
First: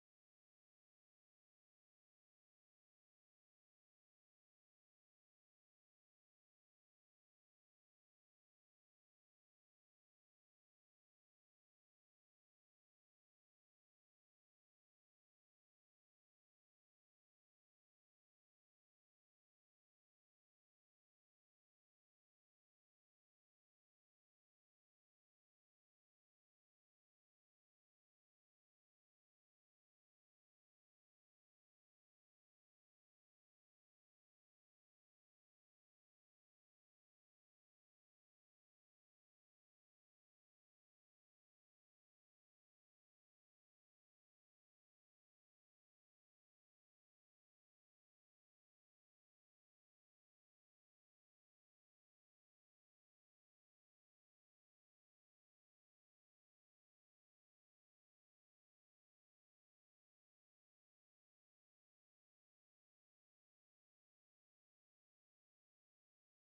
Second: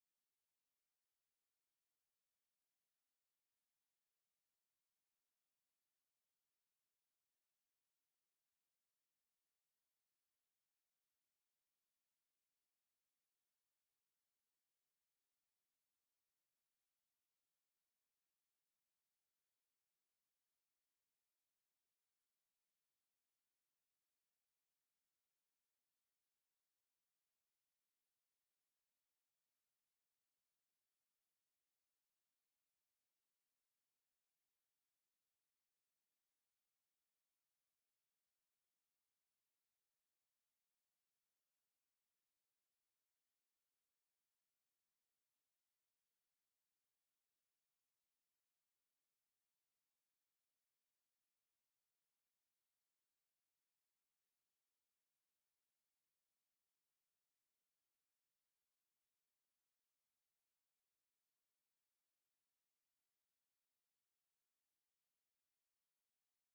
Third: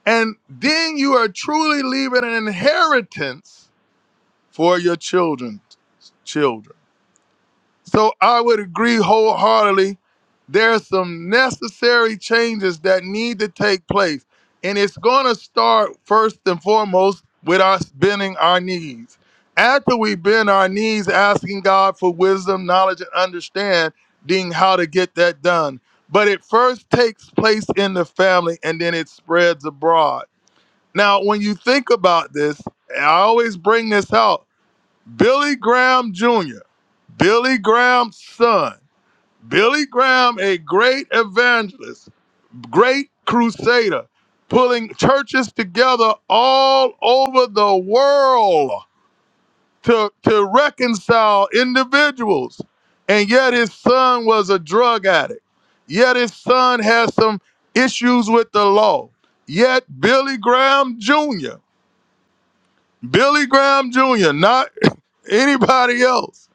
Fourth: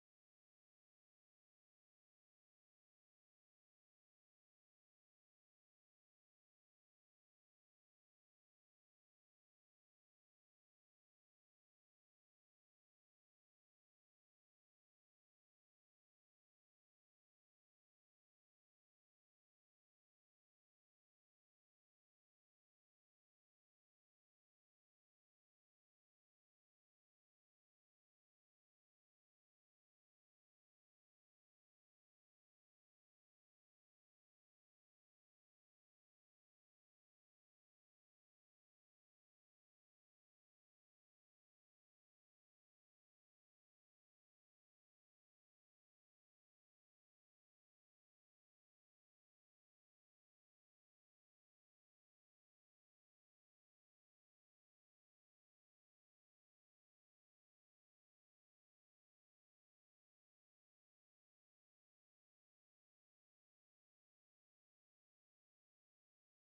And then you are truly leaving an inheritance for your children's children. So I would agree wholeheartedly. There's some necessary changes that need to take place. And it's going to start first and foremost with us bending our knees. After we bend our knees, asking God for wisdom, knowledge, and understanding how to get that done. But it first takes place in the family and then it spreads abroad. Now, when you think about this, I always bring this out Billy Graham Jr., Billy Graham's son, Billy Graham, a great evangelist, great crusader, pulling churches together all over the world to, to reconcile individuals. And yet his son was a drug addict. Yet his son has some issues with the law. Yet Billy Graham Jr., Billy Graham Jr., not anybody else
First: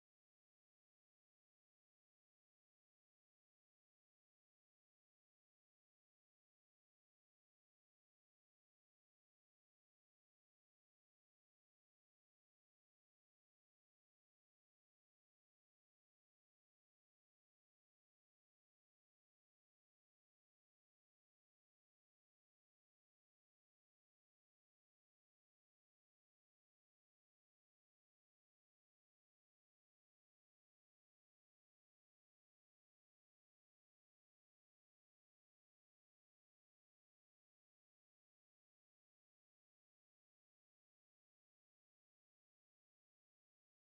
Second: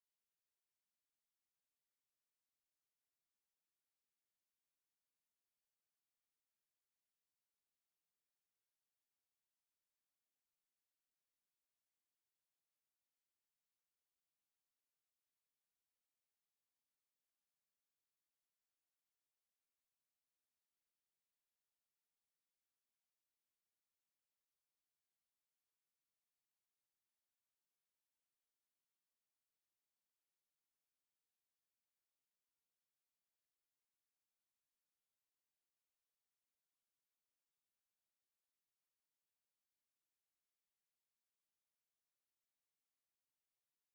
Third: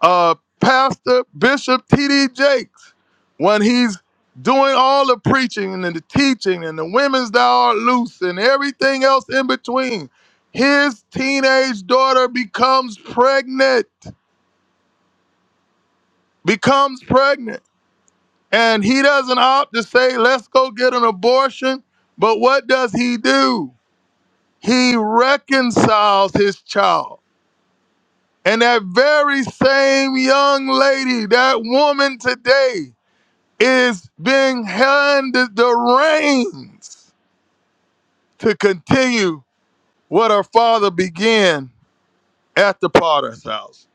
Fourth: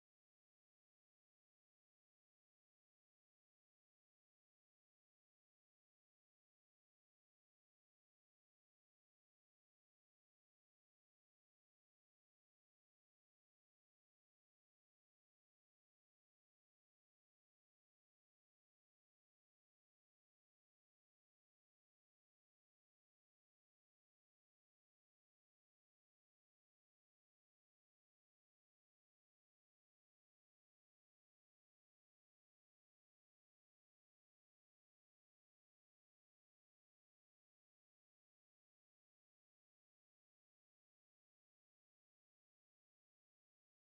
uh, Pastor Bishop T.D. Jakes when he's doing all the preaching and the teaching and the women's that are loose and everything else in between. His teenage daughter becomes pregnant, becomes pregnant, and he doesn't opt to say, let's go get an abortion. But what does he do? He reconciles his child. And that very same young lady, that woman today, is being handed the reins to continue what our father began at the potter's house.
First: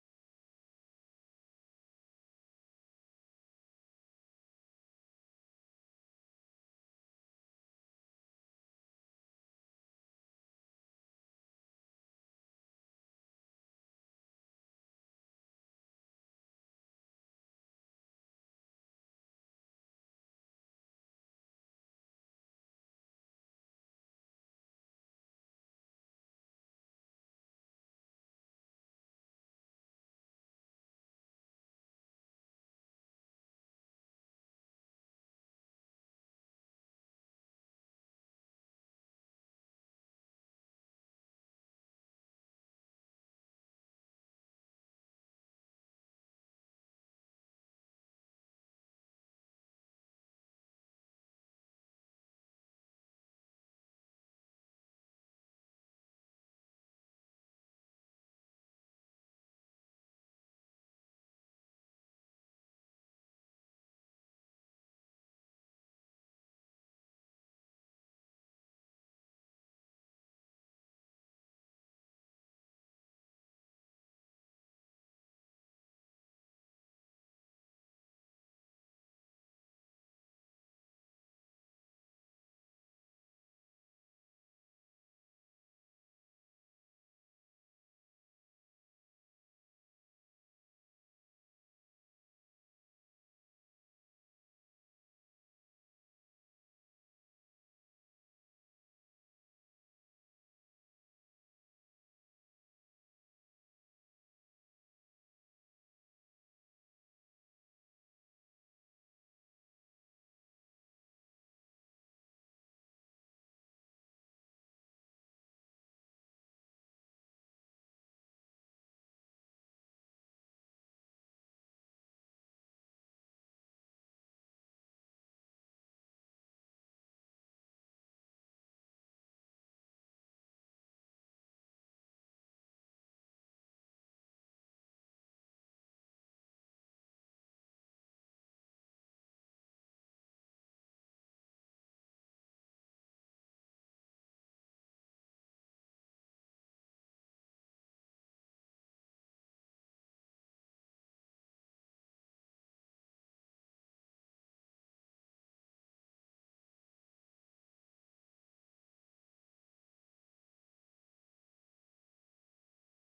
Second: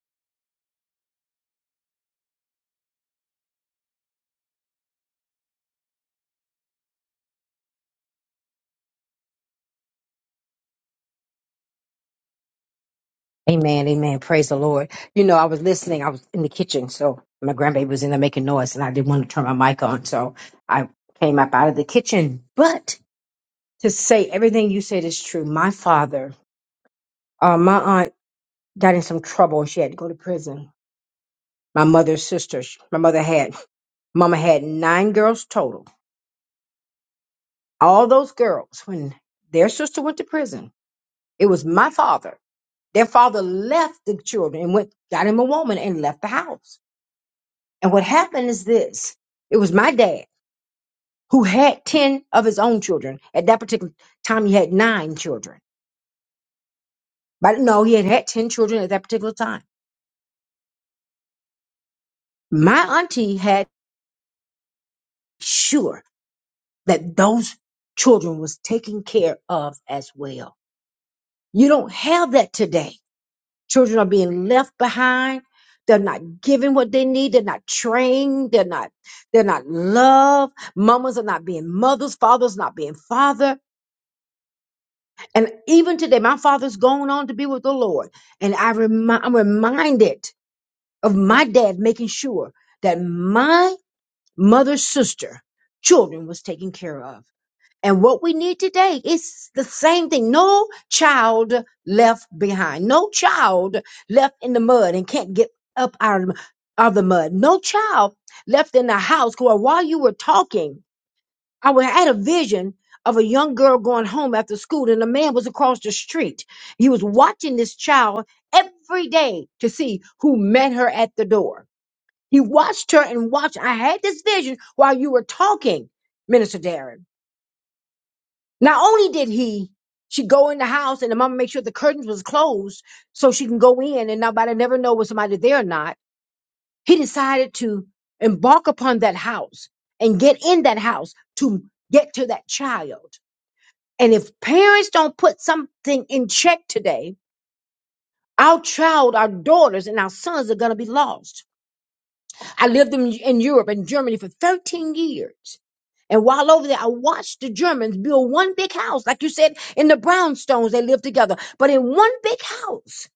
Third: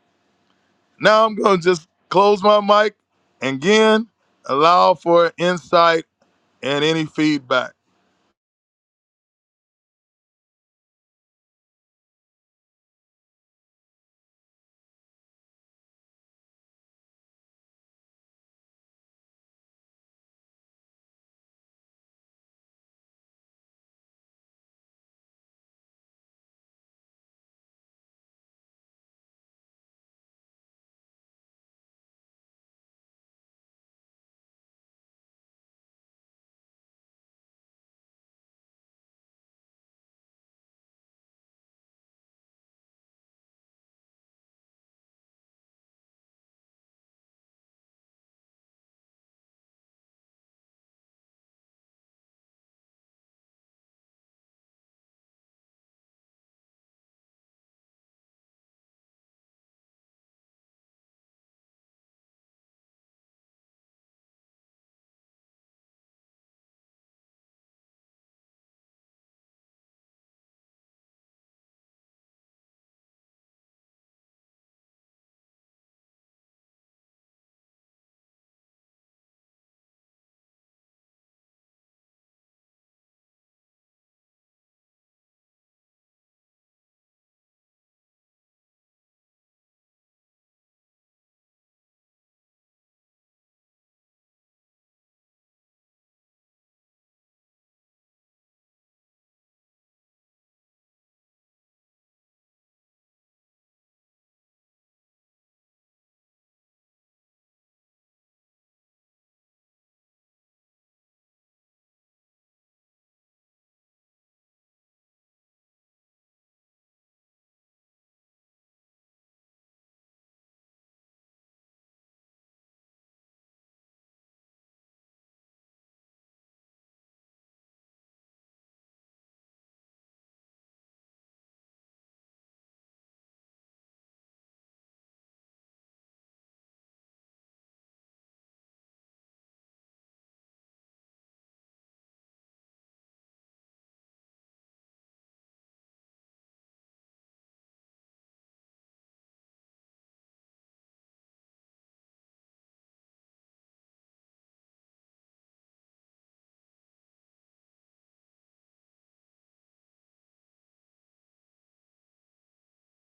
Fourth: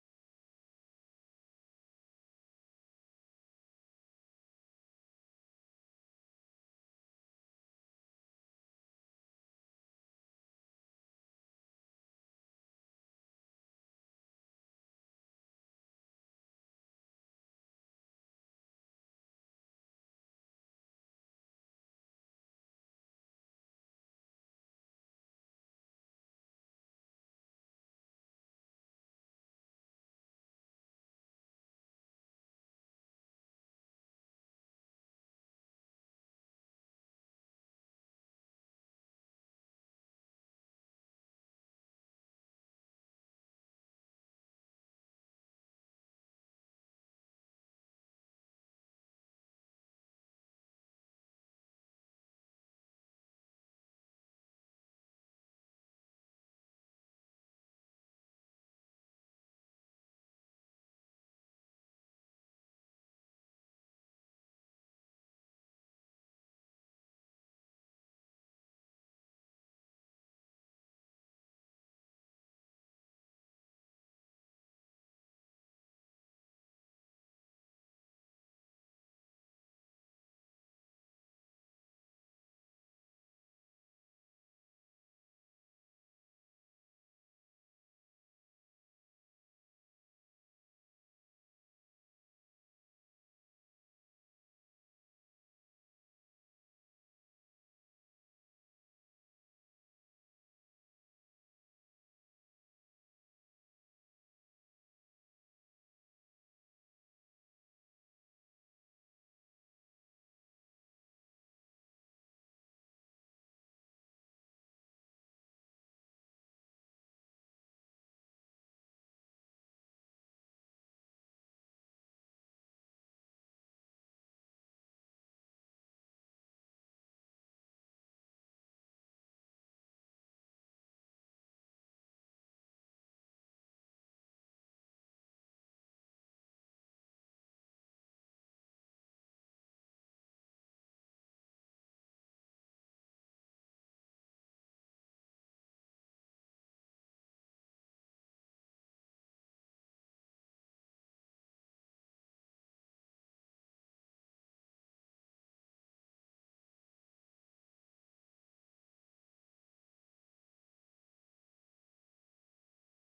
Now I'm going to just close my mic and again allow for insight and any feedback. Amen, amen. Praise the Lord. You know, I was listening. I was in the kitchen, so my grandbaby was in there making noise, and I didn't want to turn my mic on, so I came up out of the kitchen. But to say everything you said is true. My father, uh, my aunt got in some trouble, and she had to go to prison. My mother's sister, sh- my mother had, mama had nine girls total. All those girls, when their sister went to prison, it was my father. Their father left the children and went, got him a woman and left the house And what happened is this it was my dad who had 10 of his own children. At that particular time, he had nine children. But no, he had had 10 children at that particular time. My auntie had sure that those children was taken care of as well. You don't have that today. Children are being left behind. They're not given what they need. They're not trained. They're not, they're not loved. Mamas are not being mothers. Fathers not being father And even today, my father's gone on to be with the Lord. And I remi- I'm reminded of my dad making sure that my mother's sister children was taken care of. And what we need today is the same thing. No child left behind. No child left in the mud and can't get up out of, the- of the mud. No child left in the house where while you were talking I wa- had a vision of a young girl going home after school, and a man was across the street. He was watching this child every day to see who met her at the door. He watched her and watched. I had this vision while you were talking, Minister Darren. Not only did he, she go in the house and the mama make sure the curtains was closed so she can go in and nobody never know was somebody there or not. He decided to embark upon that house and get in that house to get to that child And if parents don't put something in check today, our child, our daughters, and our sons are going to be lost. I lived in, in Europe in Germany for 13 years. And while over there, I watched the Germans build one big house. Like you said, in the brownstones, they lived together. But in one big house,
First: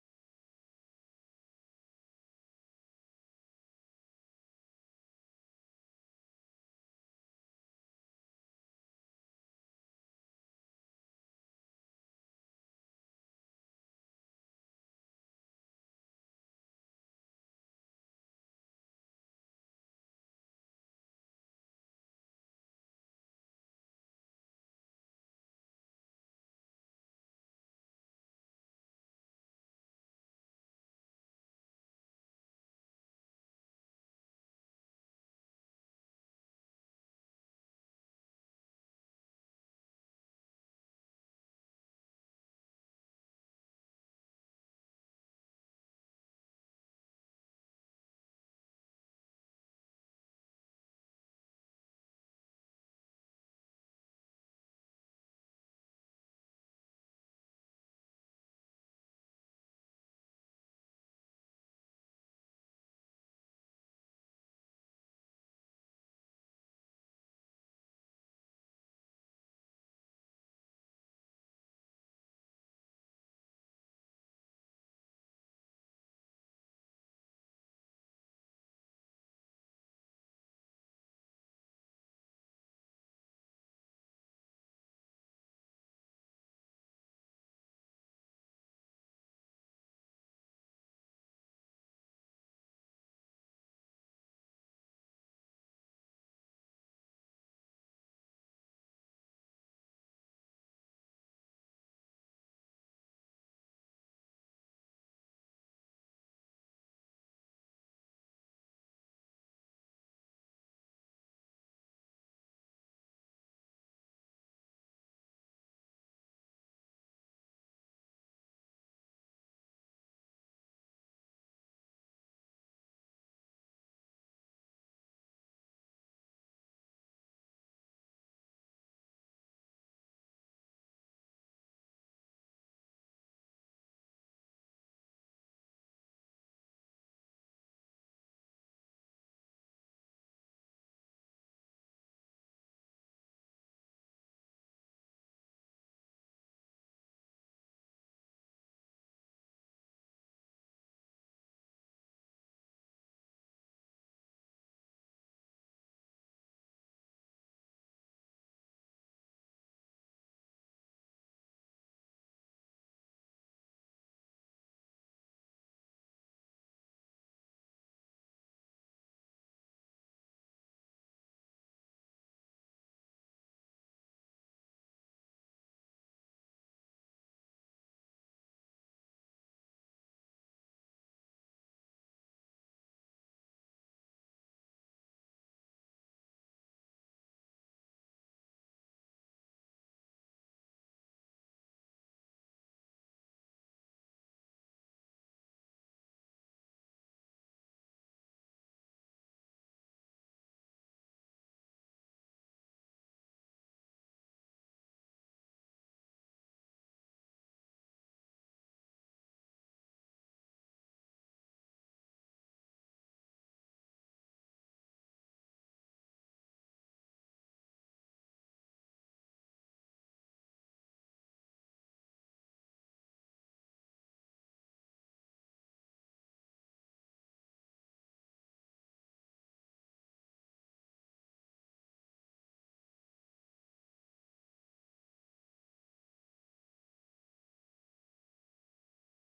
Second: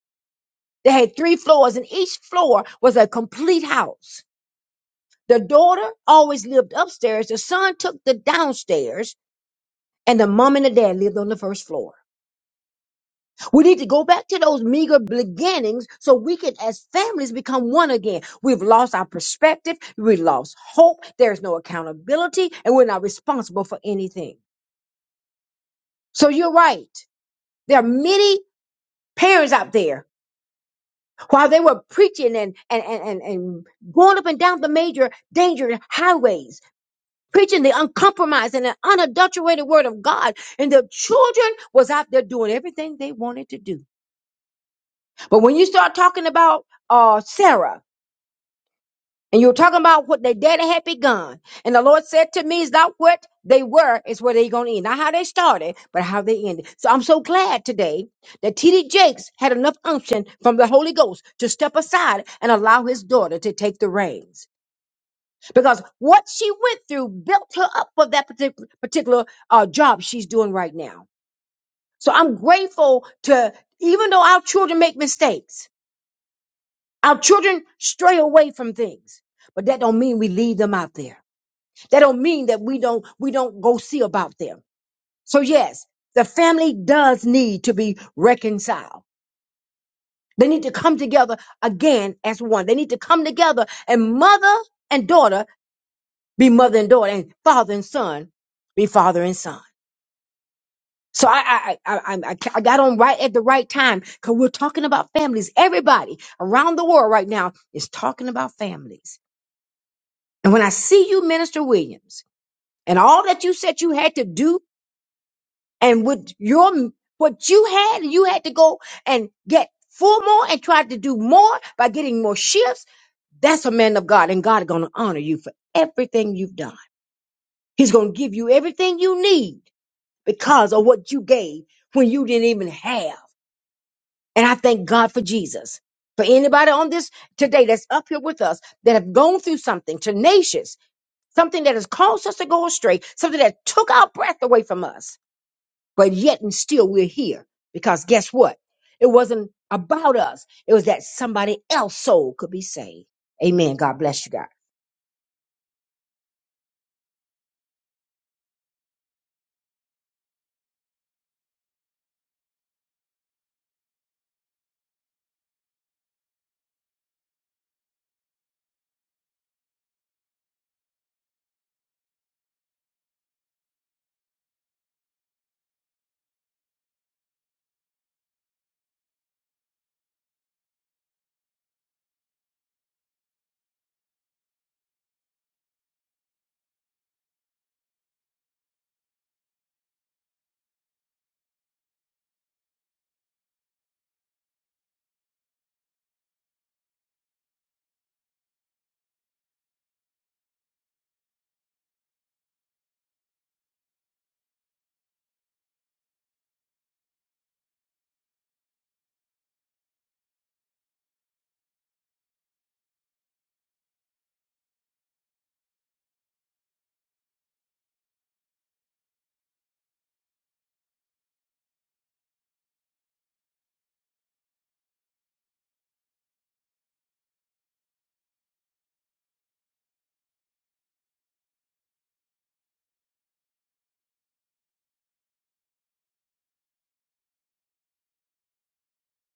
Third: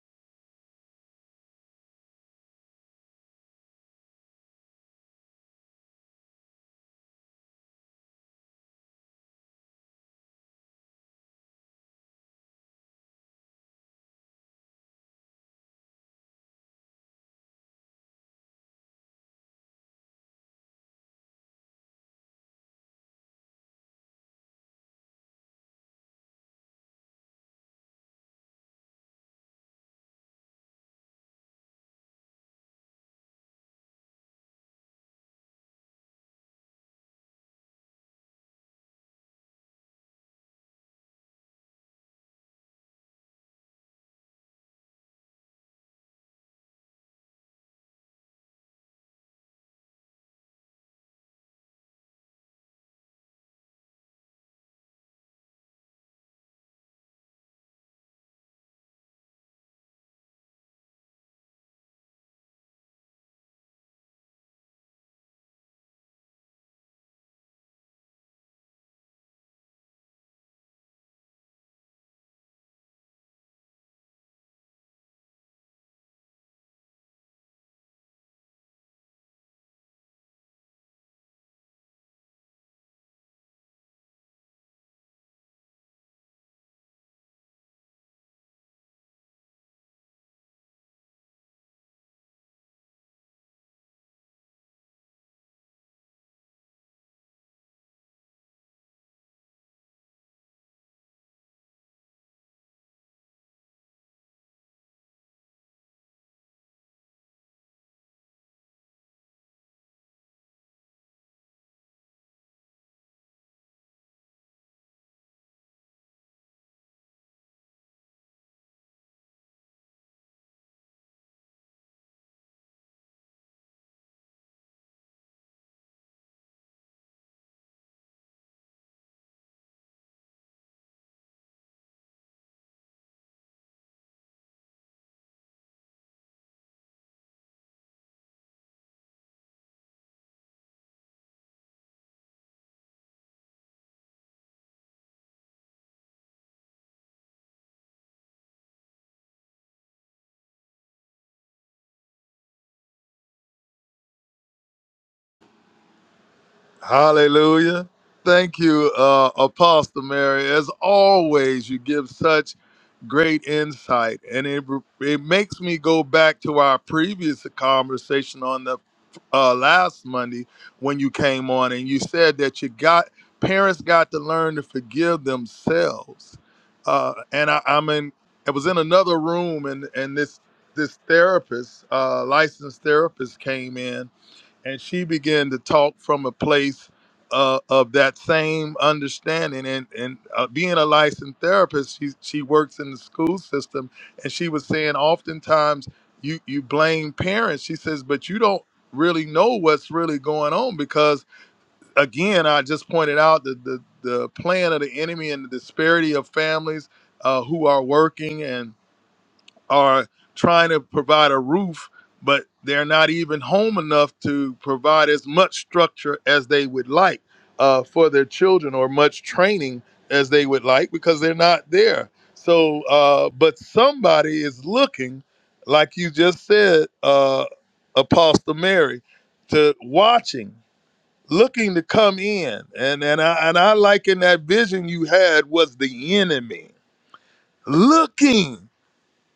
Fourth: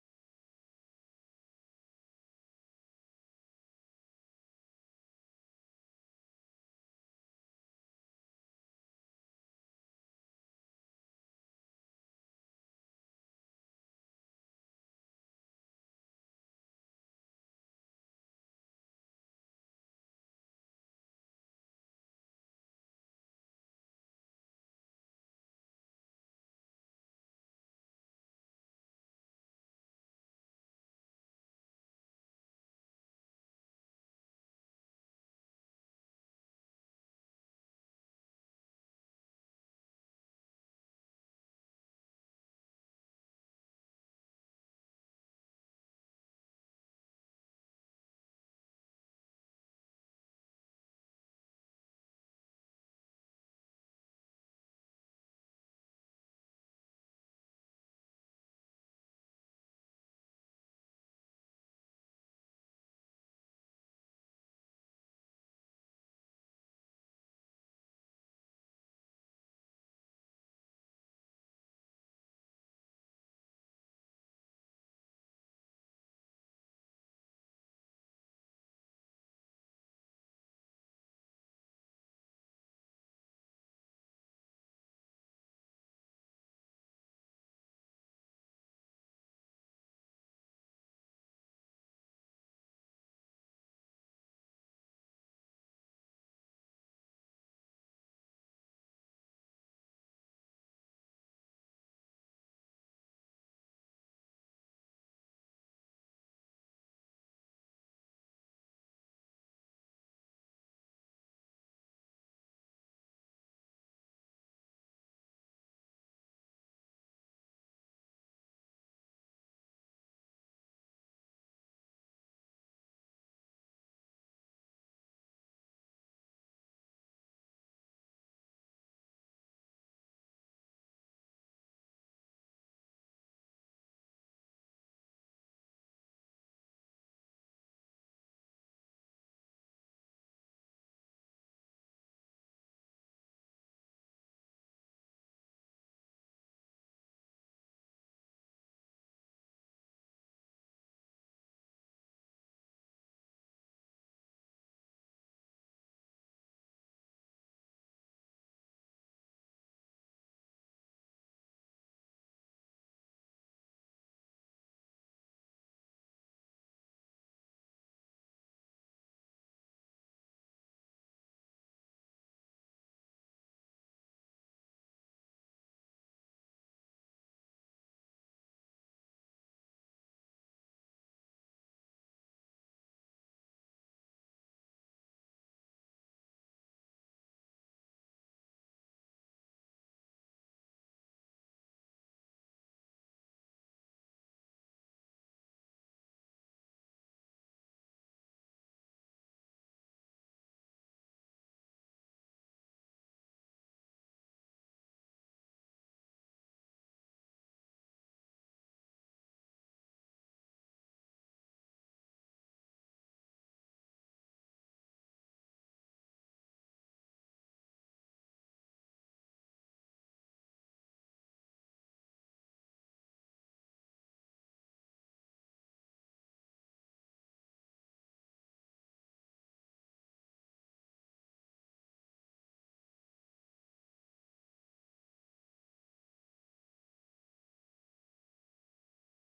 they had three floors, and each floor was a complete house. The daughter always lived upstairs, the son took the downstairs, and the mom and the dad lived on the first floor. We need to go back to those meager beginnings so we can, as families, become one again. We've lost our perspective. We lost hope. There's no accountability and we're not responsible for anything. So you're right. There are many parents out there while they were preaching and, and, and, and, and going up and down the major danger highways, preaching the uncompromised and the unadulterated word of God. And the children was out there doing everything they wanted to do. But when you start talking about uh, Sarah, And you were talking about what they daddy had begun. And the Lord said to me, is not what they were, is where they're going to end. Not how they started, but how they ended. So I'm so glad today that T.D. Jakes had enough unction from the Holy Ghost to step aside and allow his daughter to take the reins. Because what she went through built her up for that partic- particular uh, job she's doing right now. So I'm grateful to, even though our children make mistakes, our children stray away from things, but that don't mean we leave them out there. That don't mean that we don't we don't go see about them. So yes, the family does need to be reconciled. They need to come together again as one. They need to come together and mother and daughter be mother and daughter, and father and son be father and son. So I I I I, I I got on right at the right time because we're talking about families. Everybody around the world right now is talking about families. And when I see you, Minister Williams, and all that you said you had to do and with your what you had, you had to go and get four more and try to do more by getting more shifts. That's a man of God, and God is going to honor you for everything you've done. He's going to give you everything you need because of what you gave when you didn't even have. And I thank God for Jesus. For anybody on this today that's up here with us that have gone through something tenacious, something that has caused us to go astray, something that took our breath away from us, but yet and still we're here because guess what? It wasn't about us. It was that somebody else's soul could be saved. Amen. God bless you, God. Hallelujah. Thank you, uh, Apostle Mary. As always, you give such great insight, and it, it makes me go back to our previous conversation on the uh, last Monday when you came on, and you said that you got parents got to learn to forgive themselves. Uh, and I, I'm in. I was in another room, and and this this therapist, uh, licensed therapist, came in, and she began to talk from a place uh, of that same understanding and and uh, being a licensed therapist she she works in the school system and she was saying oftentimes you you blame parents she says but you don't really know what's really going on because again I just pointed out the the, the plan of the enemy and the disparity of families uh, who are working and are trying to provide a roof, but they're not even home enough to provide as much structure as they would like uh, for their children or much training as they would like because they're not there. So, uh, but somebody is looking, like you just said, uh, Apostle Mary, to watching, looking to come in, and and I and I liken that vision you had was the enemy looking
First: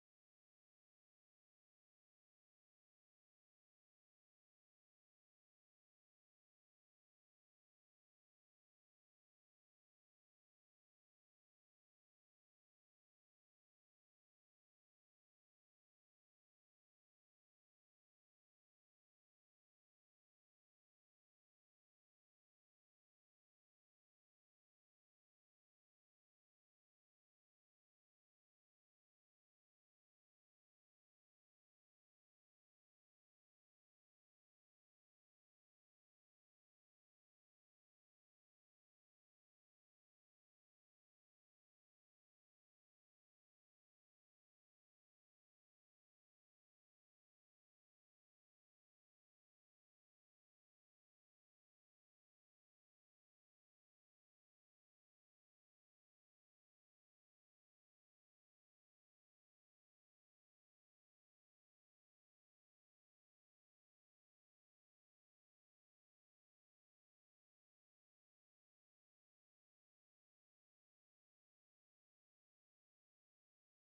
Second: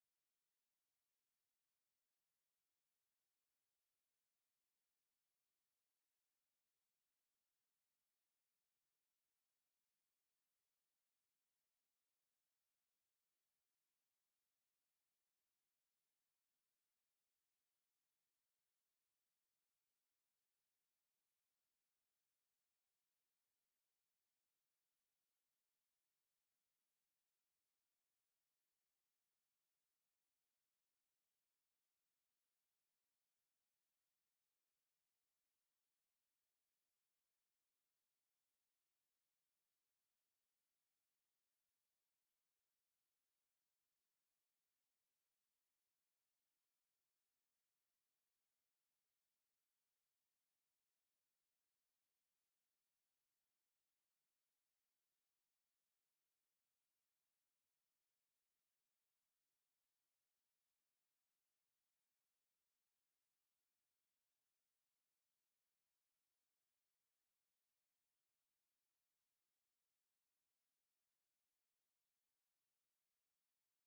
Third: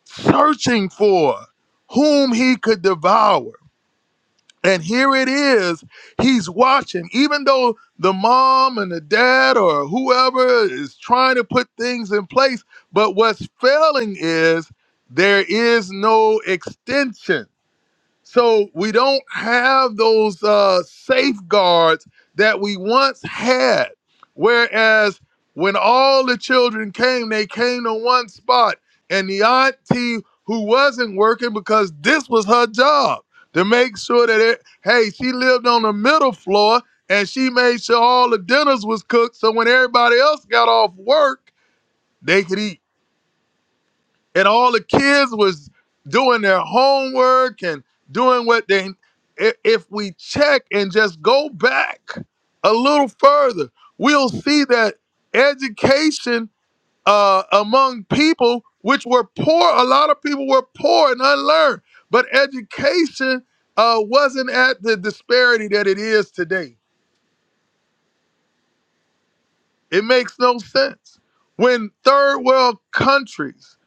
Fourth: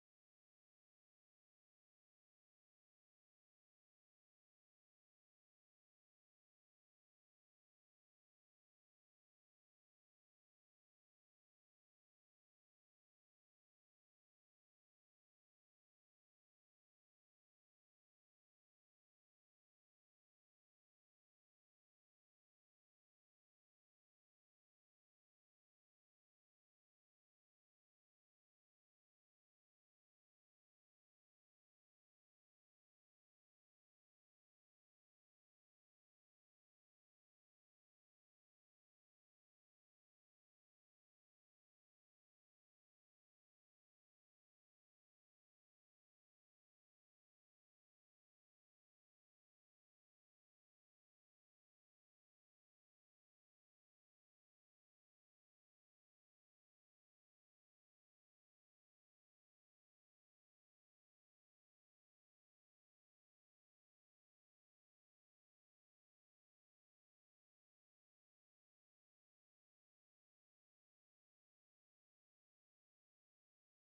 searching for whom he could devour. And here it is, he's watching. Even though the mom and the dad or whoever is trying to put things in place, but what's failing is there is no extension. So we don't have those uh, safeguards that we once had. Whereas when all the children came, they came to one spot, and the auntie who wasn't working because this was her job to make sure that it, hey, she lived on the middle floor and she made sure all the dinners was cooked. So when everybody else got off work, they could eat and all the kids was doing their homework and doing what they i- if we check and just go back a little further we'll see that education uh, among people which were poor a lot of people were poor and unlearned but education uh, wasn't at the disparity that it is today it makes no sense when third world countries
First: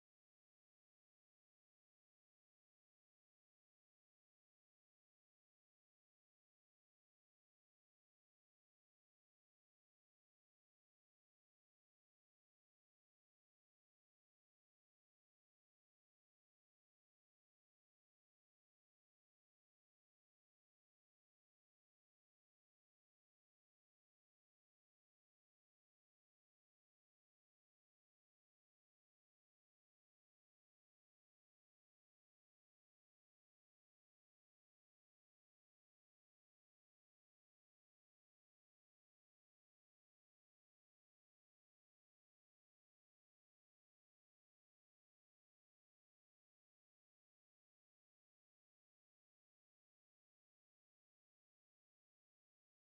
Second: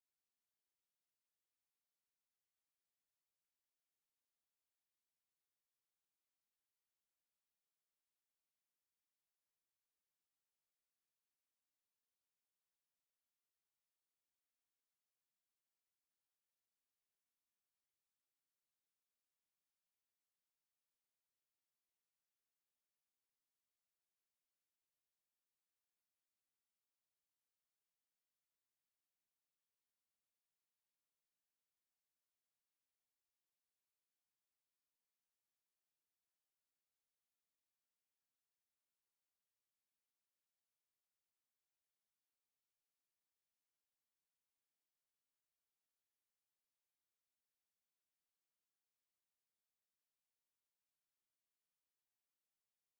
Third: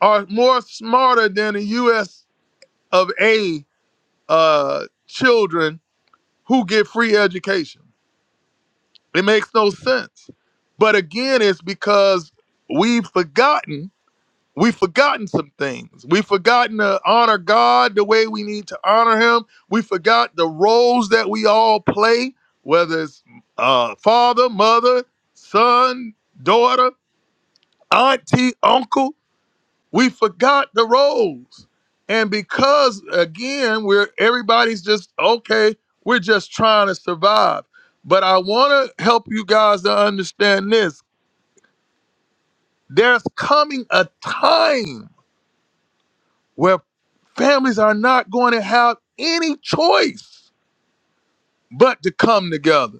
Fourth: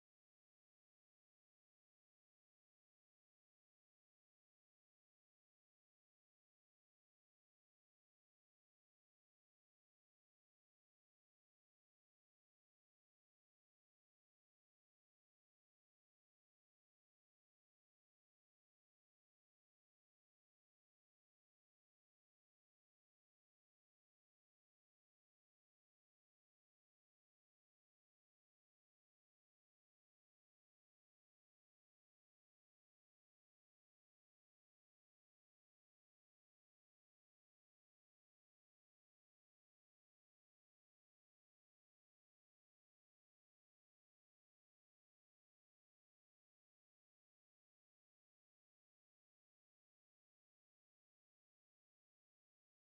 are more smarter than the us of A uh, children who get free education. It makes no sense. But again, it's because we've forgotten. We've forgotten some things. We've forgotten to honor God the way we need to honor Him. We forgot the roles that we all play, whether it's uh, father, mother, son, daughter, auntie, uncle We forgot the roles. And because again, we're everybody's just okay, we're just trying to survive. But I want to help you guys to understand this. There's coming a time where families are not going to have any choice but to come together.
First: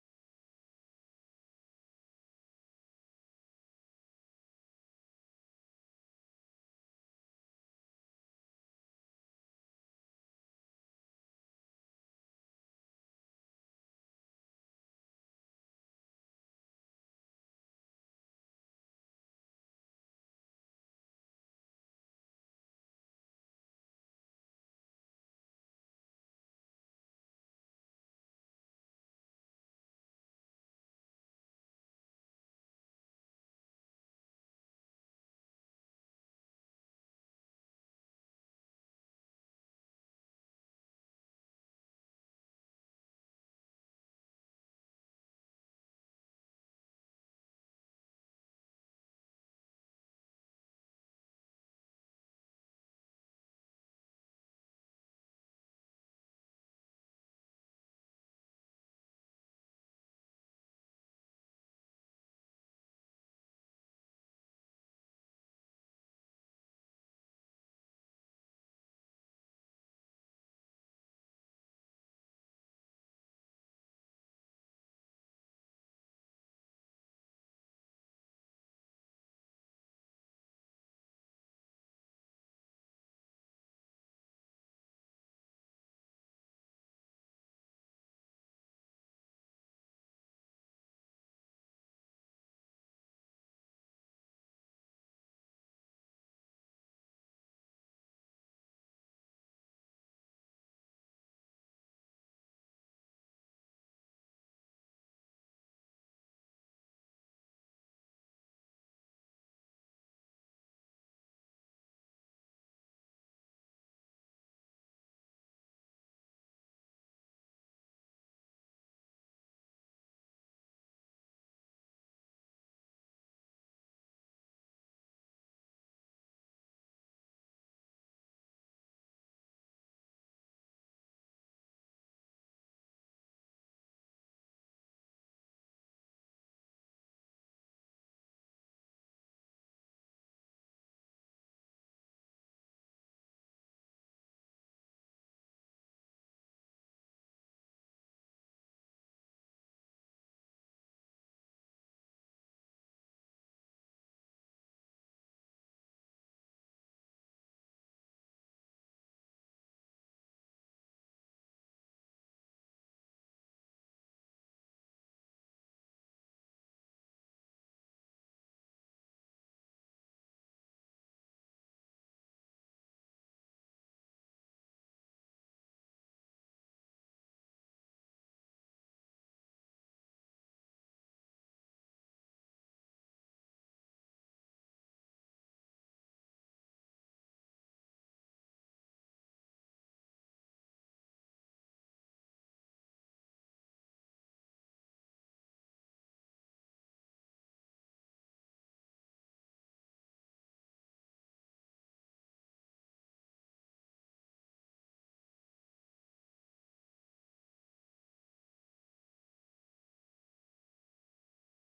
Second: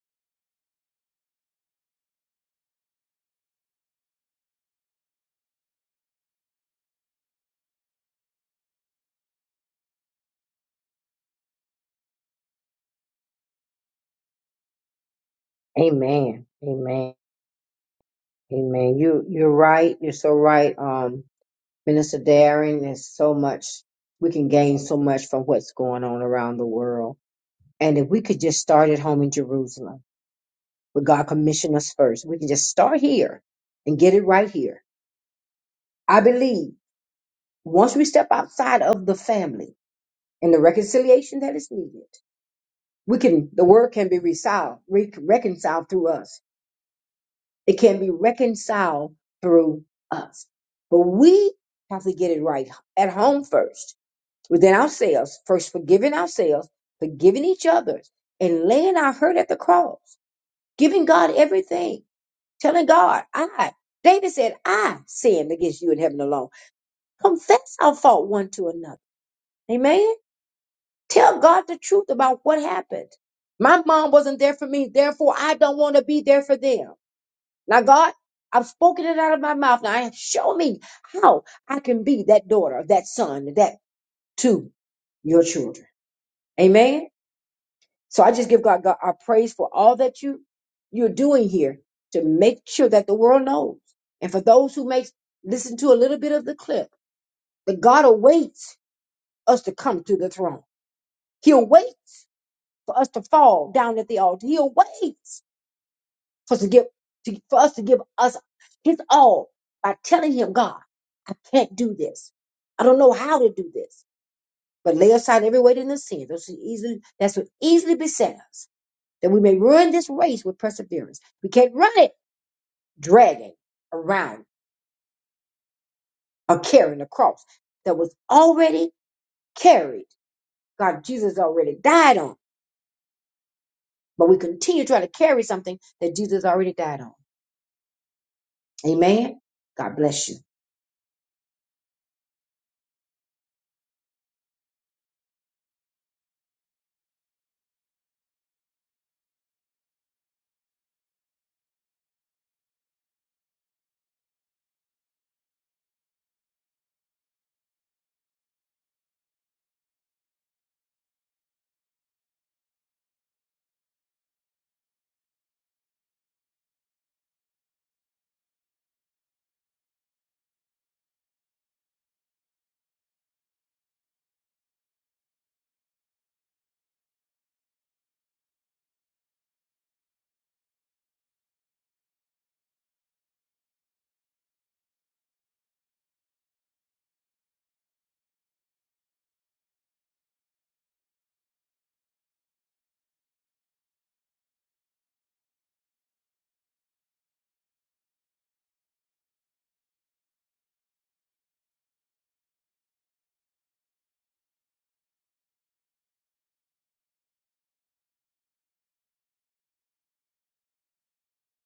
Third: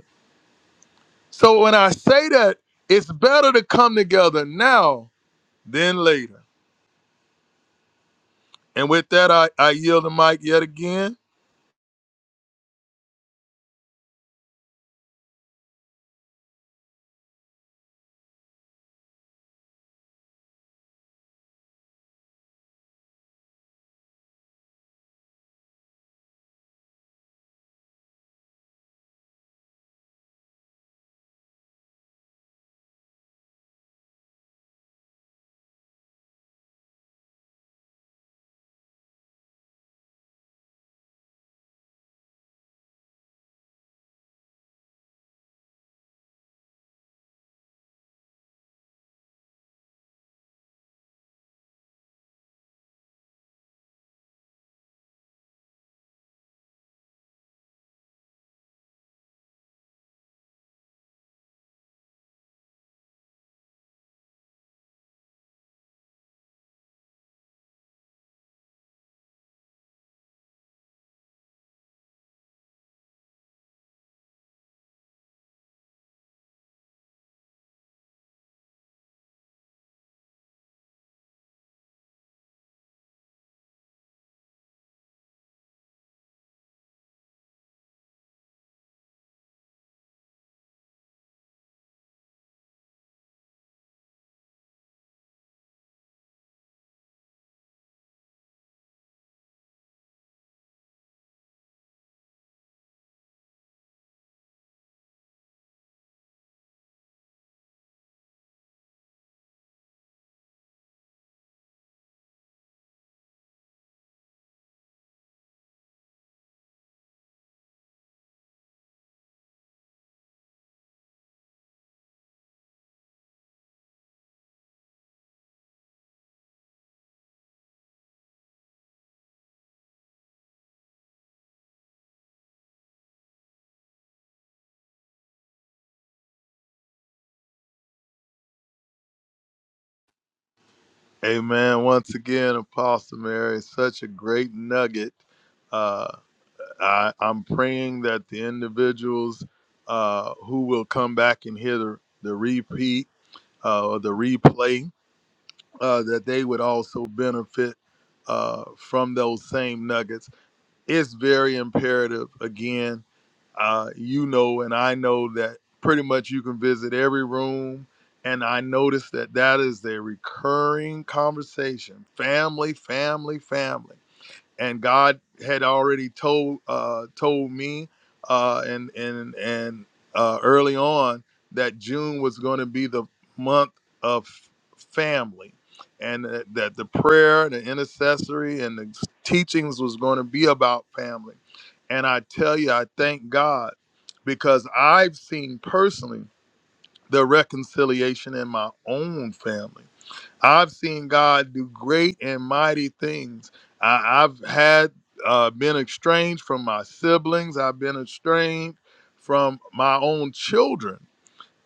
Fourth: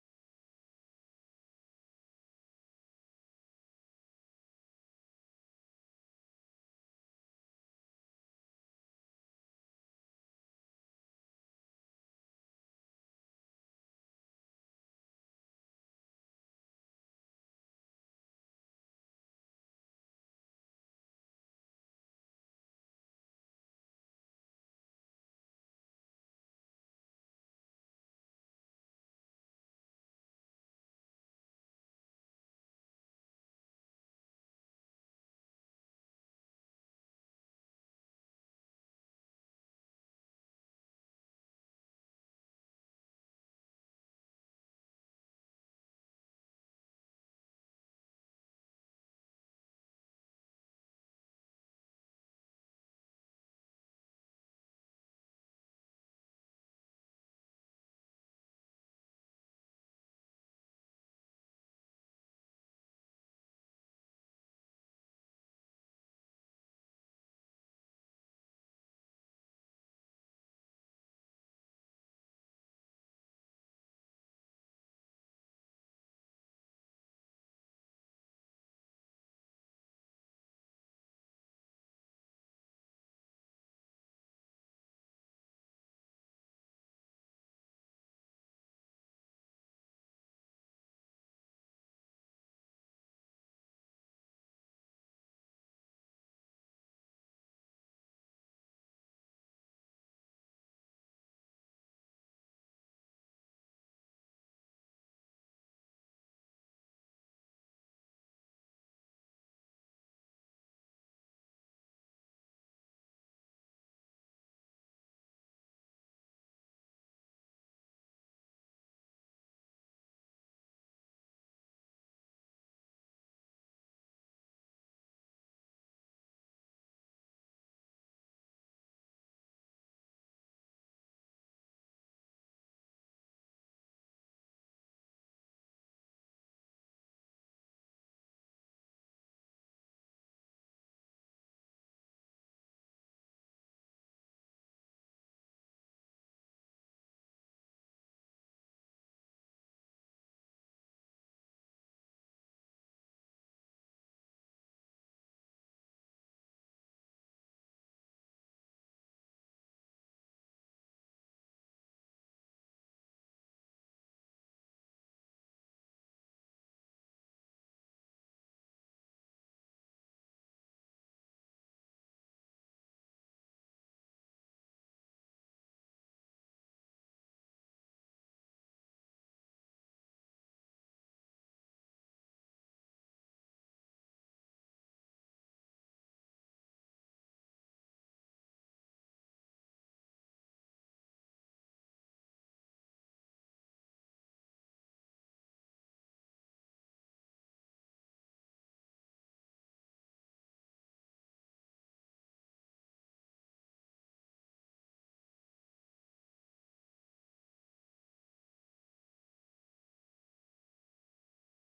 So when I say that, it's better to come together now than later. And with that, I, I yield the mic yet again. Amen. Amen. Amen. You you're right. You're so right. Um, Minister Darren, there's so much we can gain so much from what's going on around the world. And if we could just start at home in Jerusalem, where God commissioned us first, we can just start here and get it right here. I believe once we step outside of the family. and the reconciliation that is needed. We can, the word can be reconciled, re- reconciled through us. It can be reconciled through us. But we have to get it right at home first, within ourselves, first forgiving ourselves, forgiving each other, and laying our hurt at the cross, giving God everything, telling God, I, David said, I sinned against you in heaven alone. Confess our fault one to another. Amen. Tell God the truth about what happened. My mom wasn't there for me, therefore I don't want to be there for them. Now, God, I've spoken it out of my mouth. Now, I- show me how I can be that daughter, that son, that to your children. Amen. So I just give God, God our praise for all that you you're doing here to make sure that the world knows, and for those who may listen to a little bit of the clip, that God awaits us to come to the throne. He'll wait for us to fall down at the altar. He'll wait for us to give to, for us to give us his all by telling him, God, I can't do this. I don't know how to do this. But lay aside every weight and the sin. Those who easily that's what easily beset us, that we may run this race with perseverance. We can't run it dragging around or carrying a cross that was already carried. God, Jesus already died on. But we continue trying to carry something that Jesus already died on. Amen. God bless you. Amen. Once again, Apostle Mary, such a great nugget. Uh, I, I'm praying that the individuals uh, who will come back and hear the, the repeat uh, or the replay, uh, that they would also benefit uh, from those same nuggets. It's very imperative, again, uh, you know, and I know that pretty much you can visit every room. And I noticed that that is a recurring conversation family, family, family and God had already told uh, told me uh, and and and uh, early on that June was going to be the month of family, and that, that the prayer, the intercessory, and the teachings was going to be about family. And I tell you, I thank God because I've seen personally the reconciliation in my own family I've seen God do great and mighty things. I, I've had uh, been estranged from my siblings. I've been estranged from my own children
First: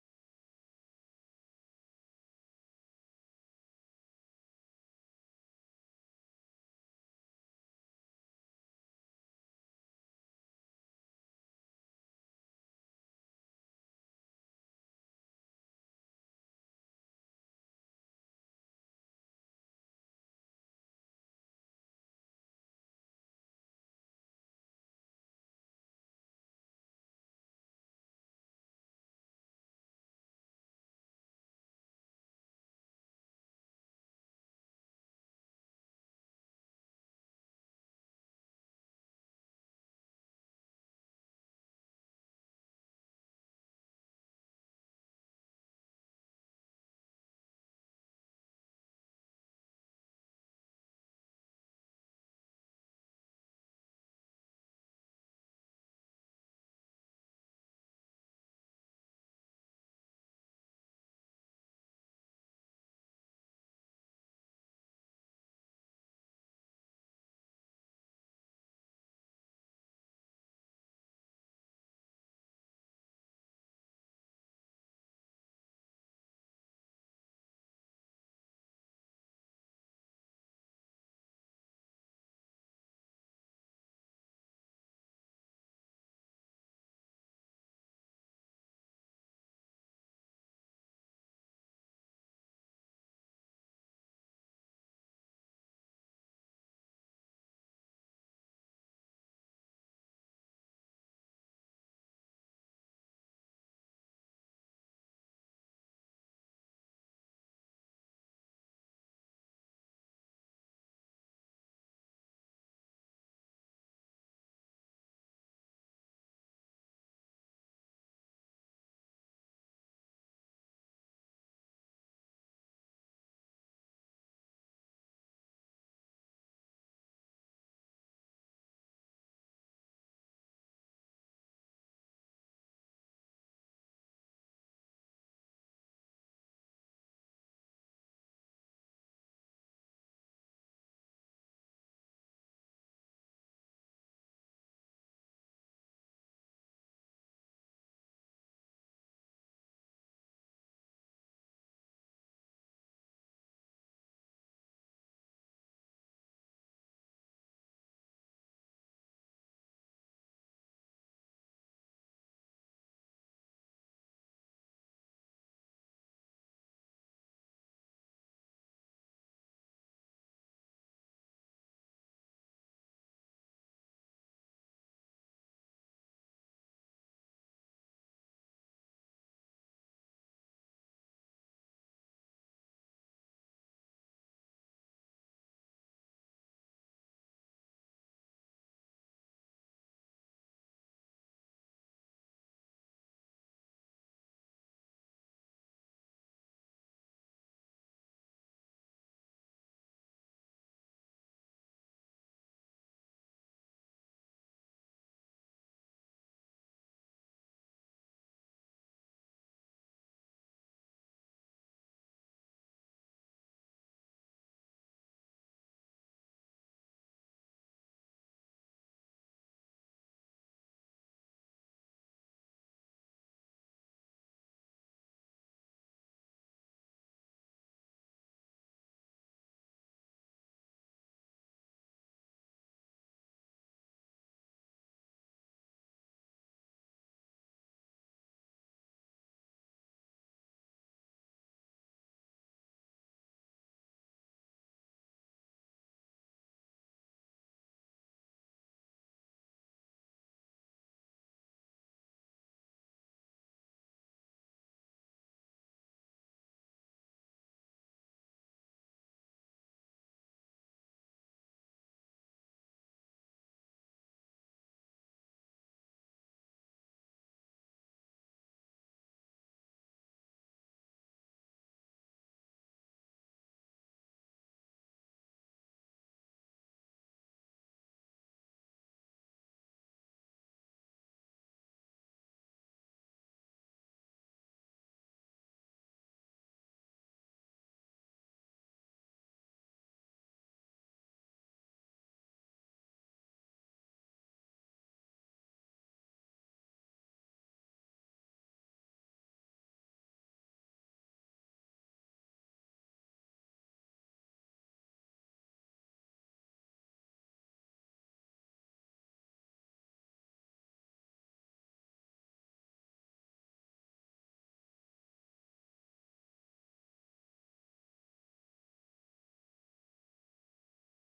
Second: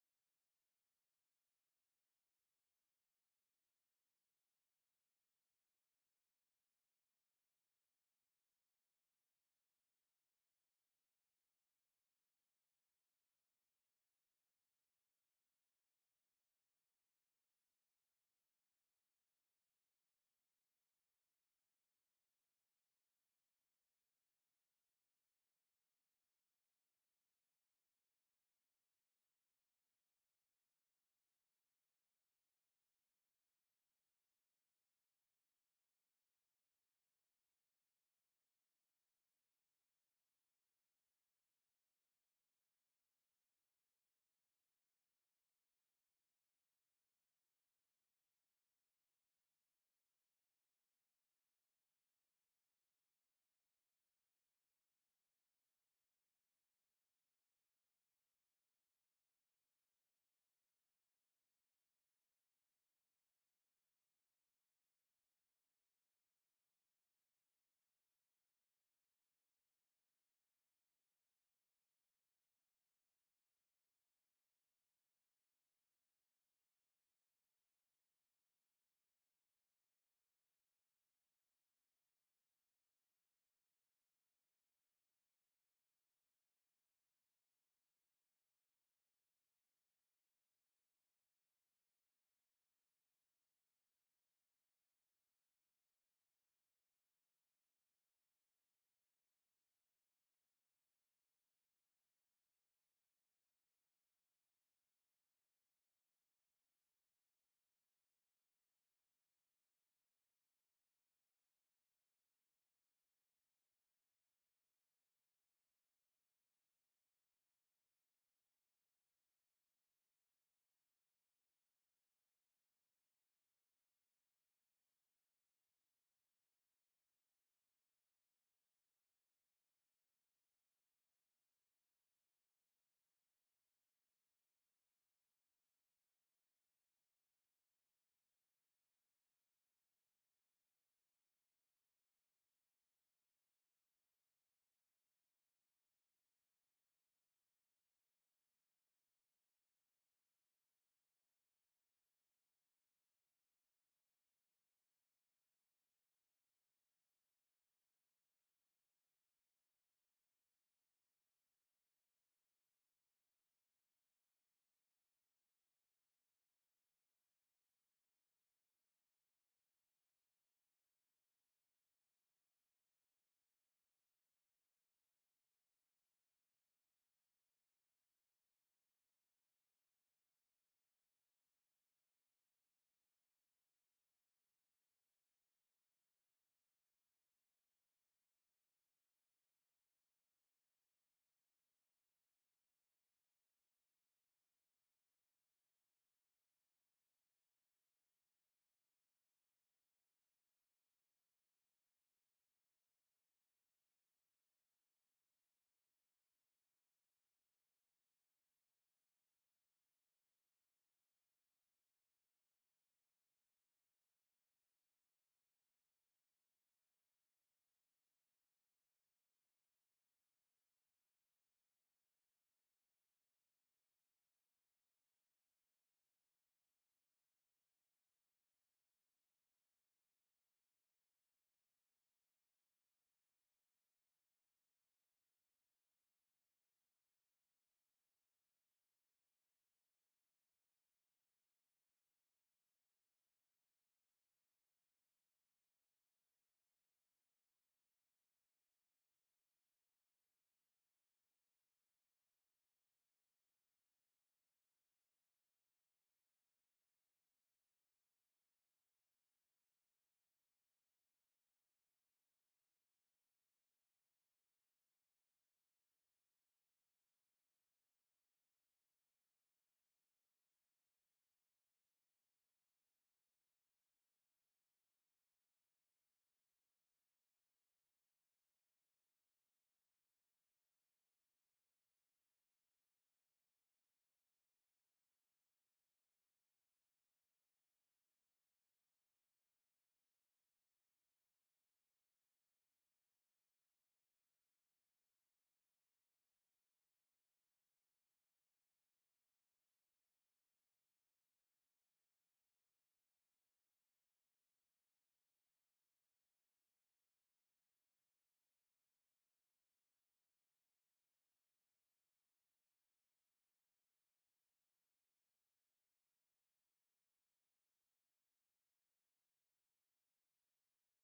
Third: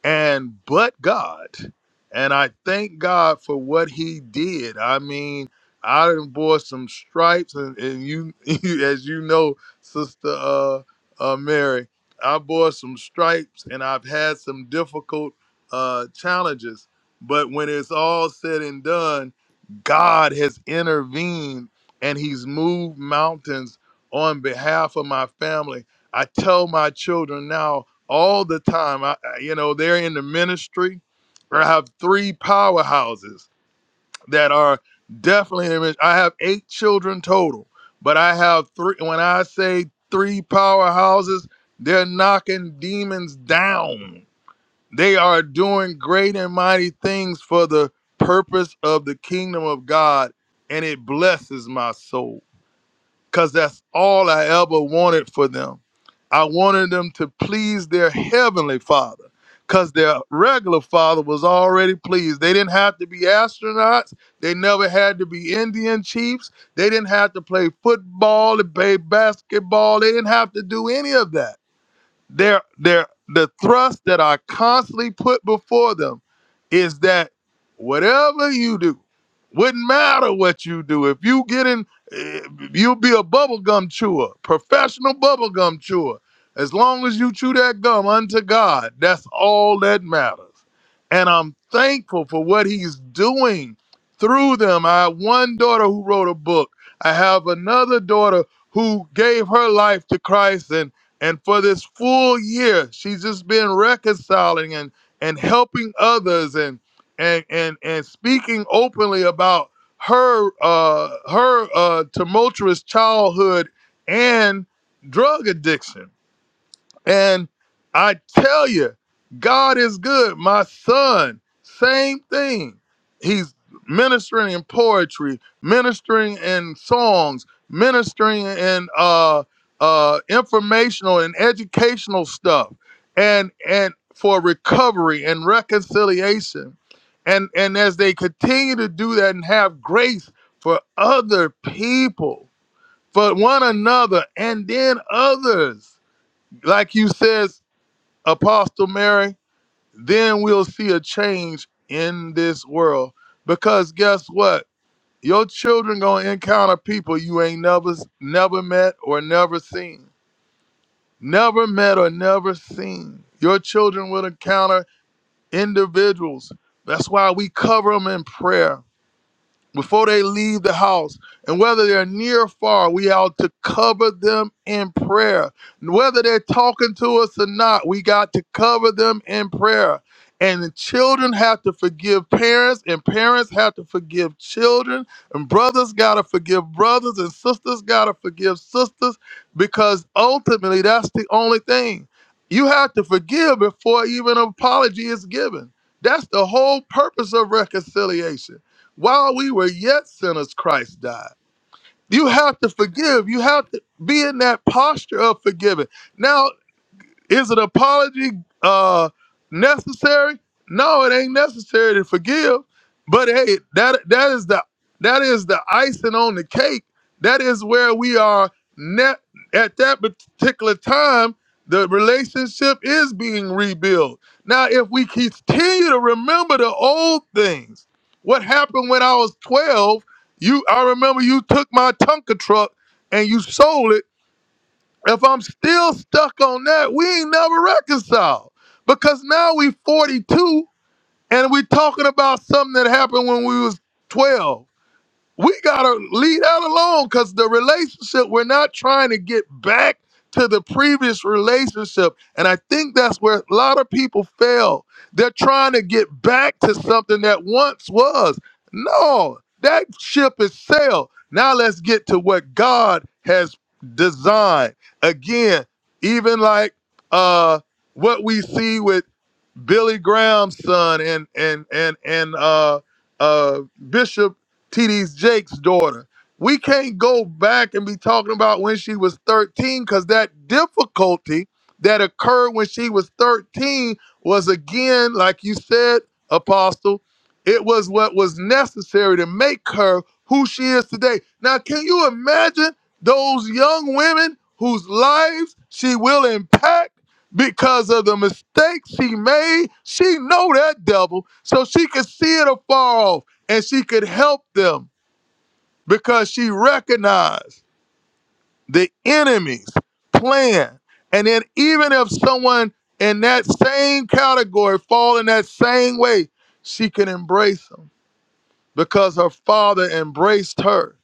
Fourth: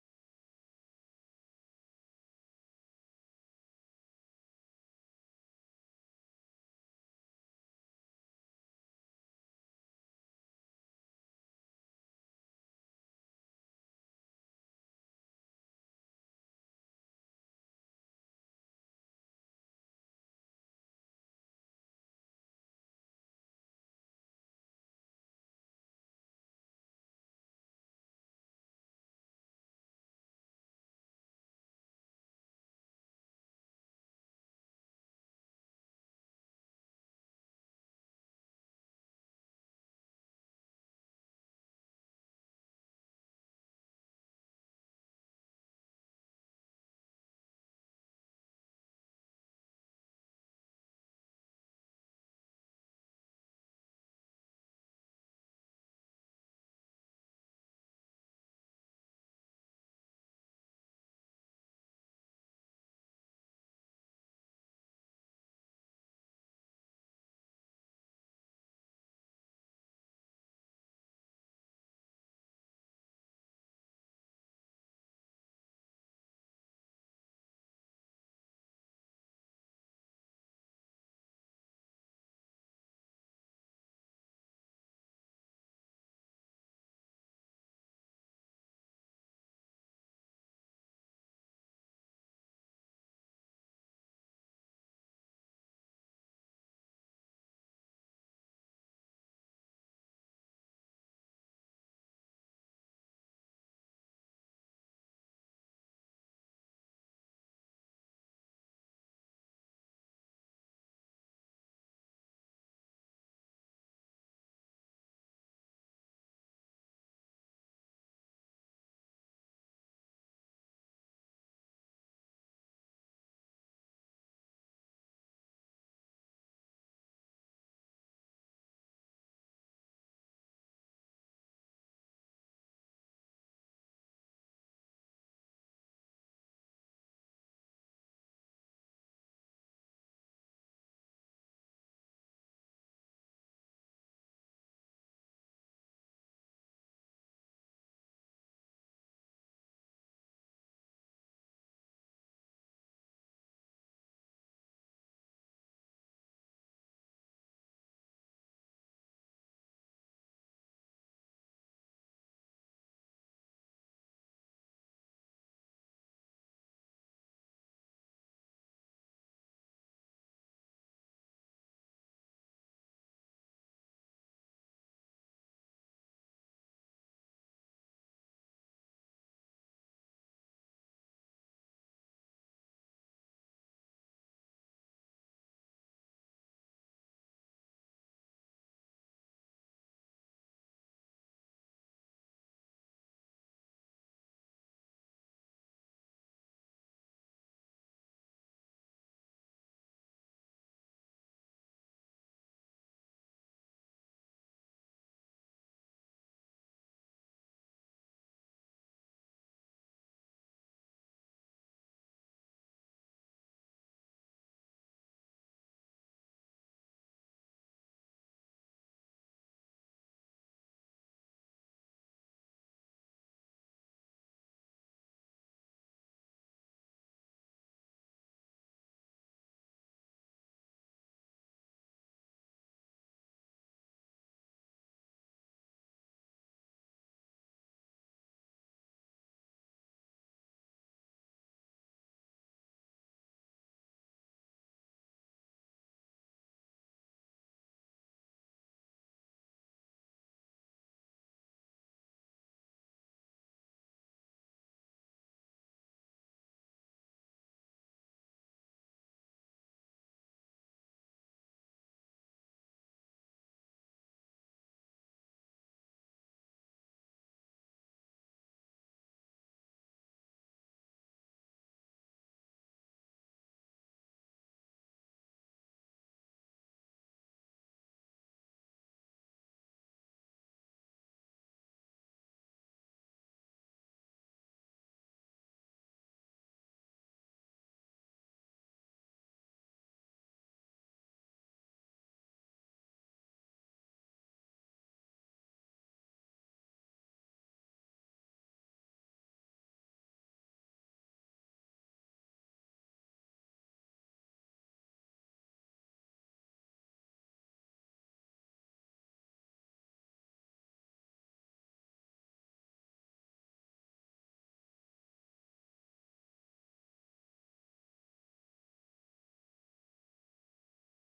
and but God. And I thank God for what He did. I mean, I done bore some stripes, and, and you, *laughs* as you know, Sister uh, uh, Mary, I bore some stripes, and I've had some difficult uh, challenges. But when it's all said and done, God has intervened and he's moved mountains on behalf of my family. I tell my children now all the time. I, I- you know, they're in the ministry. I have three powerhouses that are definitely in the ministry. I have eight children total, but I have three. When I say three powerhouses, they're knocking demons down. They are doing great and mighty things for the purpose of the kingdom of God, and it blesses my soul because that's all I ever wanted for them. I wanted them to please their heavenly father because their regular father was already pleased. They didn't have to be astronauts, they never had to be Indian chiefs, they didn't have to play football, or play basketball, they didn't have to do any of that they're, they're, the thrust that I constantly put before them is that whatever you do, wouldn't matter what you do. If you get in, eh, you'll be a bubblegum chewer, professional bubblegum chewer. As long as you chew that gum unto God, that's all that matters. And I'm thankful for what he's doing through them. I have one daughter who wrote a book. I have another daughter who gave her life to Christ and. And for this full year, she's just been reconciling and and helping others and and and and speaking openly about her uh her uh tumultuous childhood and drug addiction and I tell you, God is good. My son, same thing. He's ministering in poetry, ministering in songs, ministering in uh, uh, informational and educational stuff, and and for recovery and reconciliation. And and as they continue to do that and have grace for other people, for one another, and then others like you said. Apostle Mary, then we'll see a change in this world. Because guess what? Your children gonna encounter people you ain't never never met or never seen. Never met or never seen. Your children will encounter individuals. That's why we cover them in prayer before they leave the house, and whether they're near or far, we ought to cover them in prayer. And Whether they're talking to us or not, we got to cover them in prayer. And the children have to forgive parents, and parents have to forgive children, and brothers got to forgive brothers, and sisters got to forgive sisters, because ultimately that's the only thing. You have to forgive before even an apology is given. That's the whole purpose of reconciliation while we were yet sinners, Christ died. You have to forgive. You have to be in that posture of forgiving. Now, is an apology uh necessary? No, it ain't necessary to forgive. But hey, that that is the that is the icing on the cake. That is where we are net at that particular time. The relationship is being rebuilt. Now, if we continue to remember the old things, what happened when I was 12, you I remember you took my Tonka truck and you sold it if I'm still stuck on that, we ain't never reconciled. Because now we 42 and we talking about something that happened when we was 12 we gotta leave that alone because the relationship we're not trying to get back to the previous relationship and i think that's where a lot of people fail they're trying to get back to something that once was no that ship is sailed now let's get to what god has designed again even like uh what we see with Billy Graham's son and and and and uh uh Bishop T.D. Jake's daughter. We can't go back and be talking about when she was 13 because that difficulty that occurred when she was 13 was again, like you said, Apostle, it was what was necessary to make her who she is today. Now, can you imagine those young women whose lives she will impact? because of the mistakes she made. She know that devil, so she could see it afar off, and she could help them because she recognized the enemy's plan. And then even if someone in that same category fall in that same way, she can embrace them because her father embraced her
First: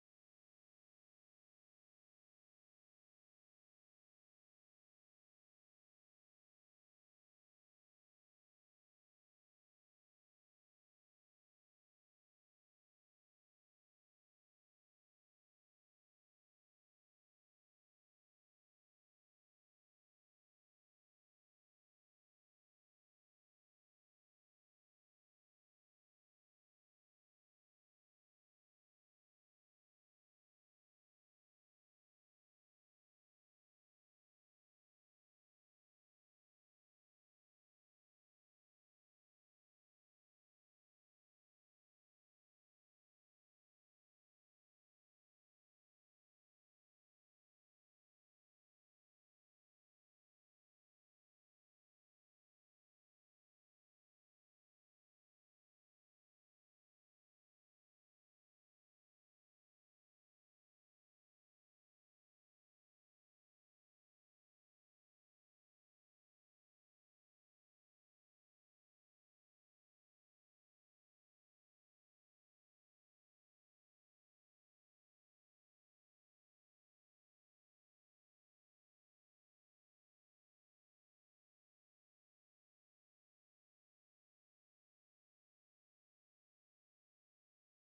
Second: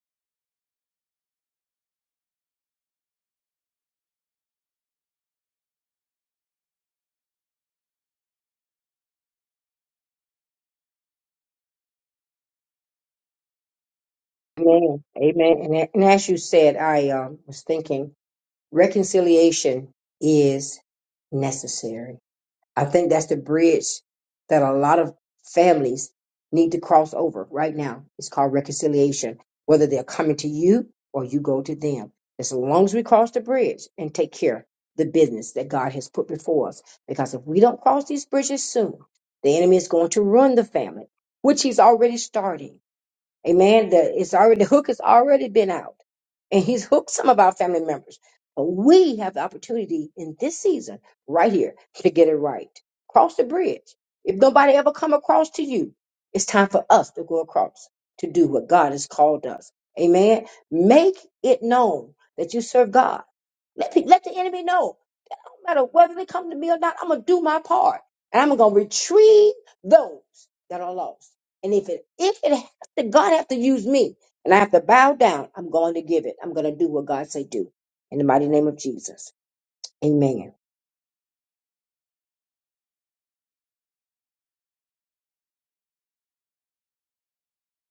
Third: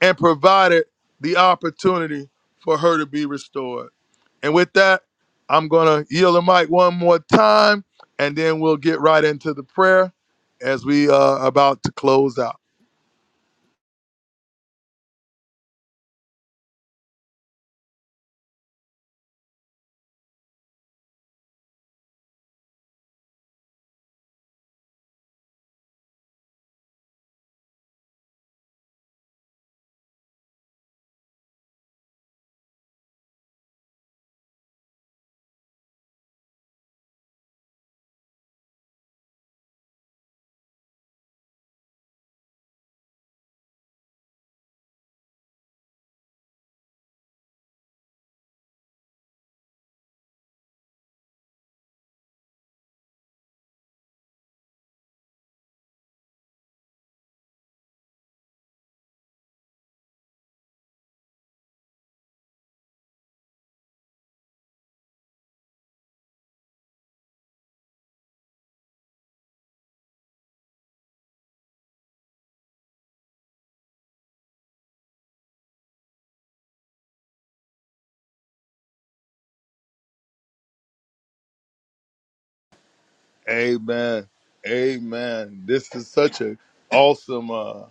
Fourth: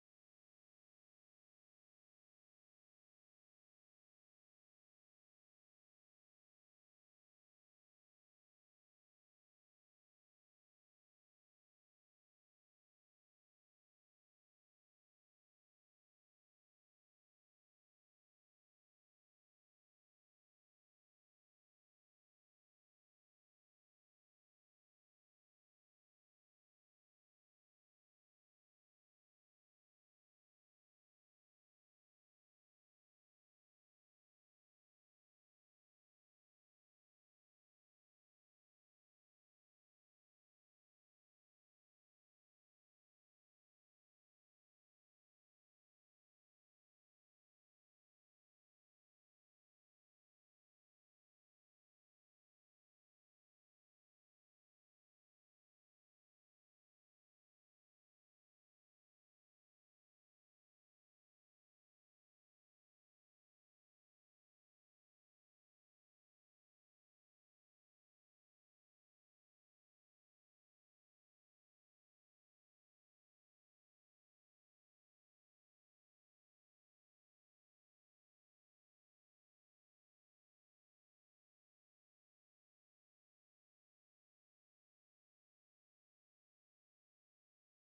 and provided the opportunity for her to be restored. And with that, I'm going to yield the mic one more time, and then we'll get right into the prayer as we are about to close out. Amen. Amen. And, a- and as you said, I um, was thinking reconciliation is necessary. I think that's the bridge that a lot of families need to cross over right now. It's called reconciliation, whether they're coming to you or you go to them. As long as we cross the bridge and take care of the business that God has put before us, because if we don't cross these bridges soon, the enemy is going to ruin the family, which he's already starting. Amen. The it's already *laughs* the hook has already been out, and he's hooked some of our family members. But we have the opportunity in this season, right here, to get it right. Cross the bridge. If nobody ever come across to you, it's time for us to go across to do what God has called us. Amen. Make it known that you serve God. Let, pe- let the enemy know no matter whether they come to me or not, I'm gonna do my part. And I'm gonna retrieve those that are lost. And if it if it has to God have to use me and I have to bow down, I'm going to give it. I'm gonna do what God say do. In the mighty name of Jesus. Amen. Amen. Amen. This is such an awesome uh,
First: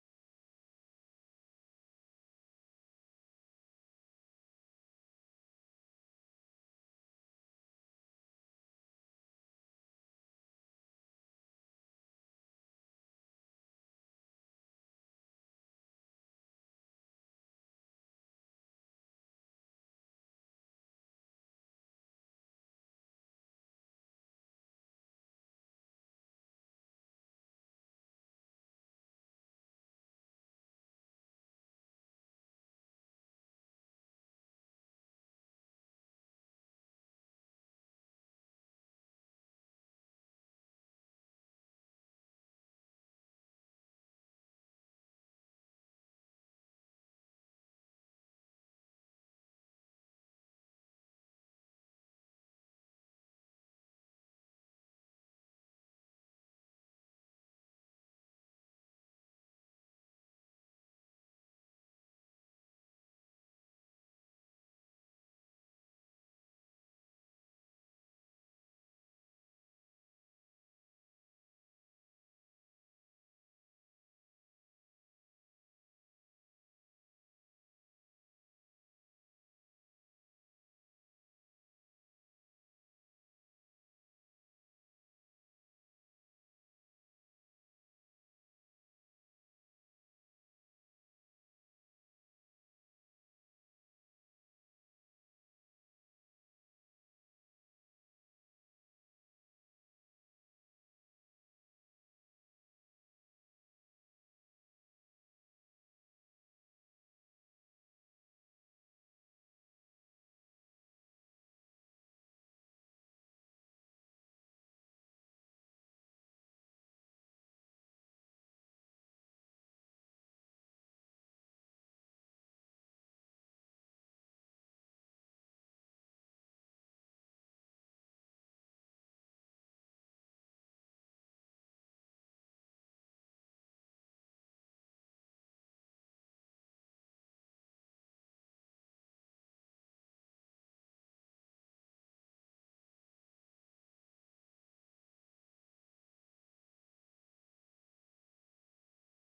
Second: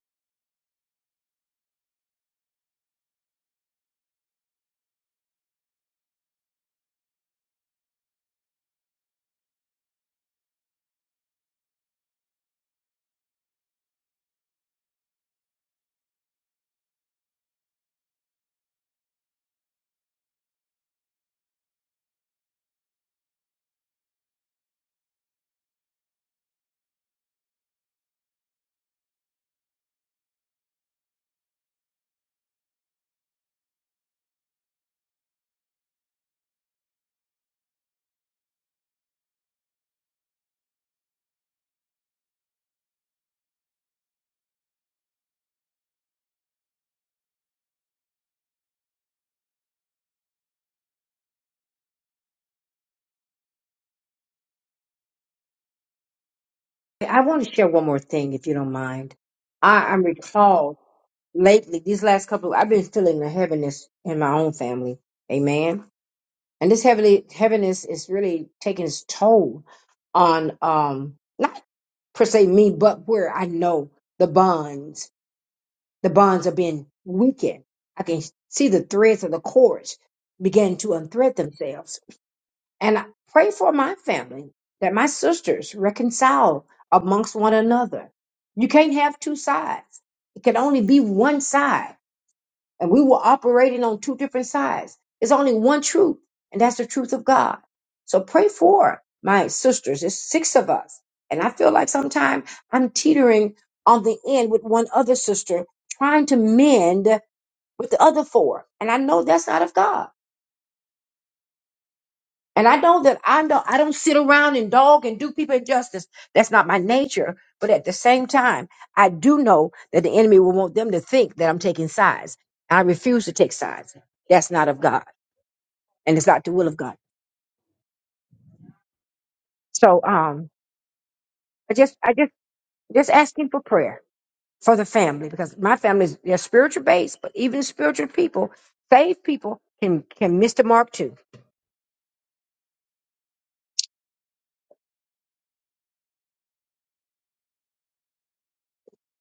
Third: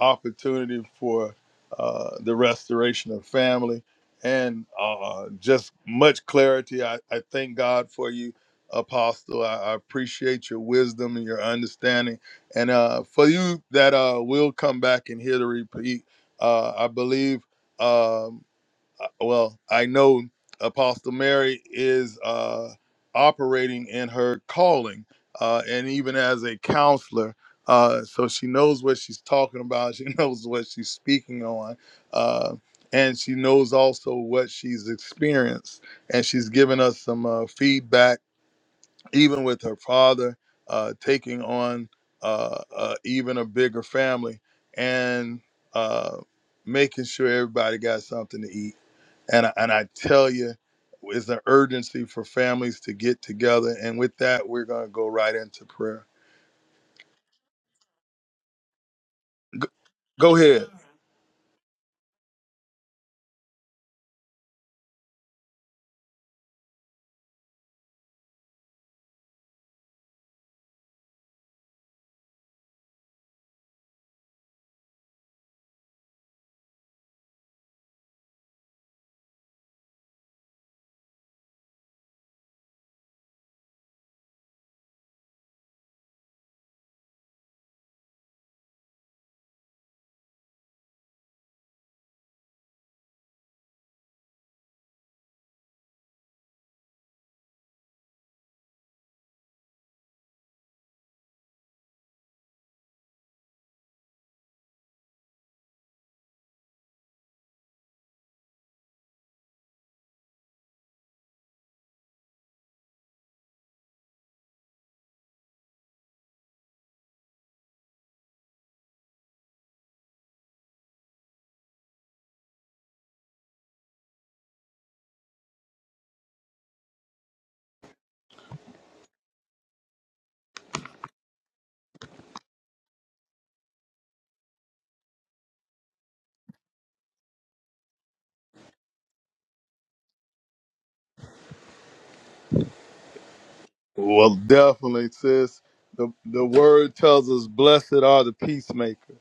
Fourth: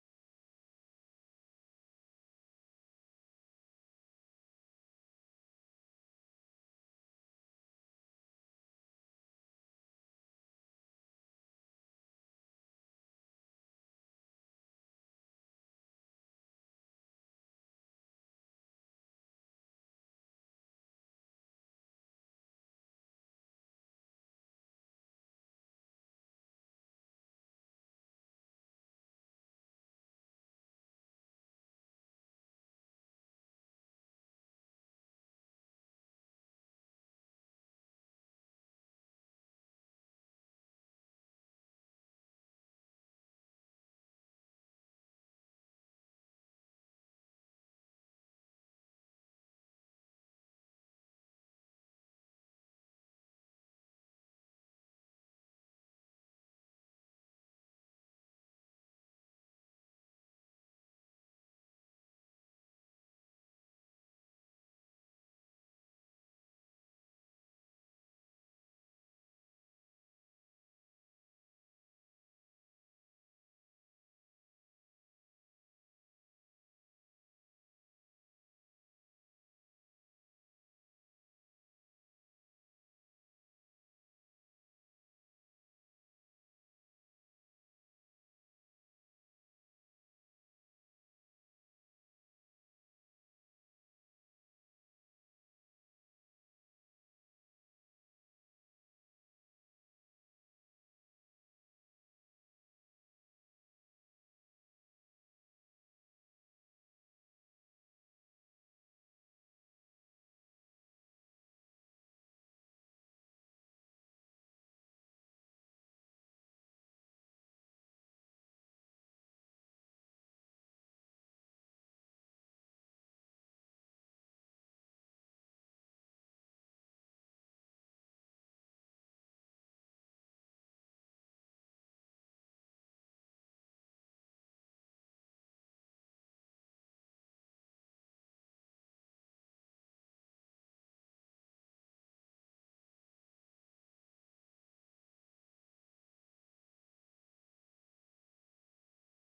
opportunity for uh, the restoration of family and uh, just much clarity. I, I thank God for you, Apostle. I, I appreciate your wisdom and your understanding. And uh, for you that uh, will come back and hear the repeat, uh, I believe. Um, uh, well, I know Apostle Mary is uh, operating in her calling, uh, and even as a counselor, uh, so she knows what she's talking about. She *laughs* knows what she's speaking on, uh, and she knows also what she's experienced. And she's given us some uh, feedback, even with her father uh, taking on uh, uh, even a bigger family, and uh, making sure everybody got something to eat and I, and I tell you, it's an urgency for families to get together. And with that, we're gonna go right into prayer. I want to share one more thing if you don't mind. G- I, I'm go ahead. recalled lately, these last couple, I've been feeling the heaviness in my own family. Amen. And this heavenly heaviness is really taking its toll on um not per se me, but where I know the bonds, the bonds are being weakened. I can see the threads of the cords begin to unthread themselves. And I pray for my family that my sisters reconcile amongst one another. You can't have two sides. It can only be one side. And we were operating on two different sides. There's only one truth, and that's the truth of God. So pray for my sisters. It's six of us. And I feel like sometimes I'm teetering on the end with one other sister, trying to mend with the other four. And I know that's not of God. And I know that I know I don't sit around and dog and do people injustice. That's not my nature. But at the same time, I do know that the enemy will want them to think that I'm taking sides. I refuse to take sides. That's not of God. and it's not the will of God. So um, I just I just just asking for prayer for the family because my family is they're spiritual based, but even spiritual people, saved people can can miss the mark too. Well, definitely, sis. The the word tells us, "Blessed are the peacemakers."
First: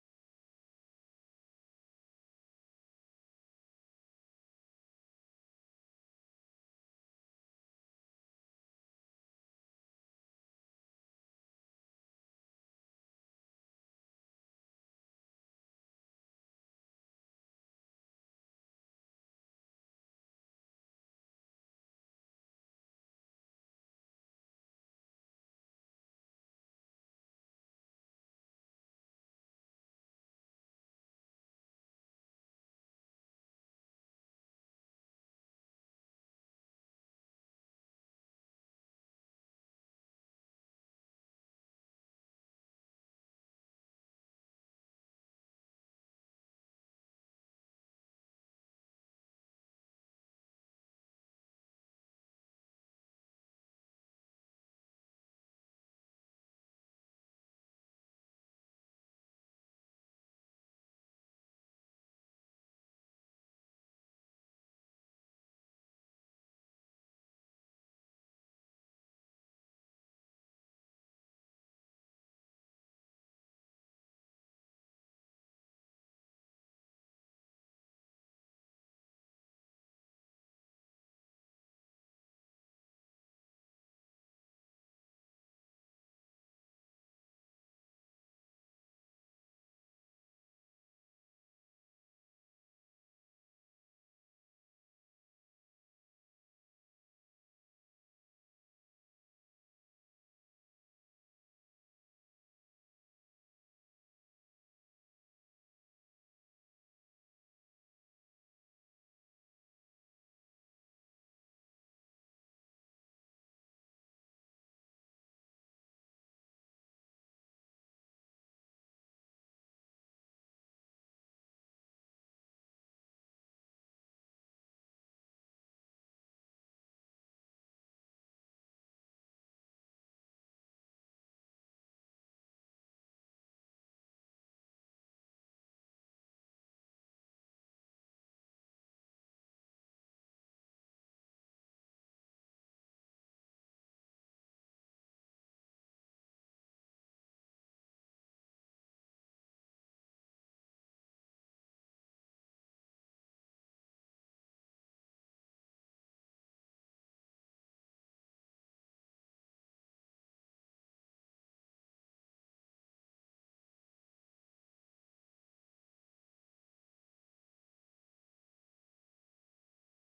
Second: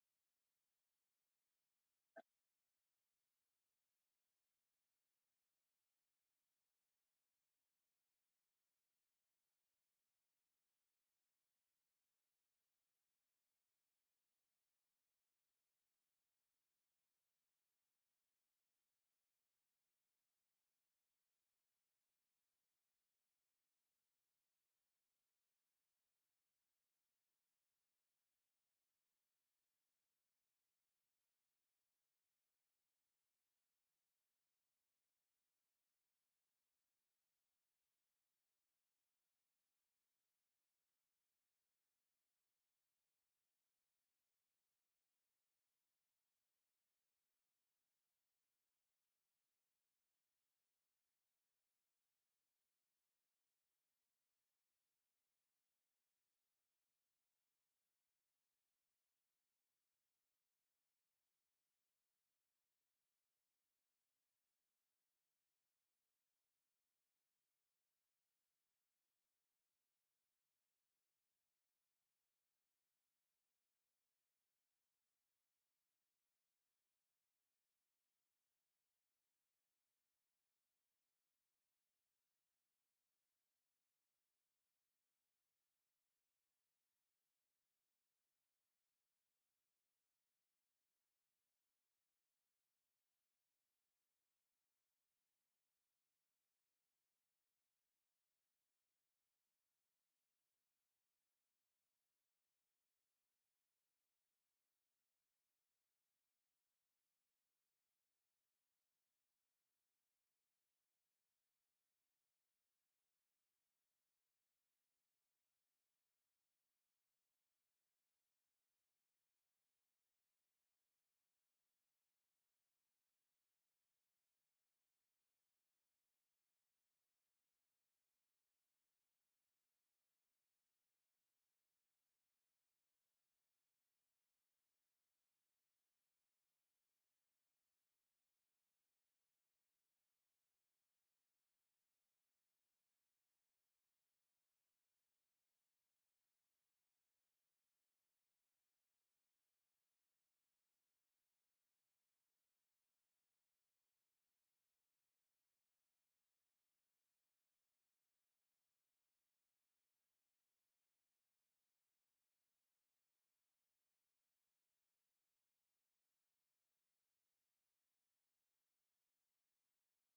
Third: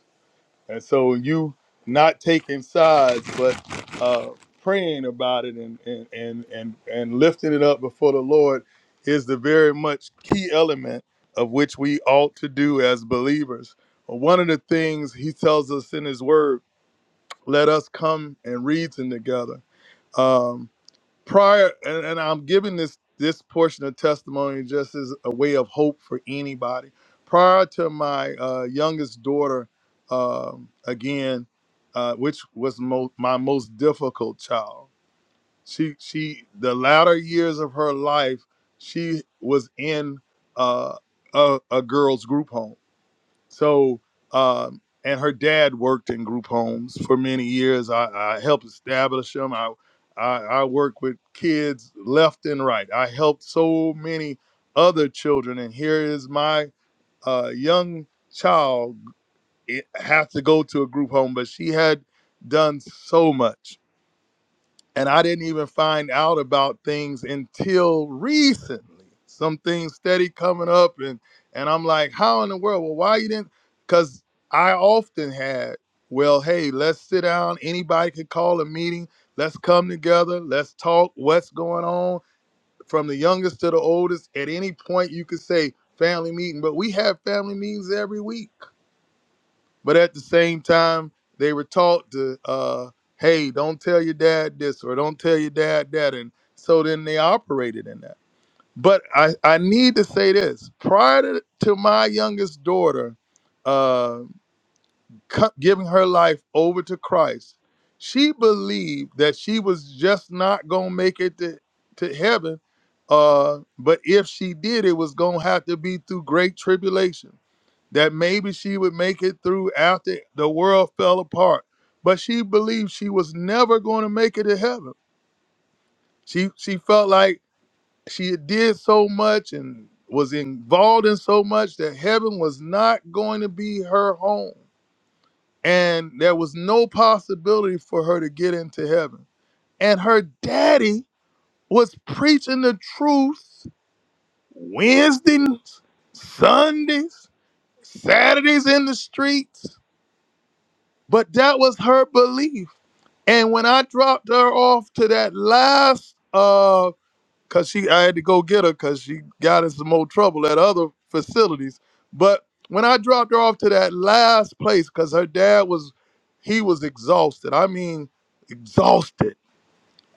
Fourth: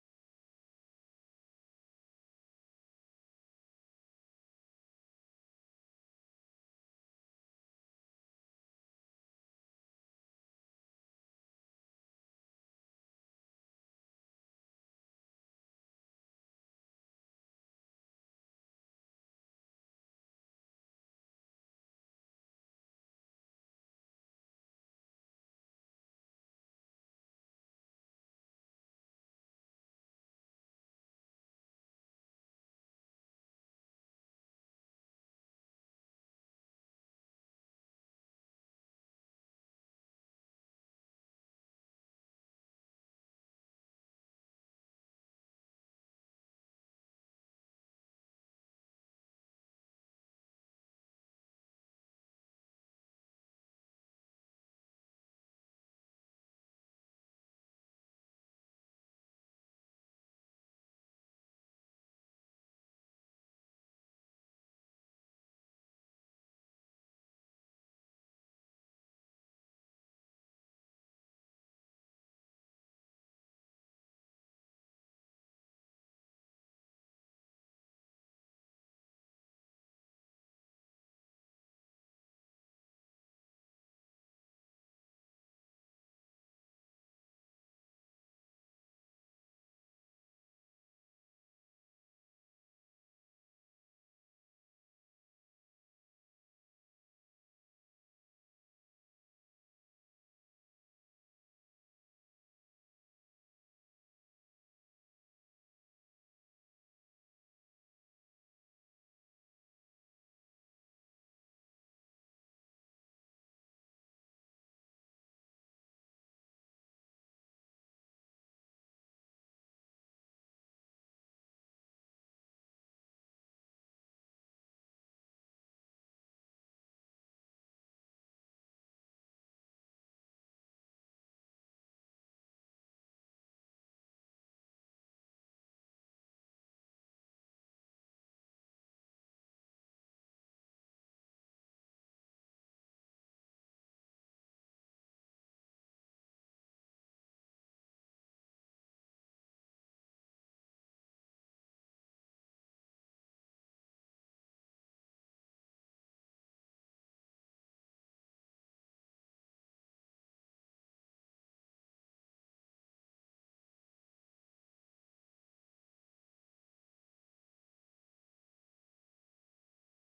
And so you not taking sides, but uh, praying about it and and and and and lifting it up before the Lord is the very much key element of which we ought to do as believers. One of the things He tells us in His Word let us come and reason together. Um, prior, and, and I'm giving this this portion of testimony just as a way of hope for anybody. Prior to my uh, youngest daughter, um, again, uh, which was mo- my most difficult child, she she the latter years of her life, she was in uh, a, a girls' group home so, um, and her dad worked in group homes for many years. I, I helped establish them. I, I, I worked with kids left and right. I helped so many other children. And here is my uh, young child it, have to go to a group home, but she had done so much and I didn't even find out about things until recently. Some things steady coming up, and and I'm like, how in the world? Well, why you didn't? Because I often had, well, hey, let's sit down. Anybody could call a meeting. Let's come together. Let's talk. What's going on? From the youngest to the oldest, at any point you could say family meeting, but we have family meetings every week but at the same time, they were taught to, uh, hey, don't tell your dad this or don't tell your dad that. And so then they operated in that. But I, I need to say this prior to, to my youngest daughter uh, co- giving her life over to Christ, she believed that she was just not going to make it to, to heaven. Uh, but if she did, it was going to have to be through great tribulation that maybe she would make it through after the world fell apart. But she believed she was never going to make it to heaven. She she felt like she did so much and was involved in so much that heaven was not going to be her home. And there was no possibility for her to get into heaven. And her daddy was preaching the truth Wednesdays, Sundays, Saturdays in the streets But that was her belief. And when I dropped her off to that last uh cause she I had to go get her because she got in some more trouble at other facilities. But when I dropped her off to that last place, because her dad was he was exhausted. I mean exhausted.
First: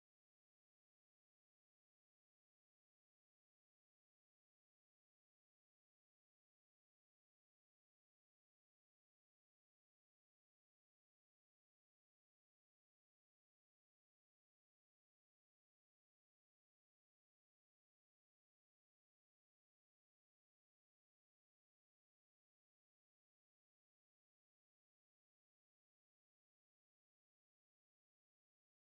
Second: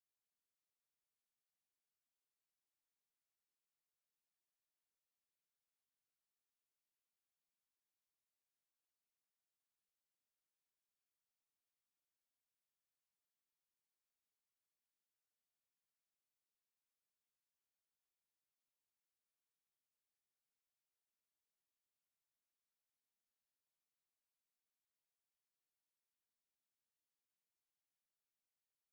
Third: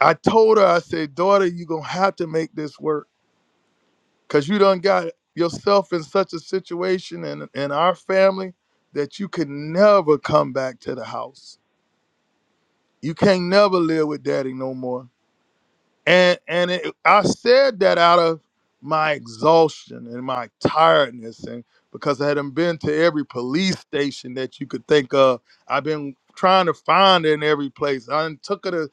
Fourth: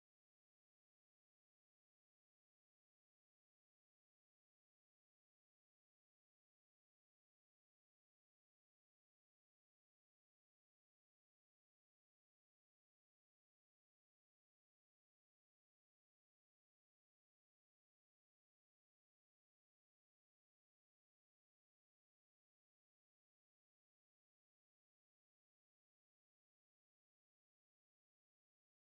I told her, I said, daughter, you gonna have to make this work. Cause you done got yourself in such a situation and in our family that you could never come back to the house You can't never live with daddy no more and and it, I said that out of my exhaustion and my tiredness, and because I hadn't been to every police station that you could think of, I've been trying to find it in every place. I done took her to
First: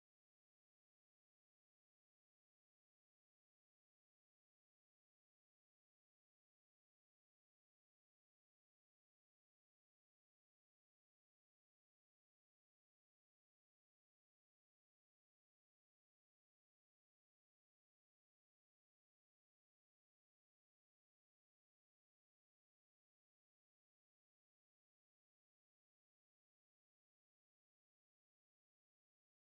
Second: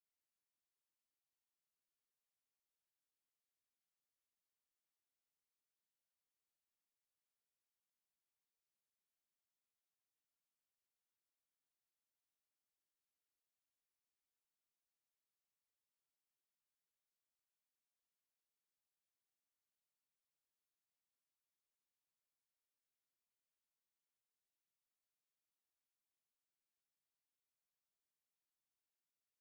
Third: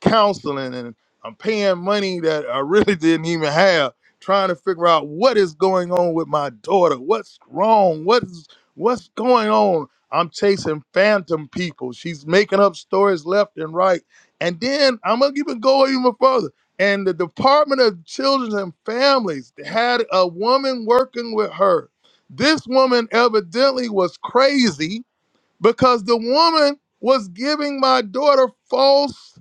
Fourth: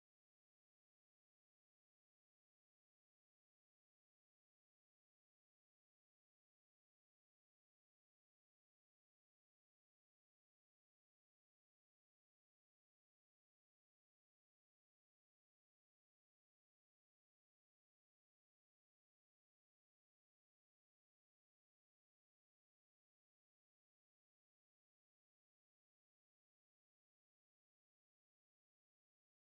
counseling, and I'm paying money that I really *laughs* didn't even have, trying to figure out what is going on with my daughter, what's wrong, what's what's going on. I'm chasing phantom people. She's making up stories left and right. And then I'm gonna even go even further and the Department of Children and Families had a woman working with her. This woman evidently was crazy because the woman was giving my daughter false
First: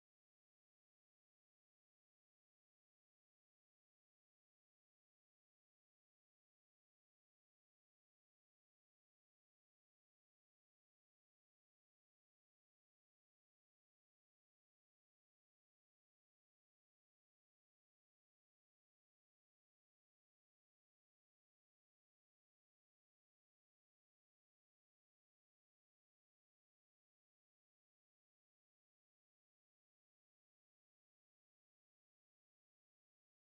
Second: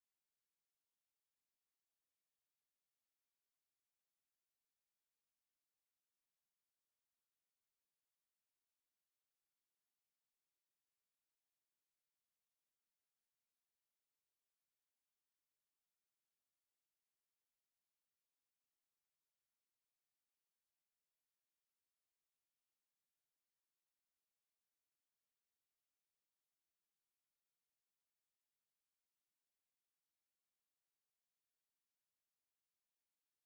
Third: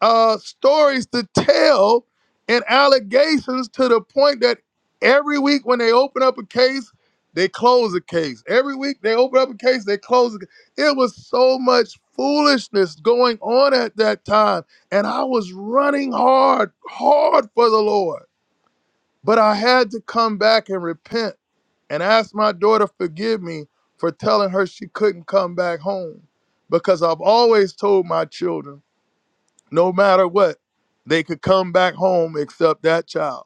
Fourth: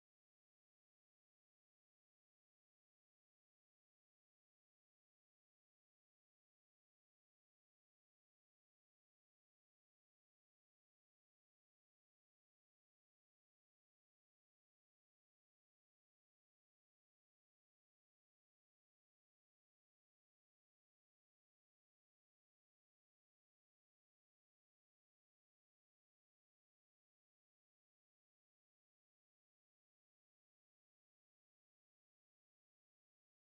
uh, stories to tell and allegations to the point that every week when they open up a case, they close a case. Every week they open up a case, they close it. It was so much foolishness going on at that time. And I was running hard, hard for the Lord. But I had to come back and repent and ask my daughter forgive me for telling her she couldn't come back home because I've always told my children no matter what, they could come back home except that child.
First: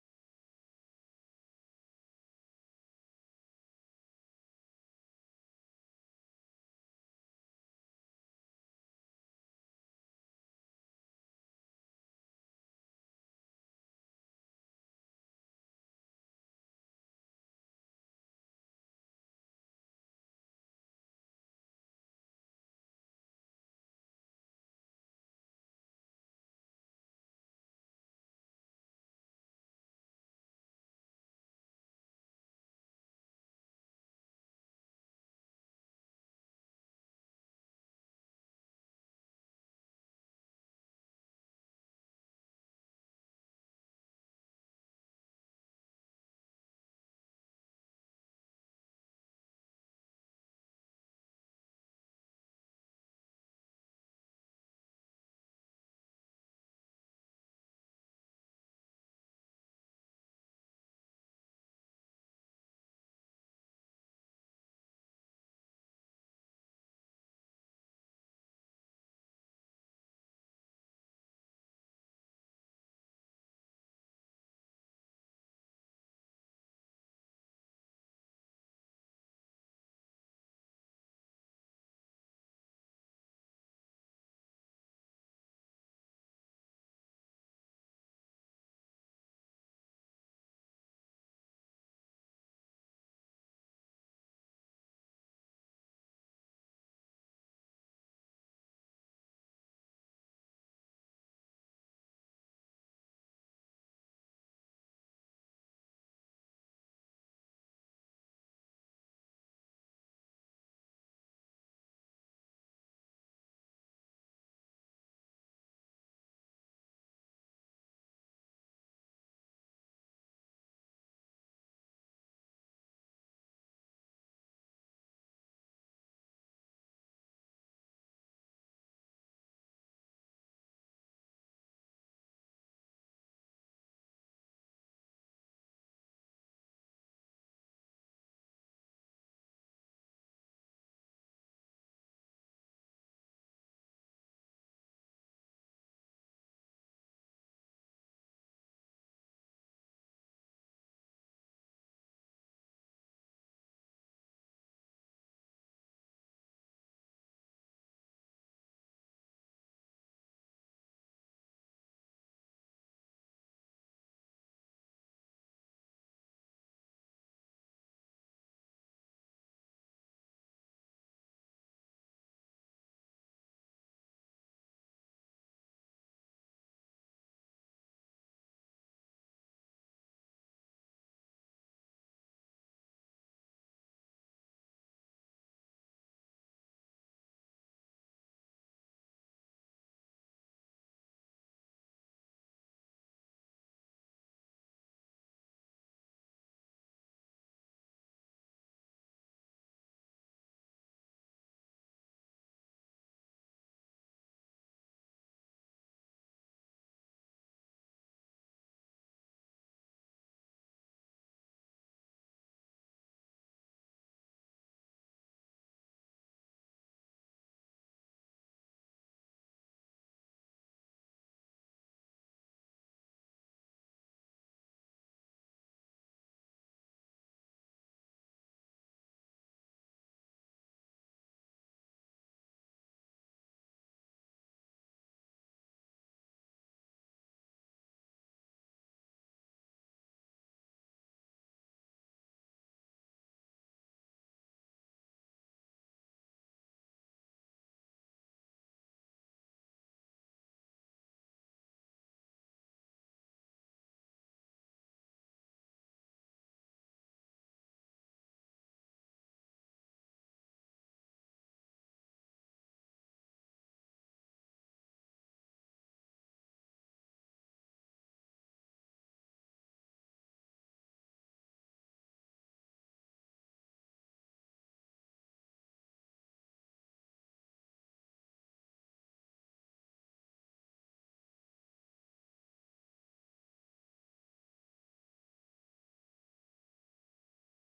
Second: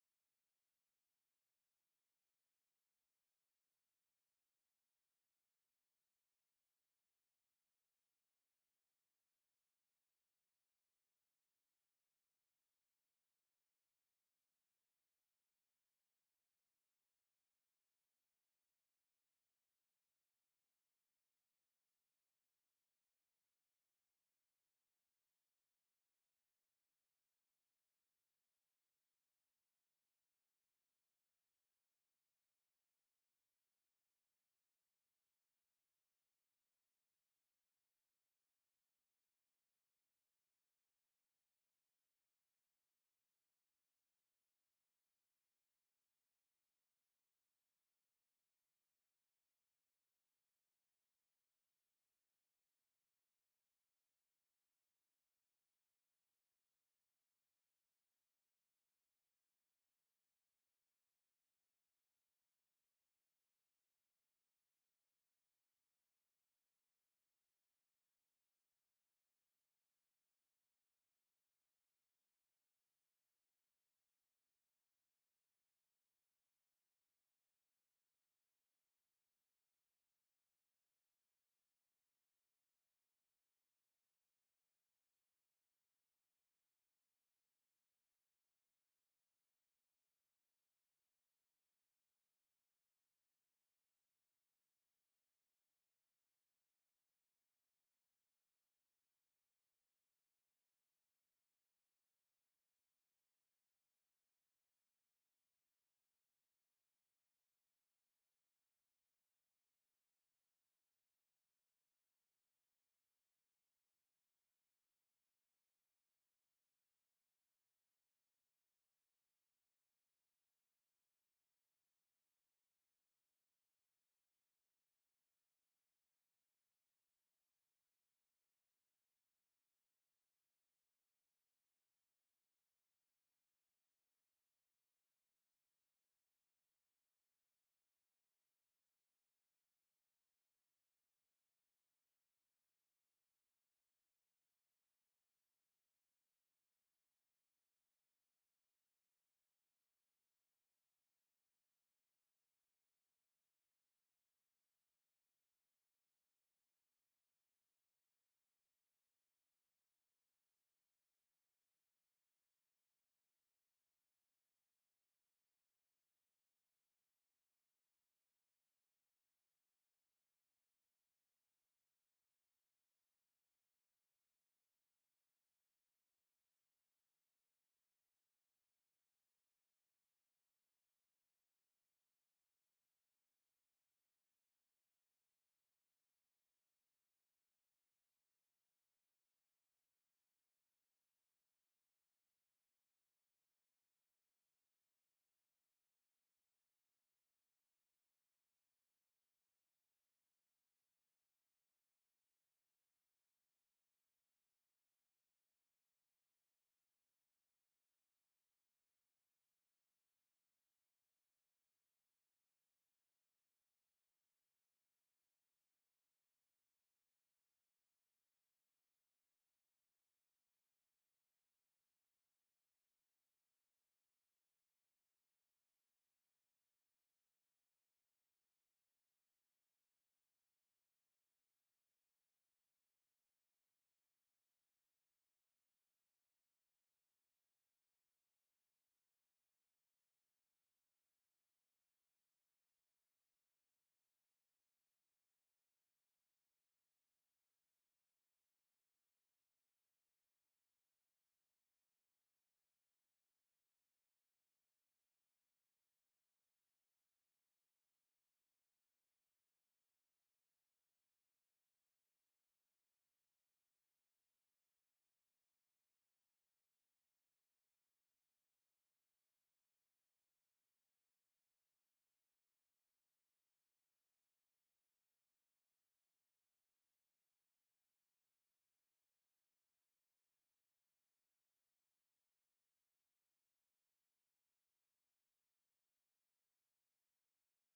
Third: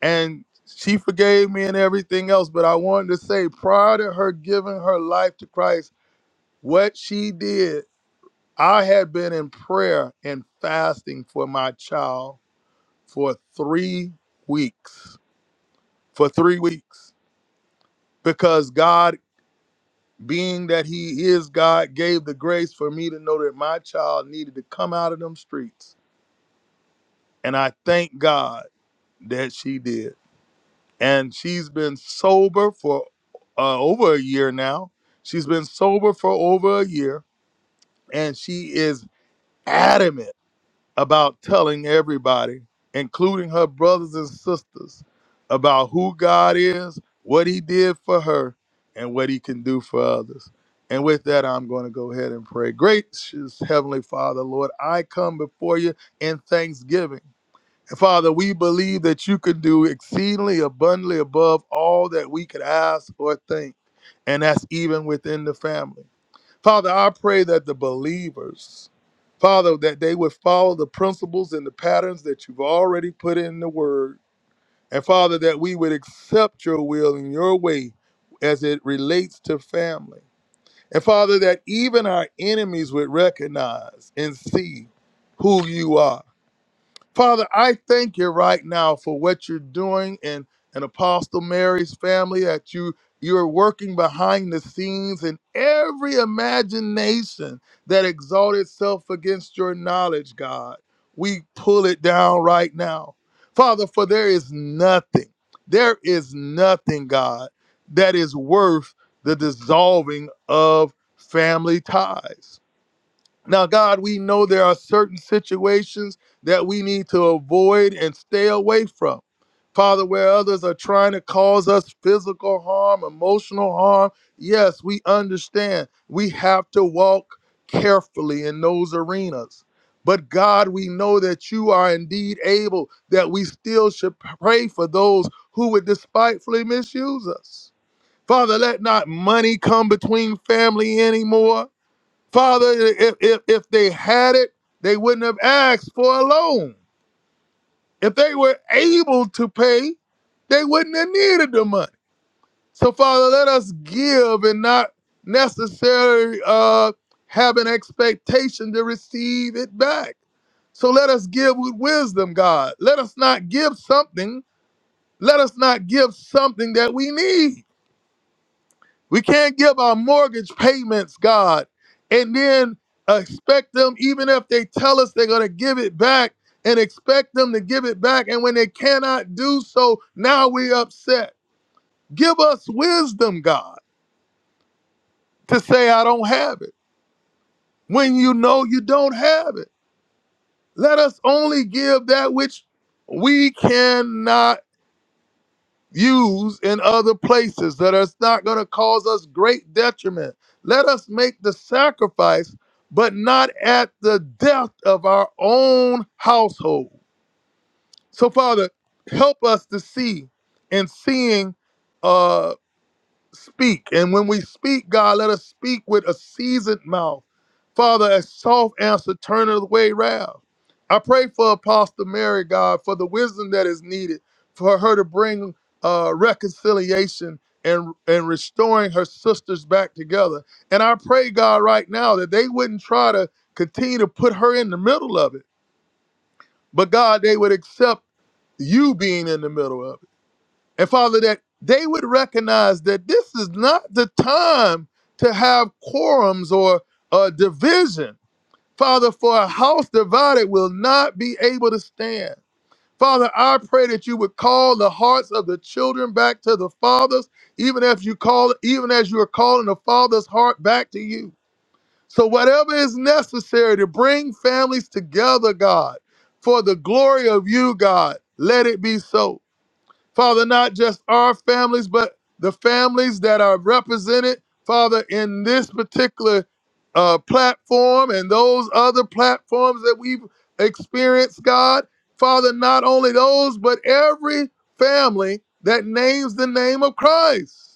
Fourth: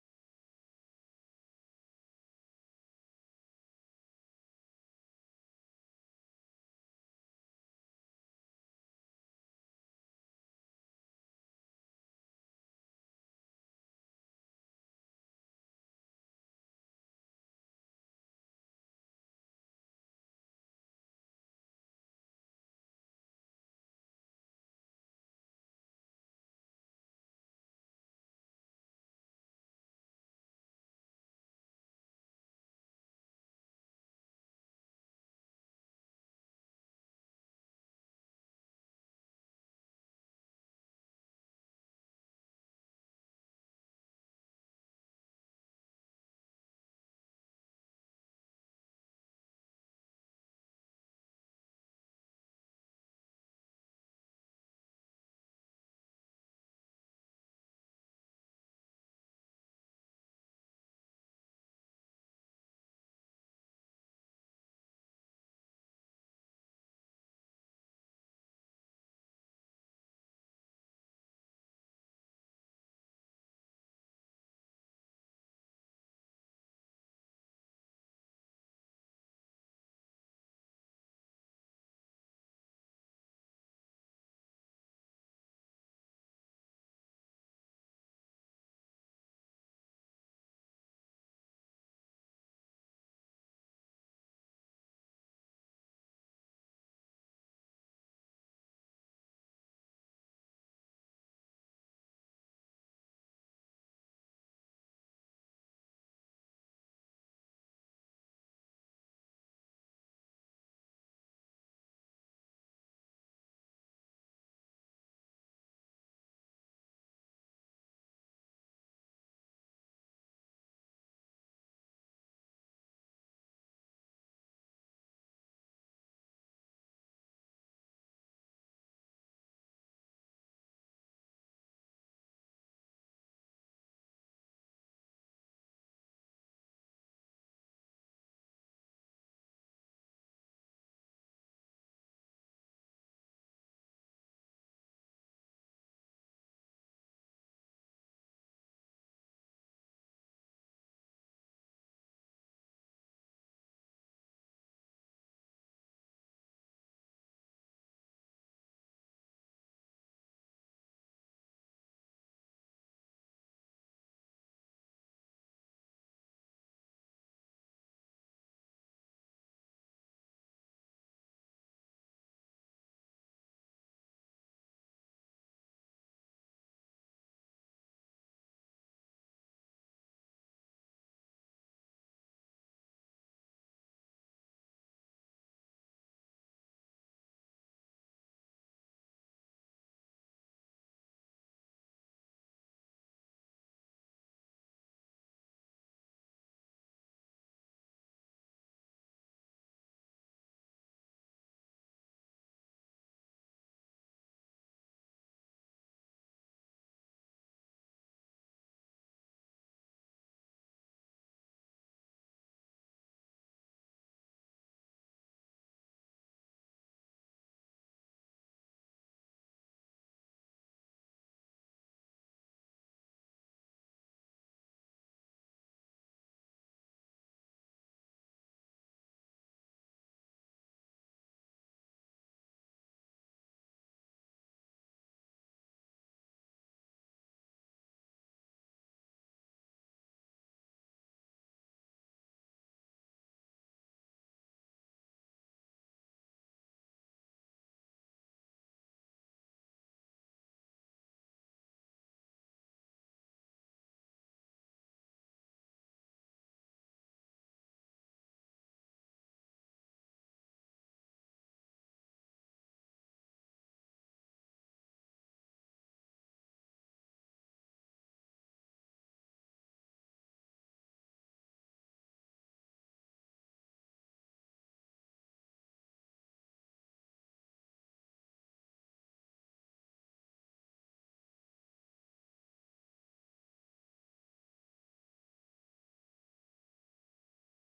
And she forgave me and everything else. But I wanted to say, prior to her giving her life to Christ, what she did, I had been in prayer and fasting for my child for three weeks. For three weeks. Because God, being that He is God, gave the grace for me to know that my child needed to come out of them streets. And I thank God that she did. and she's been sober for uh, over a year now. She's been sober for over a year, and she is adamant about telling everybody, including her brothers and sisters, about who God is, what He did for her, and what He can do for others. And with that, I'm going to go ahead and pray. Gracious Heavenly Father, Lord, I come before you in thanksgiving. Father, we believe that you can do exceedingly abundantly above all that we could ask or think, and that's even within the family. Father, I pray that the believers, Father, that they would follow the principles and the patterns that you've already put in the word. And Father, that we would accept your will and your way as it relates to family. And Father, that even our enemies would recognize and see who you are Father, I thank you right now for what you're doing in, in Apostle Mary's family, that you you're working behind the scenes in every imagination that exalts itself against your knowledge, God. We pull it down right now. Father, for there is nothing, there is nothing, God, that is worth the dissolving of family ties. Now, God, we know there are certain situations that we need to avoid and stay away from. Father, where others are trying to cause us physical harm, emotional harm, yes, we understand. We have to walk carefully in those arenas. But God, we know that you are indeed able, that we still should pray for those who would despitefully misuse us. Father, let not money come between family anymore. Father, if, if, if they had it, they wouldn't have asked for a loan. If they were able to pay, they wouldn't have needed the money. So, Father, let us give and not necessarily uh, have an expectation to receive it back. So let us give with wisdom, God. Let us not give something. Let us not give something that we need. We can't give our mortgage payments, God, and then expect them, even if they tell us they're going to give it back, and expect them to give it back. And when they cannot do so, now we're upset. Give us wisdom, God, to say, I don't have it. When you know you don't have it, let us only give that which we cannot use in other places that that is not going to cause us great detriment. Let us make the sacrifice, but not at the death of our own household. So, Father, help us to see in seeing uh, speak. And when we speak, God, let us speak with a seasoned mouth. Father, a soft answer turneth away wrath. I pray for Apostle Mary, God, for the wisdom that is needed for her to bring uh, reconciliation and, and restoring her sisters back together. And I pray, God, right now that they wouldn't try to continue to put her in the middle of it, but God, they would accept you being in the middle of it. And Father, that they would recognize that this is not the time to have quorums or uh, division. Father, for a house divided will not be able to stand. Father, I pray that you would call the hearts of the children back to the fathers, even if you call, even as you are calling the father's heart back to you. So whatever is necessary to bring families together, God, for the glory of you, God, let it be so. Father, not just our families, but the families that are represented, Father, in this particular uh, platform and those other platforms that we've experienced, God. Father, not only those, but every family that names the name of Christ.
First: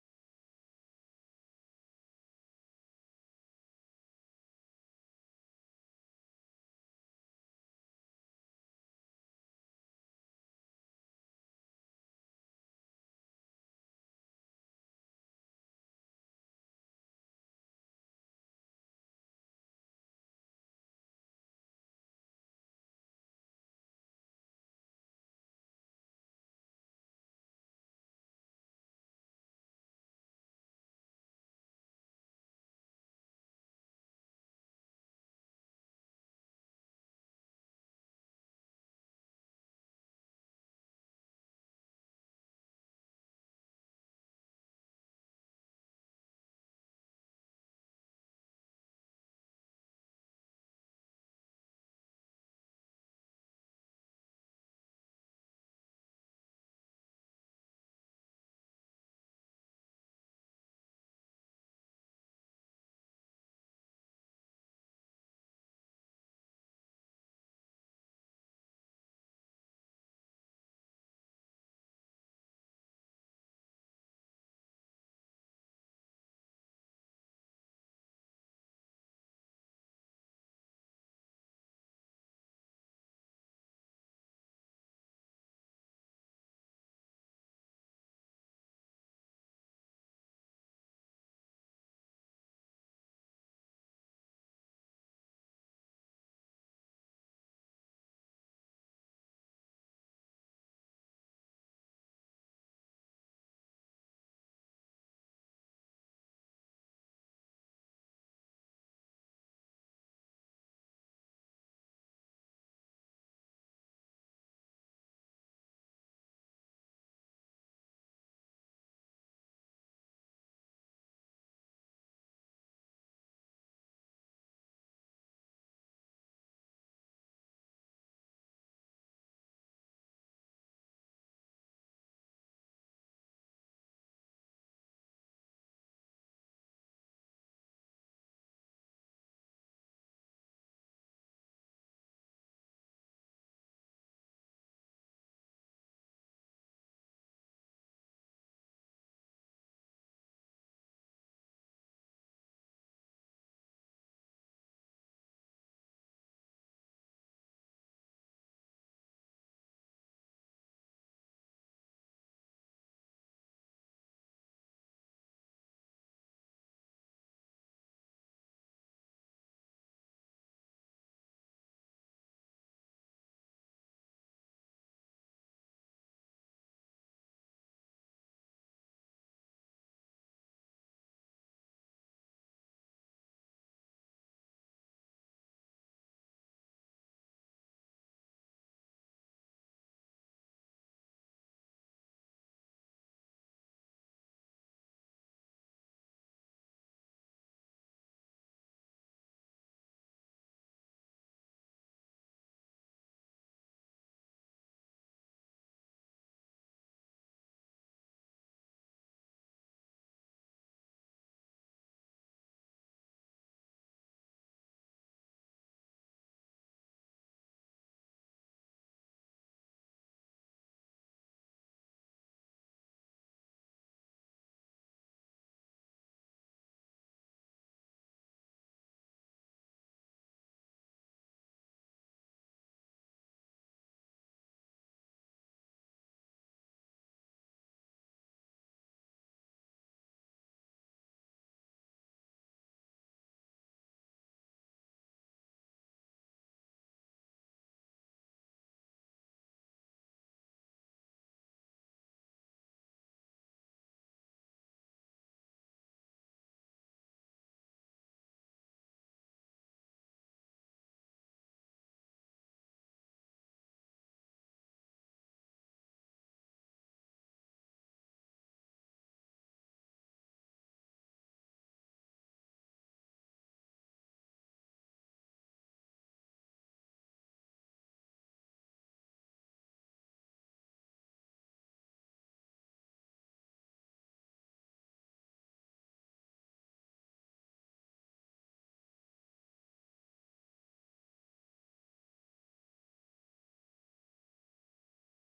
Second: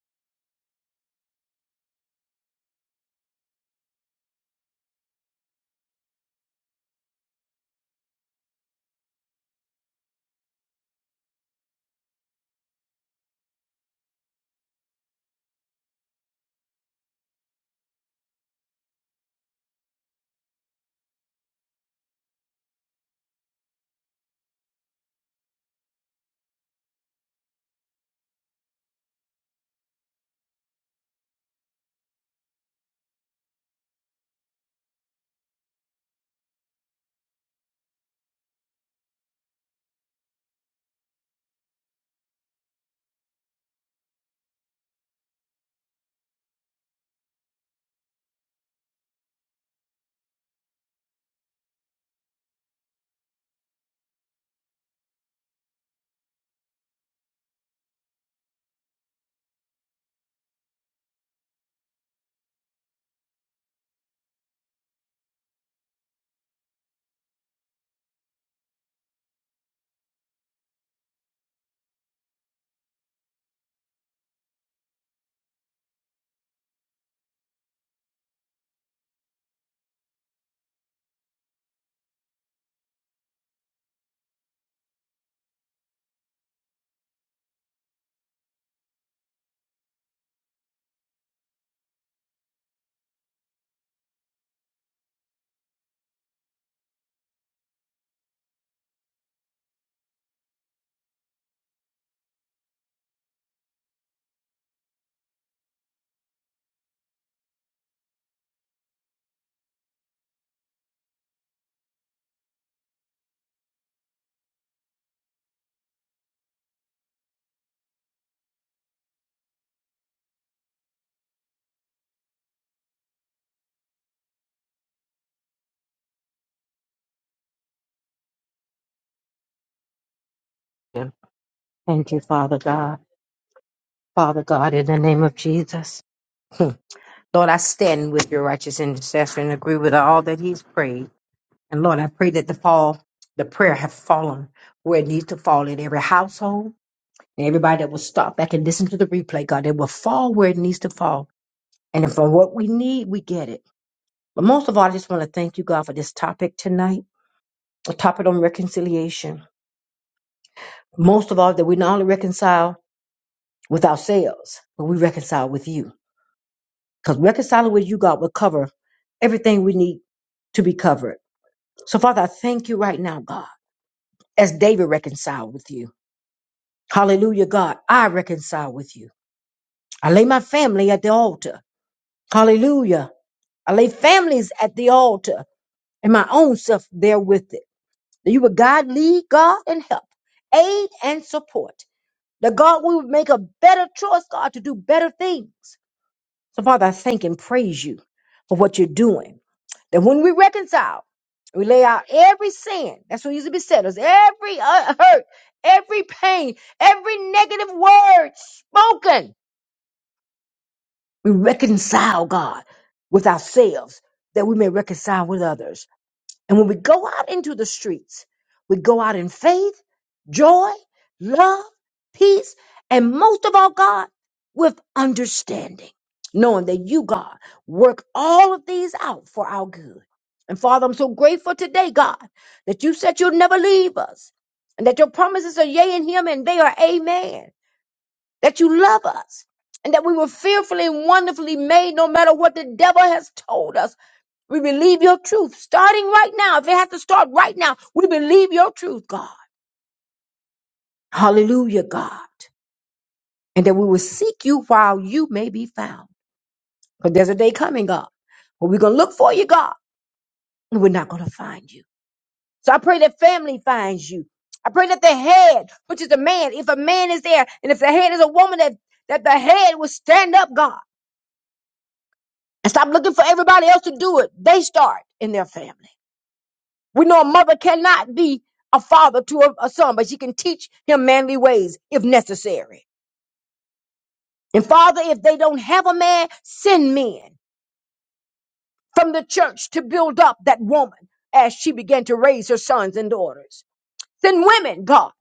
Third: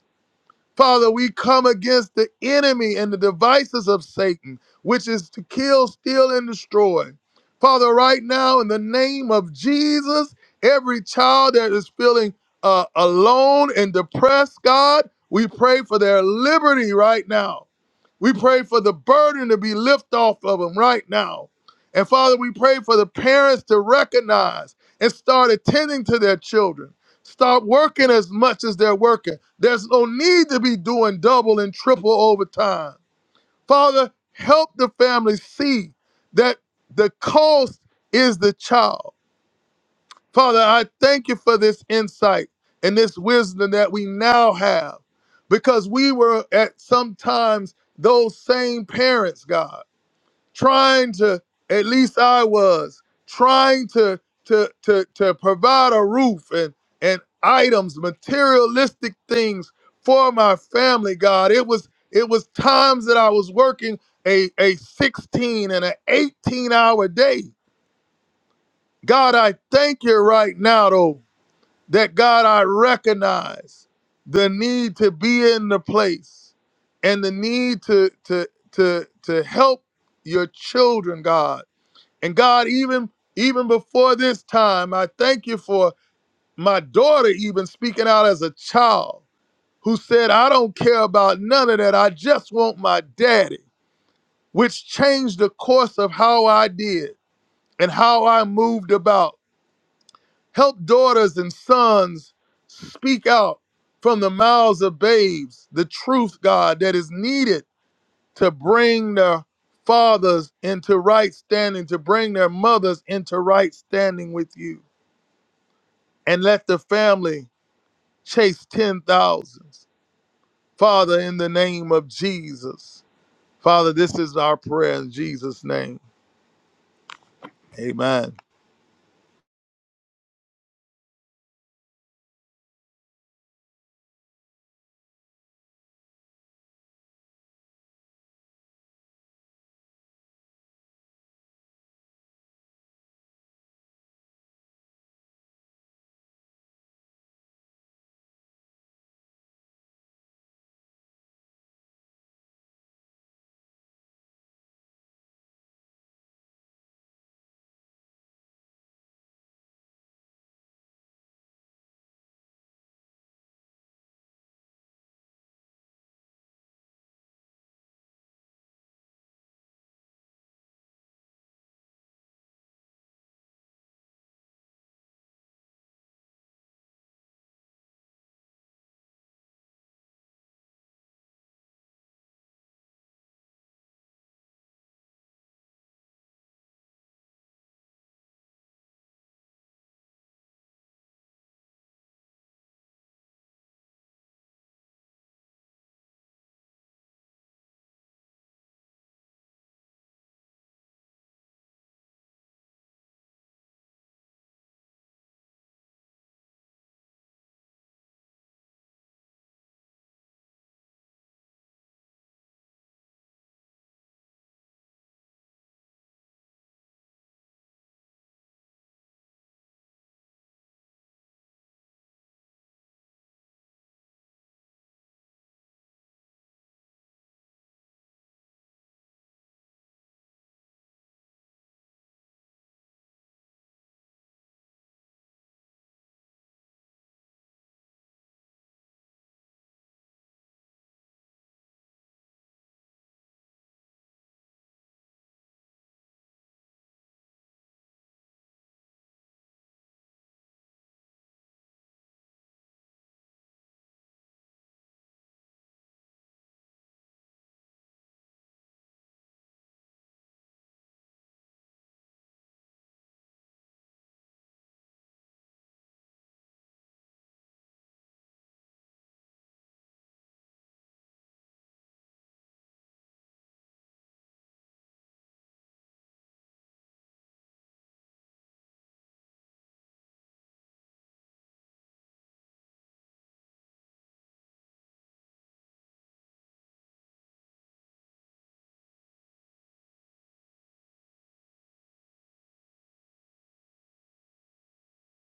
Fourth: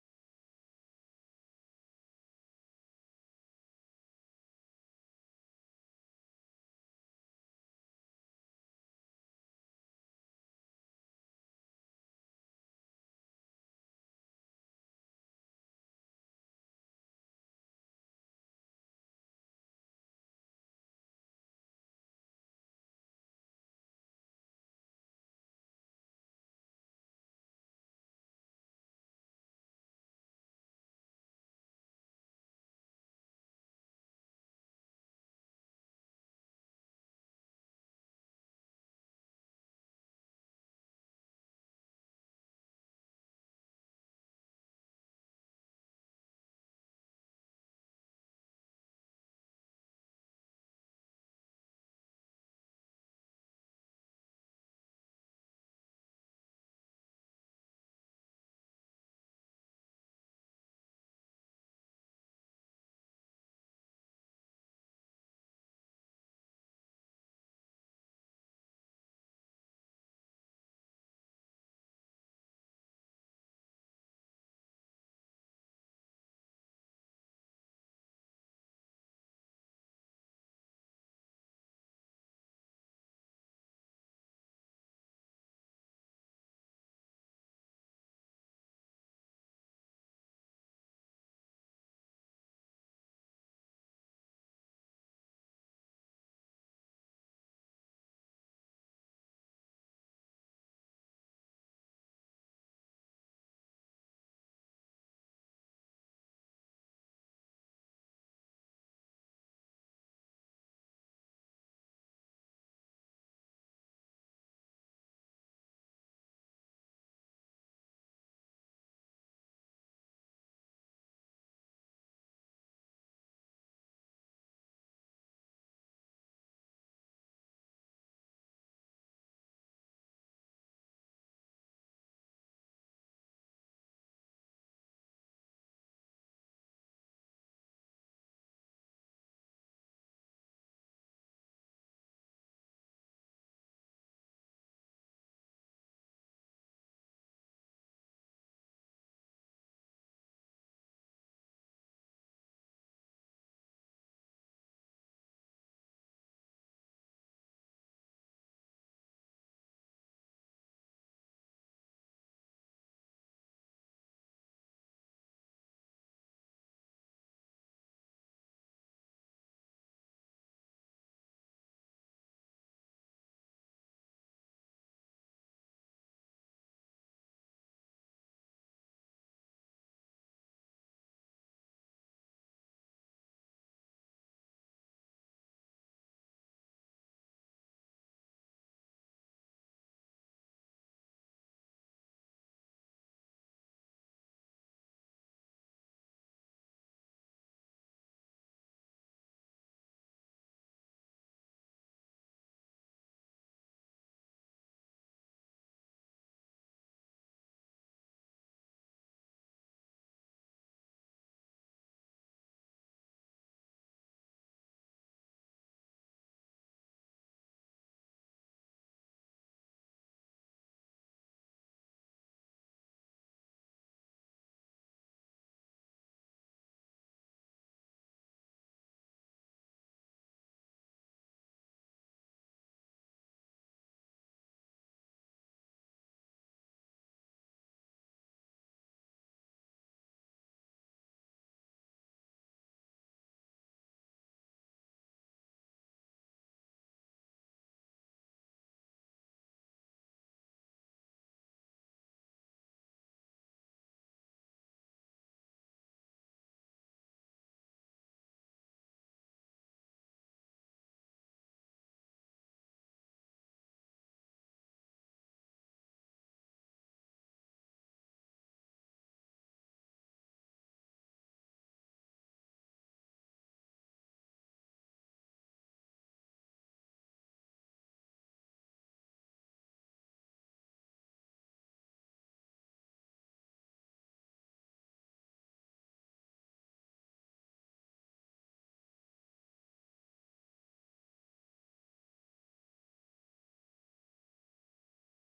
Father, we come against the enemy and the devices of Satan, which is to kill, steal, and destroy. Father, right now, in the name of Jesus, every child that is feeling uh, alone and depressed, God, we pray for their liberty right now. We pray for the burden to be lifted off of them right now. And Father, we pray for the parents to recognize and start attending to their children. Stop working as much as they're working there's no need to be doing double and triple overtime. Father, help the family see that the cost is the child. Father, I thank you for this insight and this wisdom that we now have because we were at sometimes those same parents, God trying to at least I was trying to to to to provide a roof and and items materialistic things for my family God it was it was times that I was working a a 16 and an 18 hour day God I thank you right now though that God I recognize the need to be in the place and the need to to to to help your children God and God, even even before this time, I thank you for my daughter even speaking out as a child who said, I don't care about none of that. I just want my daddy, which changed the course of how I did and how I moved about. Help daughters and sons speak out from the mouths of babes the truth, God, that is needed to bring the fathers into right standing, to bring their mothers into right standing with you. and let the family chase 10 thousands. Father, in the name of Jesus. Father, this is our prayer in Jesus' name. Amen. Him. Thank you, Father God. Father God, in the name of Jesus. Hmm. Lord, I stand with your righteous intercessor and agree with all that he's prayed. And Lord, I pray that the fall, the prayer have fallen where it needs to fall in every household, And everybody that will stop back and listen to the replay, God, it will fall where it needs to fall. And if for what we need, we get it. But most of all, I just want to thank you, God, for this topic tonight, a topic on reconciliation. Most of all, that we not only reconcile with ourselves, but we reconcile with you. Because reconciling with you, God, will cover everything we need to be covered. So, Father, I thank you right now, God, as David reconciled with you. Hallelujah, God, I reconcile with you. I lay my family at the altar. Hallelujah. I lay families at the altar and my own self there with it. That you would God lead, God and help, aid and support. That God, we would make a better choice, God, to do better things. So, Father, I thank and praise you for what you're doing. That when we reconcile, we lay out every sin. That's what used to be said us. Every uh, hurt, every pain, every negative word spoken. We reconcile, God, with ourselves that we may reconcile with others. And when we go out into the streets, we go out in faith, joy, love, peace, and most of all, God, with understanding, knowing that you, God, work all of these out for our good. And Father, I'm so grateful today, God, that you said you'll never leave us and that your promises are yea in him and they are amen, that you love us and that we were fearfully and wonderfully made no matter what the devil has told us. We believe your truth starting right now. If it has to start right now, we believe your truth, God. Hallelujah, God. And that we will seek you while you may be found. Because there's a day coming, God, where we're going to look for you, God, and we're not going to find you. So I pray that family finds you. I pray that the head, which is a man, if a man is there, and if the head is a woman, that, that the head will stand up, God, and stop looking for everybody else to do it. They start in their family. We know a mother cannot be a father to a, a son, but she can teach him manly ways if necessary. And Father, if they don't have a man, send men from the church to build up that woman as she began to raise her sons and daughters. Send women, God,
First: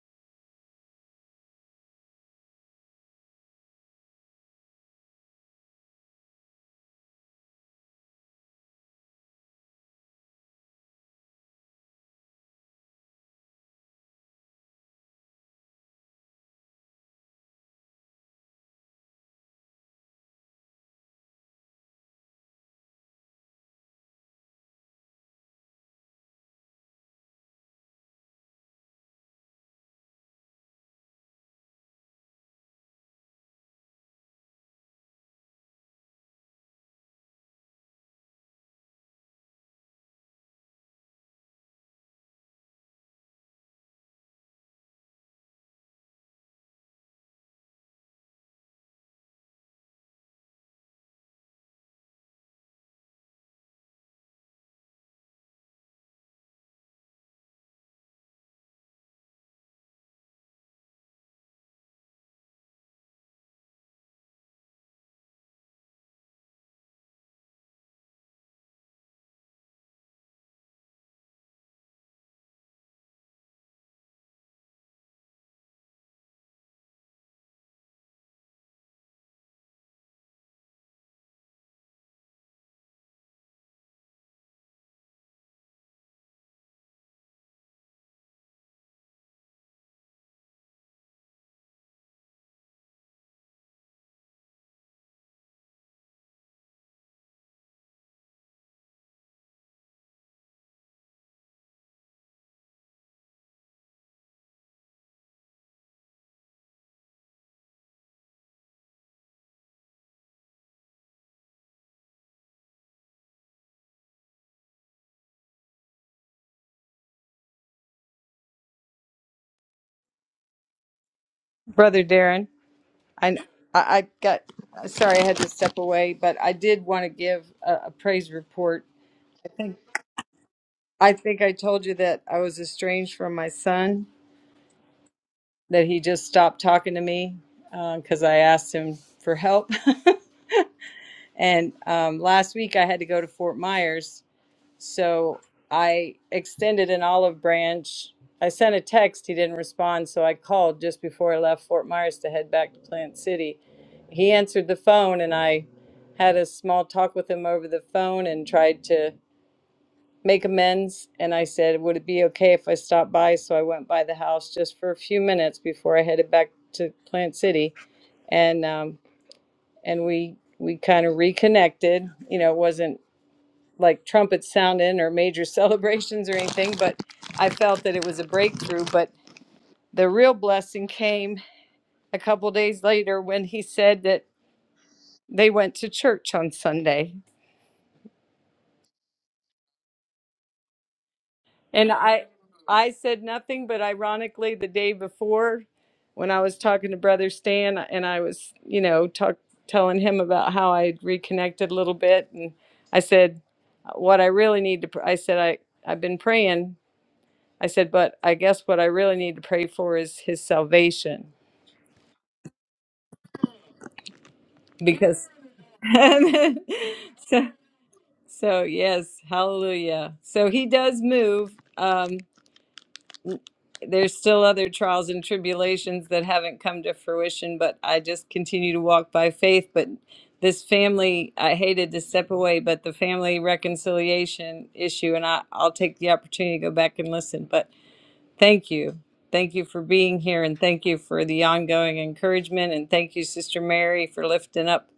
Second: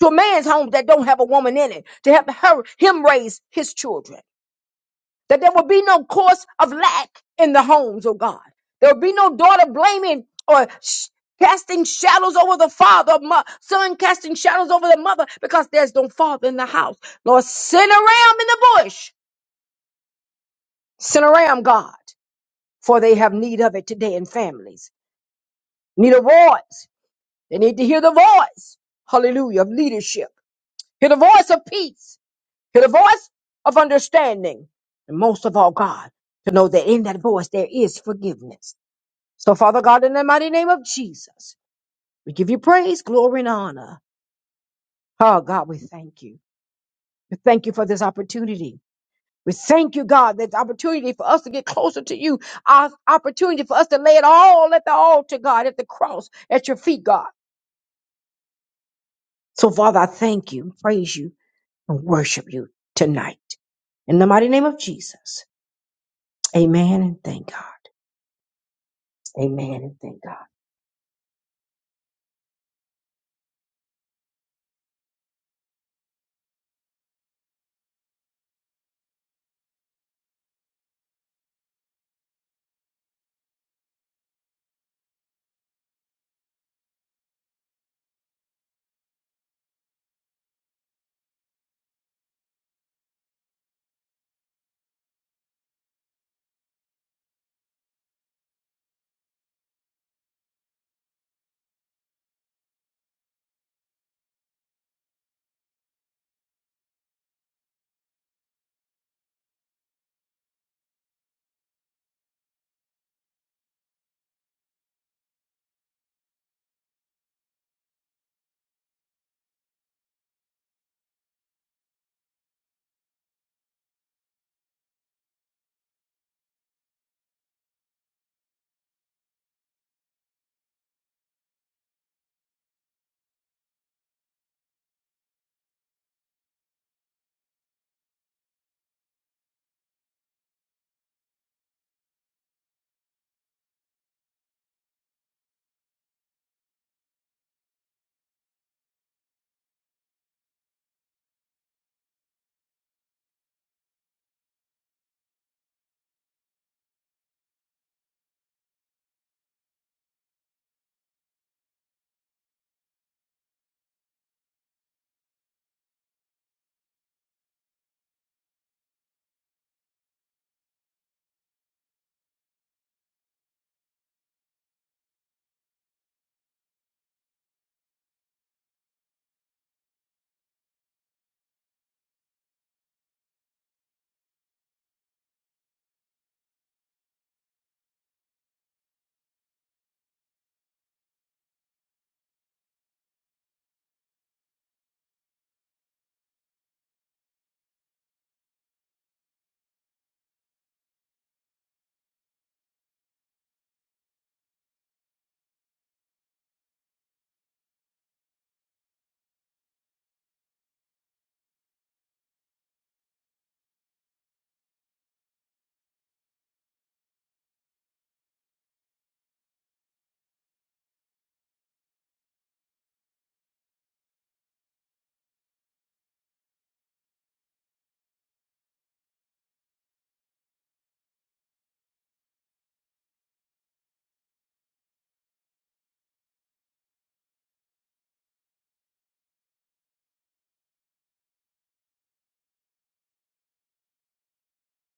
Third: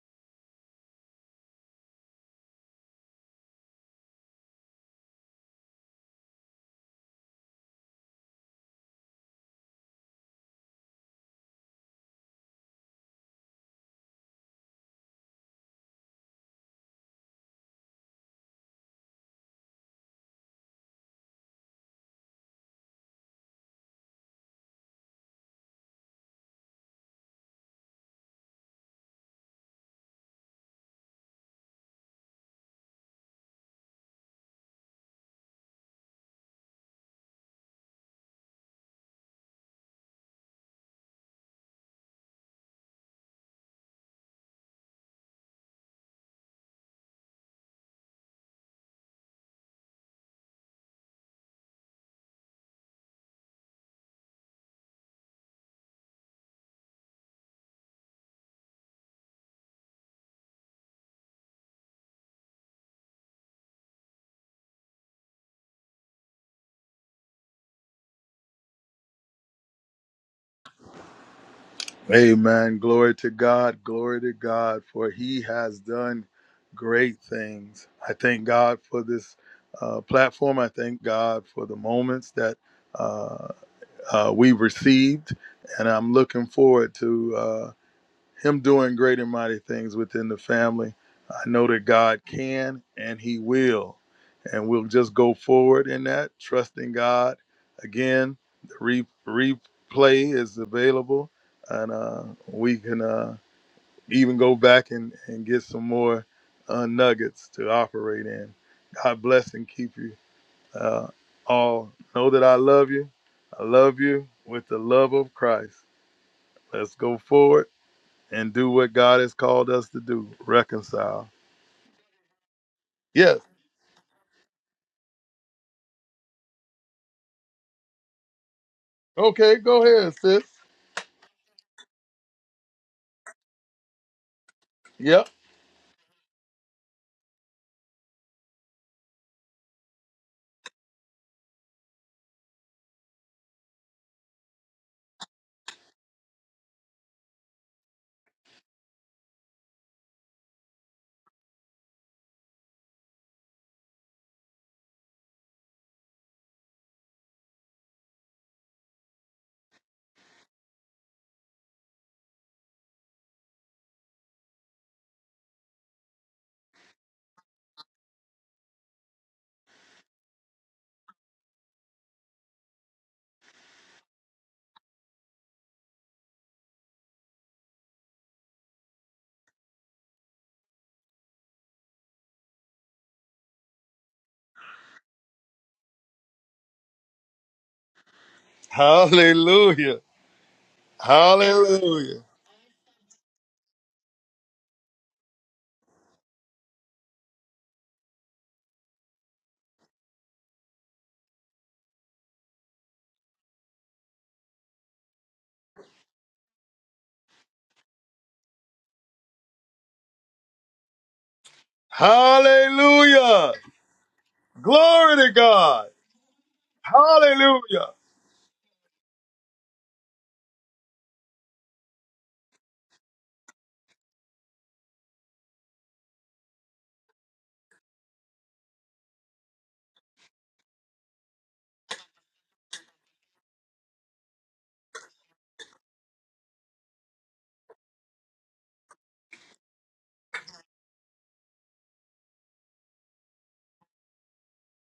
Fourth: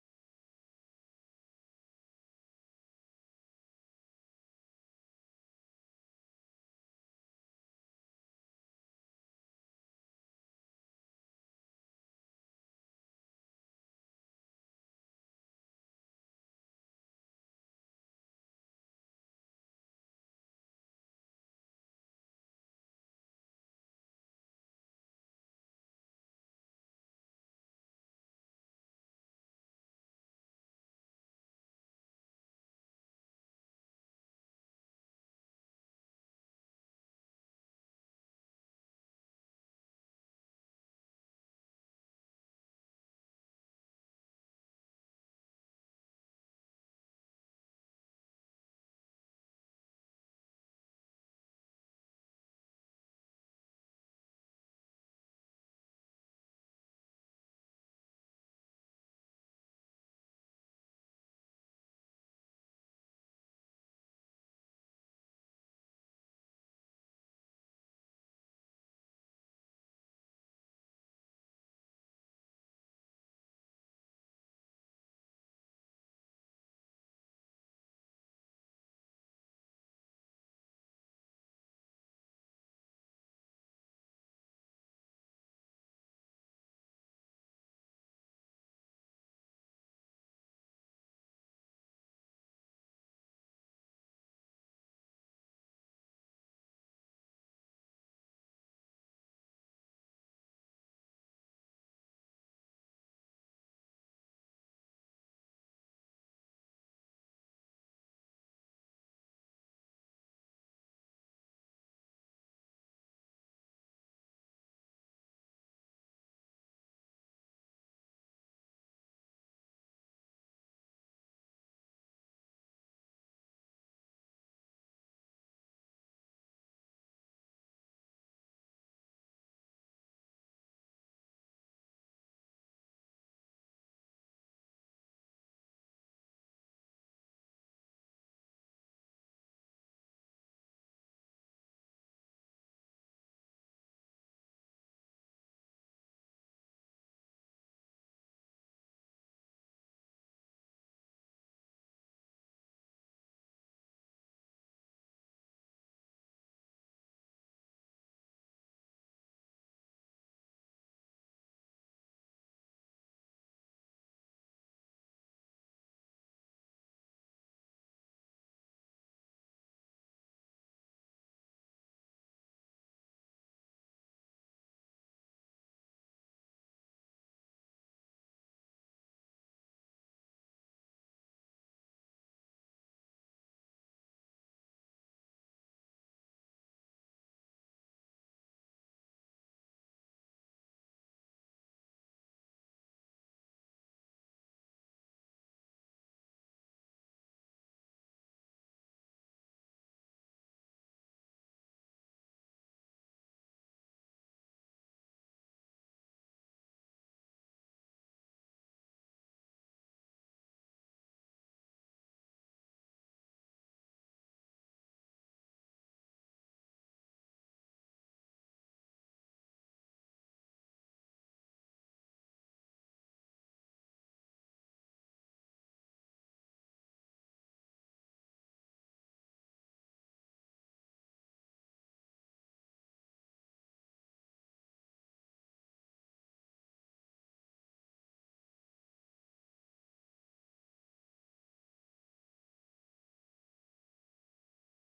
to a man's home that don't have a woman in it to help her him raise his children. that there will be no cause of lack in the homes, oh God. There will be no daughter blaming or sh- casting shadows over the father, mo- son casting shadows over the mother because there's no father in the house. Lord, send a ram in the bush. Send a ram, God, for they have need of it today in families. Need a voice. They need to hear the voice, hallelujah, of leadership. Hear the voice of peace. Hear the voice of understanding. And most of all, God, to know that in that voice there is forgiveness So, Father God, in the mighty name of Jesus, we give you praise, glory, and honor. Oh, God, we thank you. We thank you for this opportunity. We thank you, God, that opportunity for us to get closer to you, our opportunity for us to lay it all at the altar, God, at the cross, at your feet, God. So, Father, I thank you, praise you, and worship you tonight. In the mighty name of Jesus, amen and thank God. Amen and thank God. Amen. Glory to God. Glory to God, for He has done great things. I thank God for this uh, platform. I thank God for the moments that uh, uh, we received, and I'm looking forward to. uh, him doing great and mighty things within the family. I know that God can and He will. And we'll just go forward in that, trusting God. Again, the re- replay is available, and uh, we can uh, even go back and, and get some more uh, nuggets to operate in. God bless and keep you uh, all. Know that I love you. I love you with the love of Christ. Let's go forward and do what God has called us to do reconcile. Brother Darren, I Yes. I I got sorry I had to step away, but I did want to give a, a praise report. I Okay, think go ahead, sis. I think I told you that I was estranged from my son, Yep. that he just stopped talking to me because I asked him for help. *laughs* and um, last week I had to go to Fort Myers So I extended an olive branch. I sent a text. He didn't respond. So I called just before I left Fort Myers to head back to Plant City. He answered the phone and I had a small talk with him over the phone and tried to make amends. And I said, Would it be okay if I stopped by? So I went by the house just for a few minutes before I headed back to Plant City. And, um, and we, we kind of reconnected. You know, it wasn't like trumpets sounding or major *laughs* celebrations or anything, but I felt that it was a breakthrough. But the real blessing came a couple days later when he said that they went to church on Sunday. Hallelujah. And Hallelujah. I I said nothing, but ironically the day before when I was talking to Brother Stan and I was, you know, talk, telling him about how I had reconnected a little bit and I said what I really need to pr- I said I I've been praying I said, but I guess what I really need to pray for is his salvation Hallelujah. Glory because to God. *laughs* so, Hallelujah. so yes, hallelujah. So he does move. Um, there's still other trials and tribulations that haven't come to fruition, but I just continue to walk by faith. But this family, I hated to step away, but the family reconciliation issue, and I, I'll take the opportunity to go back and listen. But Thank you. Thank you for being here and thank you for the ongoing encouragement. And thank you, Sister Mary, for lifting up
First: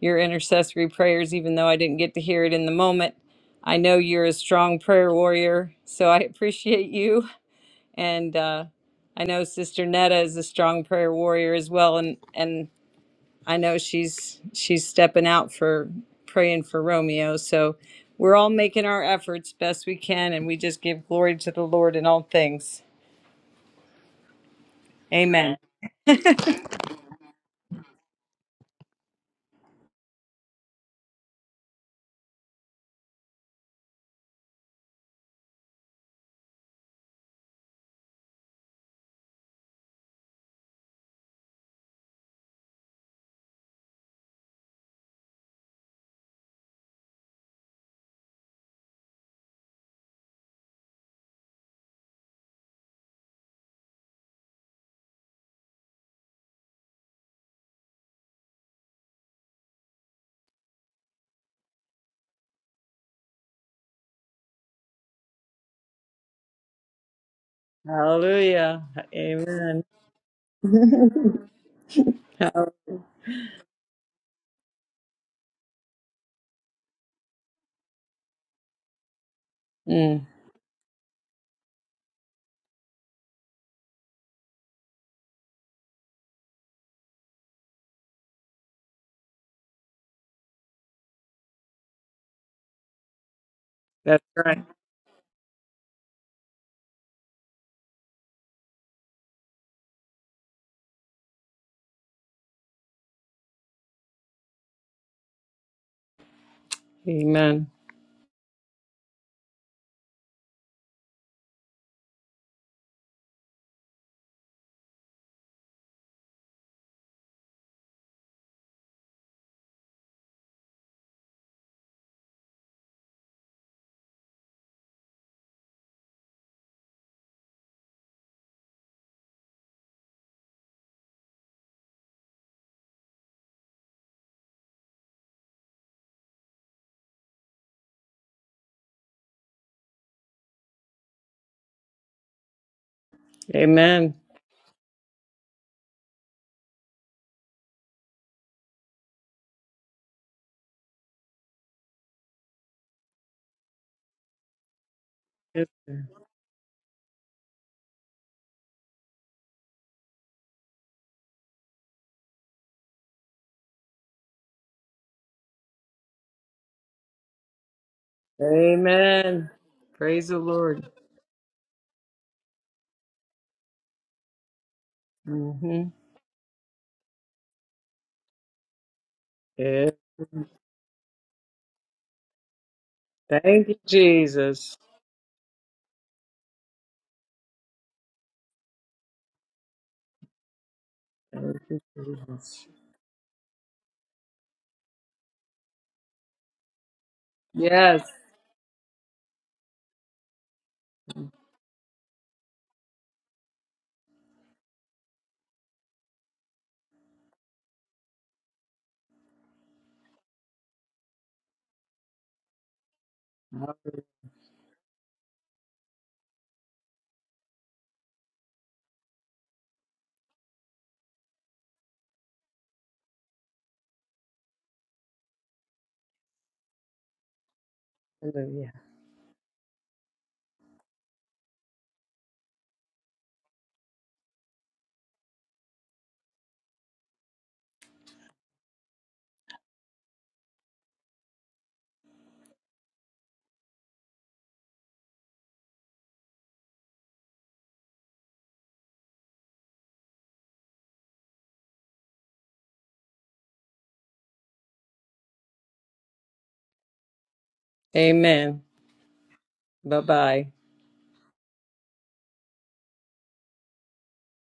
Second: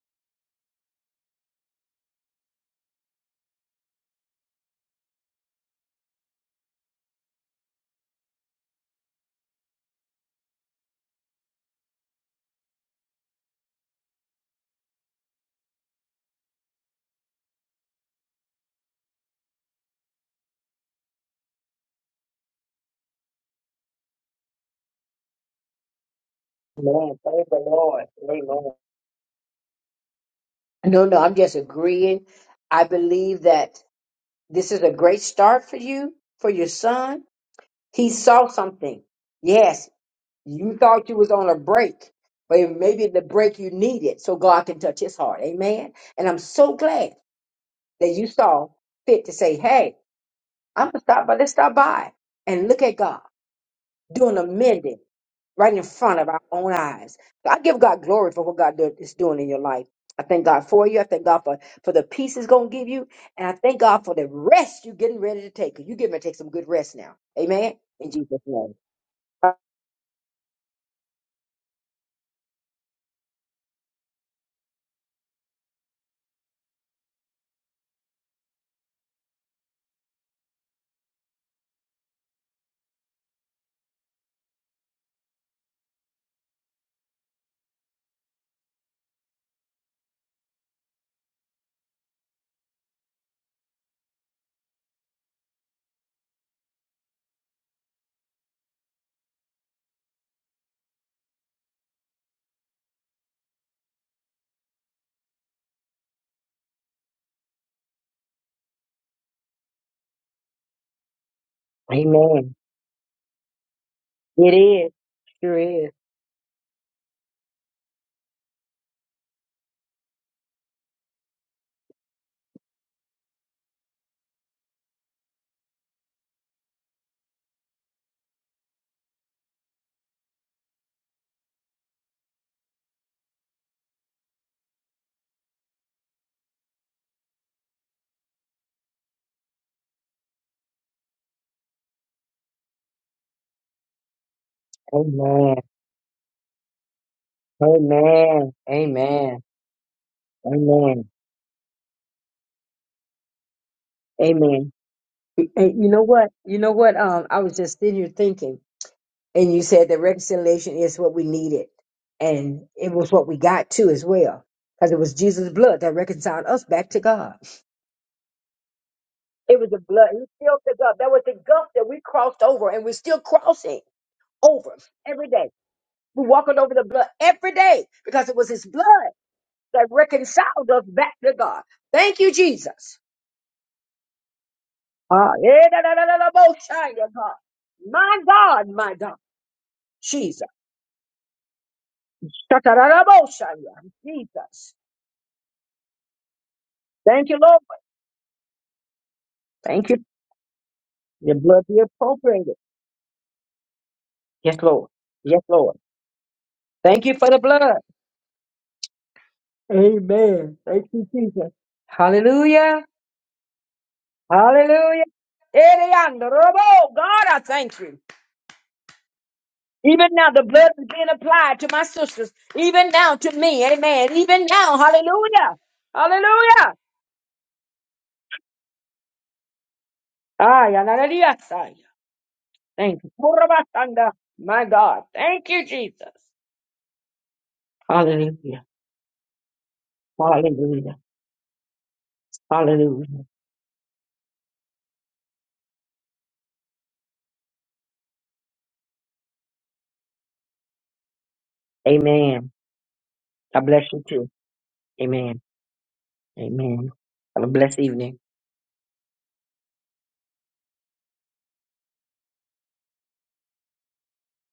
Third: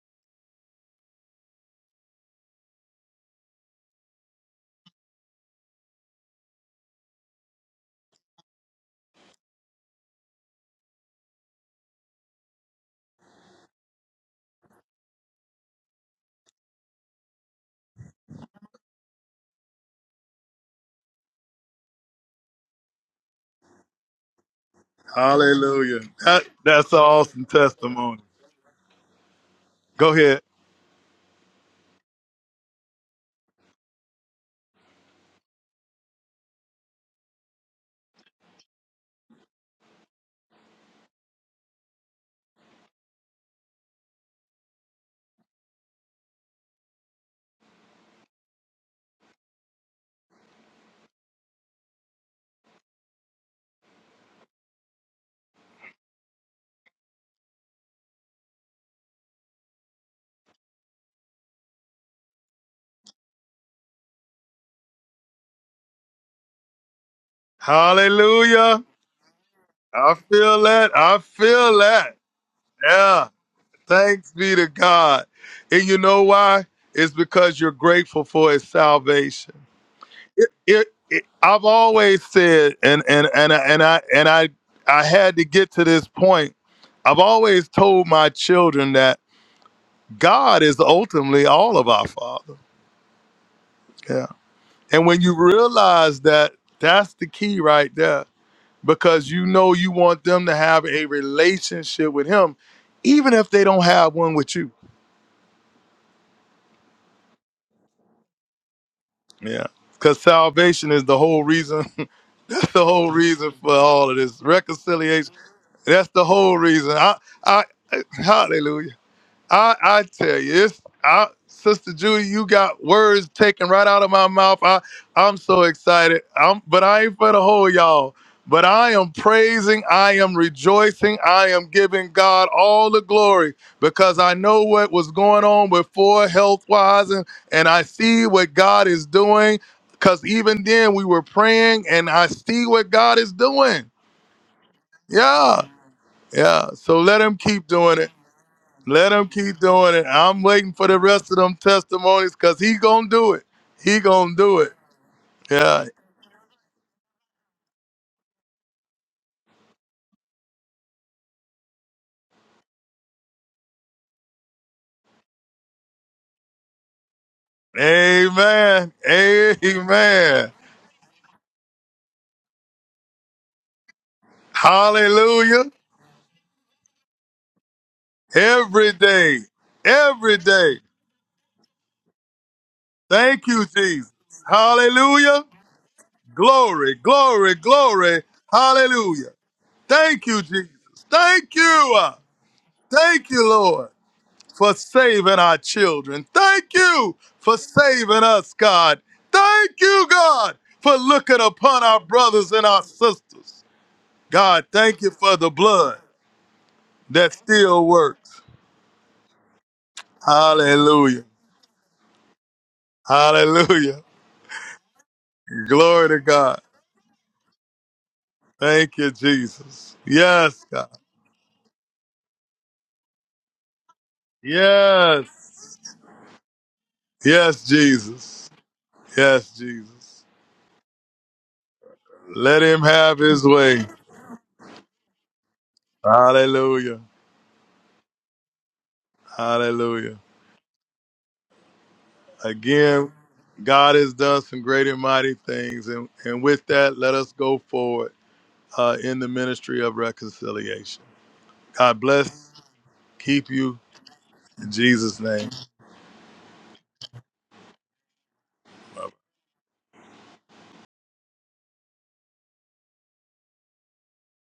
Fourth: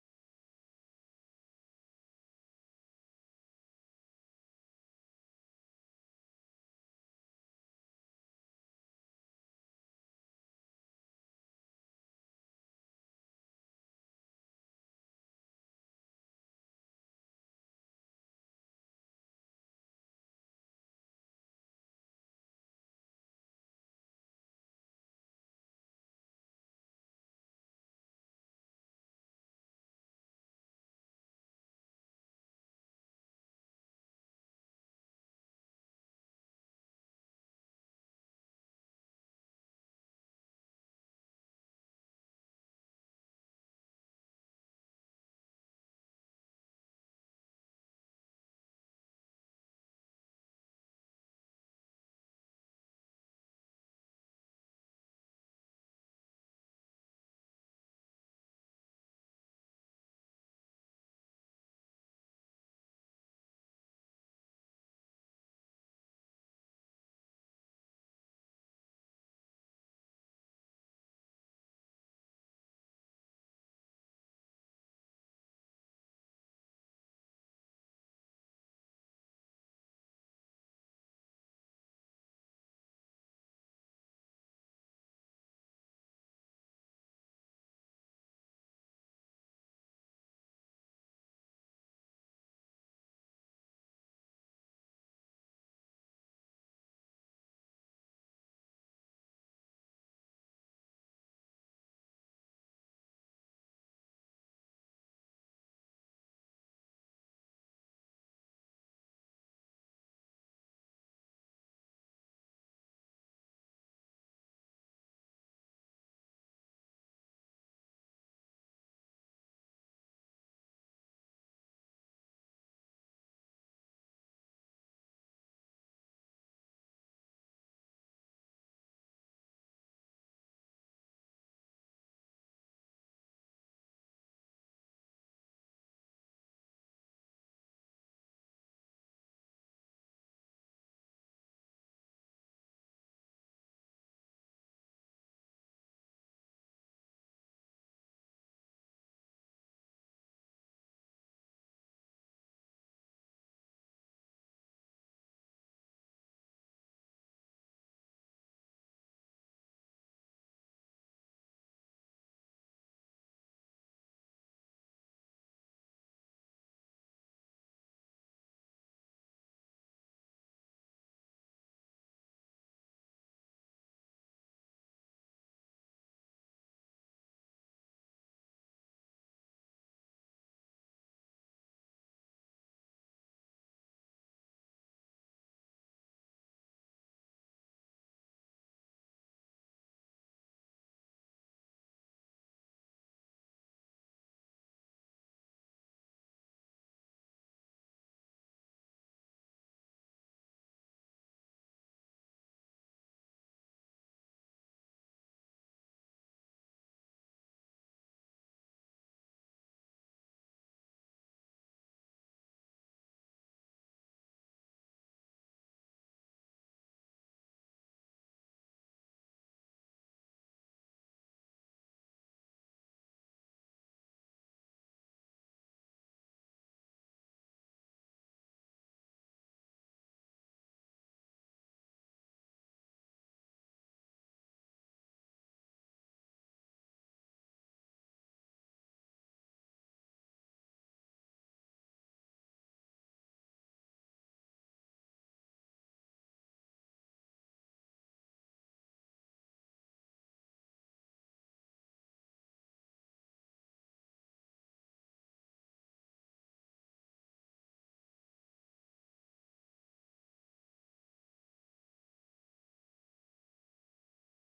your intercessory prayers, even though I didn't get to hear it in the moment. I know you're a strong prayer warrior, so I *laughs* appreciate you. And uh, I know Sister Netta is a strong prayer warrior as well. And, and I know she's she's stepping out for praying for Romeo. So we're all making our efforts best we can, and we just give glory to the Lord in all things. Amen. Hallelujah. That, that's an Amen. awesome Praise the Lord. testimony. Amen. Go ahead. No, no, I'm just agreeing. I believe that. This is a great start for you, for your son. He saw something. Yes, you thought you was on a break, but it- maybe the break you needed so God can touch his heart. Amen. And I'm so glad that you saw fit to say, hey, I'm going to stop by. Let's stop by and look at God doing a mending right in front of our own eyes. I give God glory for what God do- is doing in your life. I thank God for you. I thank God for, for the peace He's going to give you. And I thank God for the rest you're getting ready to take. You're getting ready to take some good rest now. Amen. In Jesus' name. Hallelujah. Hallelujah. Amen. I *laughs* feel that. I feel that. Hall- Yeah. Thanks be to God. And you know why? It's because you're grateful for his salvation. Mm, it, it, it, I've always said, and and and I- and I and I I had to get to this point. I've always told my children that God is ultimately all of our Father. that's Yeah, right. and when you realize that, that's the key right there, because you know you want them to have a relationship with Him, even if they don't have one with you. Amen. Yeah. Because salvation is the whole reason. *laughs* Amen. that's the whole reason for all of this It is. reconciliation. Sure is. That's the whole reason. I, I, I- hallelujah. I I tell you, it's I, Sister Judy, you got words taken right out of my mouth. I I'm so excited. I'm but I ain't for the whole y'all. But I am praising, I am rejoicing, I am giving God all the glory because I know what was going on before health wise and, and I see what God is doing. Cause even then we were praying and I see what God is doing. Amen. Amen. Yeah. Yeah. So let him keep doing it. Amen. Let him Amen. keep doing it. I'm waiting for the Amen. rest of them testimonies because he gonna do it. He gonna do it. Amen. Yes, And Yeah. you know sir. what? You know what? Um, I was just sitting here thinking. And you said that reconciliation is what we needed. And it was what we got too as well. Because it was Jesus' blood that reconciled us back to God. Amen. Amen. It was the blood. He Praise the Amen. filled the Lord. gulf. That was the gulf that we crossed over and we're still crossing over every day. Hallelujah. hmm We're walking over the blood every day because it was his blood Every day. that Yes. Every reconciled day. us back to God. Thank you, Jesus. Thank you, Thank you, Jesus. Jesus. Ah, Hallelujah. yeah, da, da, da, da, da, bo- Glory, shine, yeah, God. glory, My glory. God, my God. Hallelujah. Thank you, Jesus. Jesus. Thank Thank you, you. uh, Da, Jesus. da, da, da, bo- Thank you, shine, yeah. Lord. for Jesus. saving our children. Thank you Thank you, for Lord. Yes. saving us, God. Thank Thank you. you, God, for Your looking blood be upon our brothers appropriated. and our sisters. Yes, God, Lord. thank you for Yes, the Lord. blood Thank you for that the blood. still works. Amen. Thank you, Hallelujah. Jesus. Hallelujah. Hallelujah. Hallelujah. Glory to Eriando, God. Robo, God, I thank you. Thank you, Jesus. Even now, the Yes, blood is God. being applied to my sisters. Even now, to me. Amen. Even now. Hallelujah. Yes. Hallelujah. Yes, Jesus. Hallelujah. Yes, Jesus. Ay, hallelujah. Ay, Let him Thank you. have his way. Kurabasanda. My God. Thank you, Jesus. Hallelujah. Hallelujah. Hallelujah. Hallelujah. Again, Hallelujah. God has done some great and mighty things. And, and with that, let us go forward uh, in the ministry of reconciliation. God bless, Amen. keep I you bless you too. in Jesus' Amen. name. Amen. Have a blessed evening. Amen. Bye bye.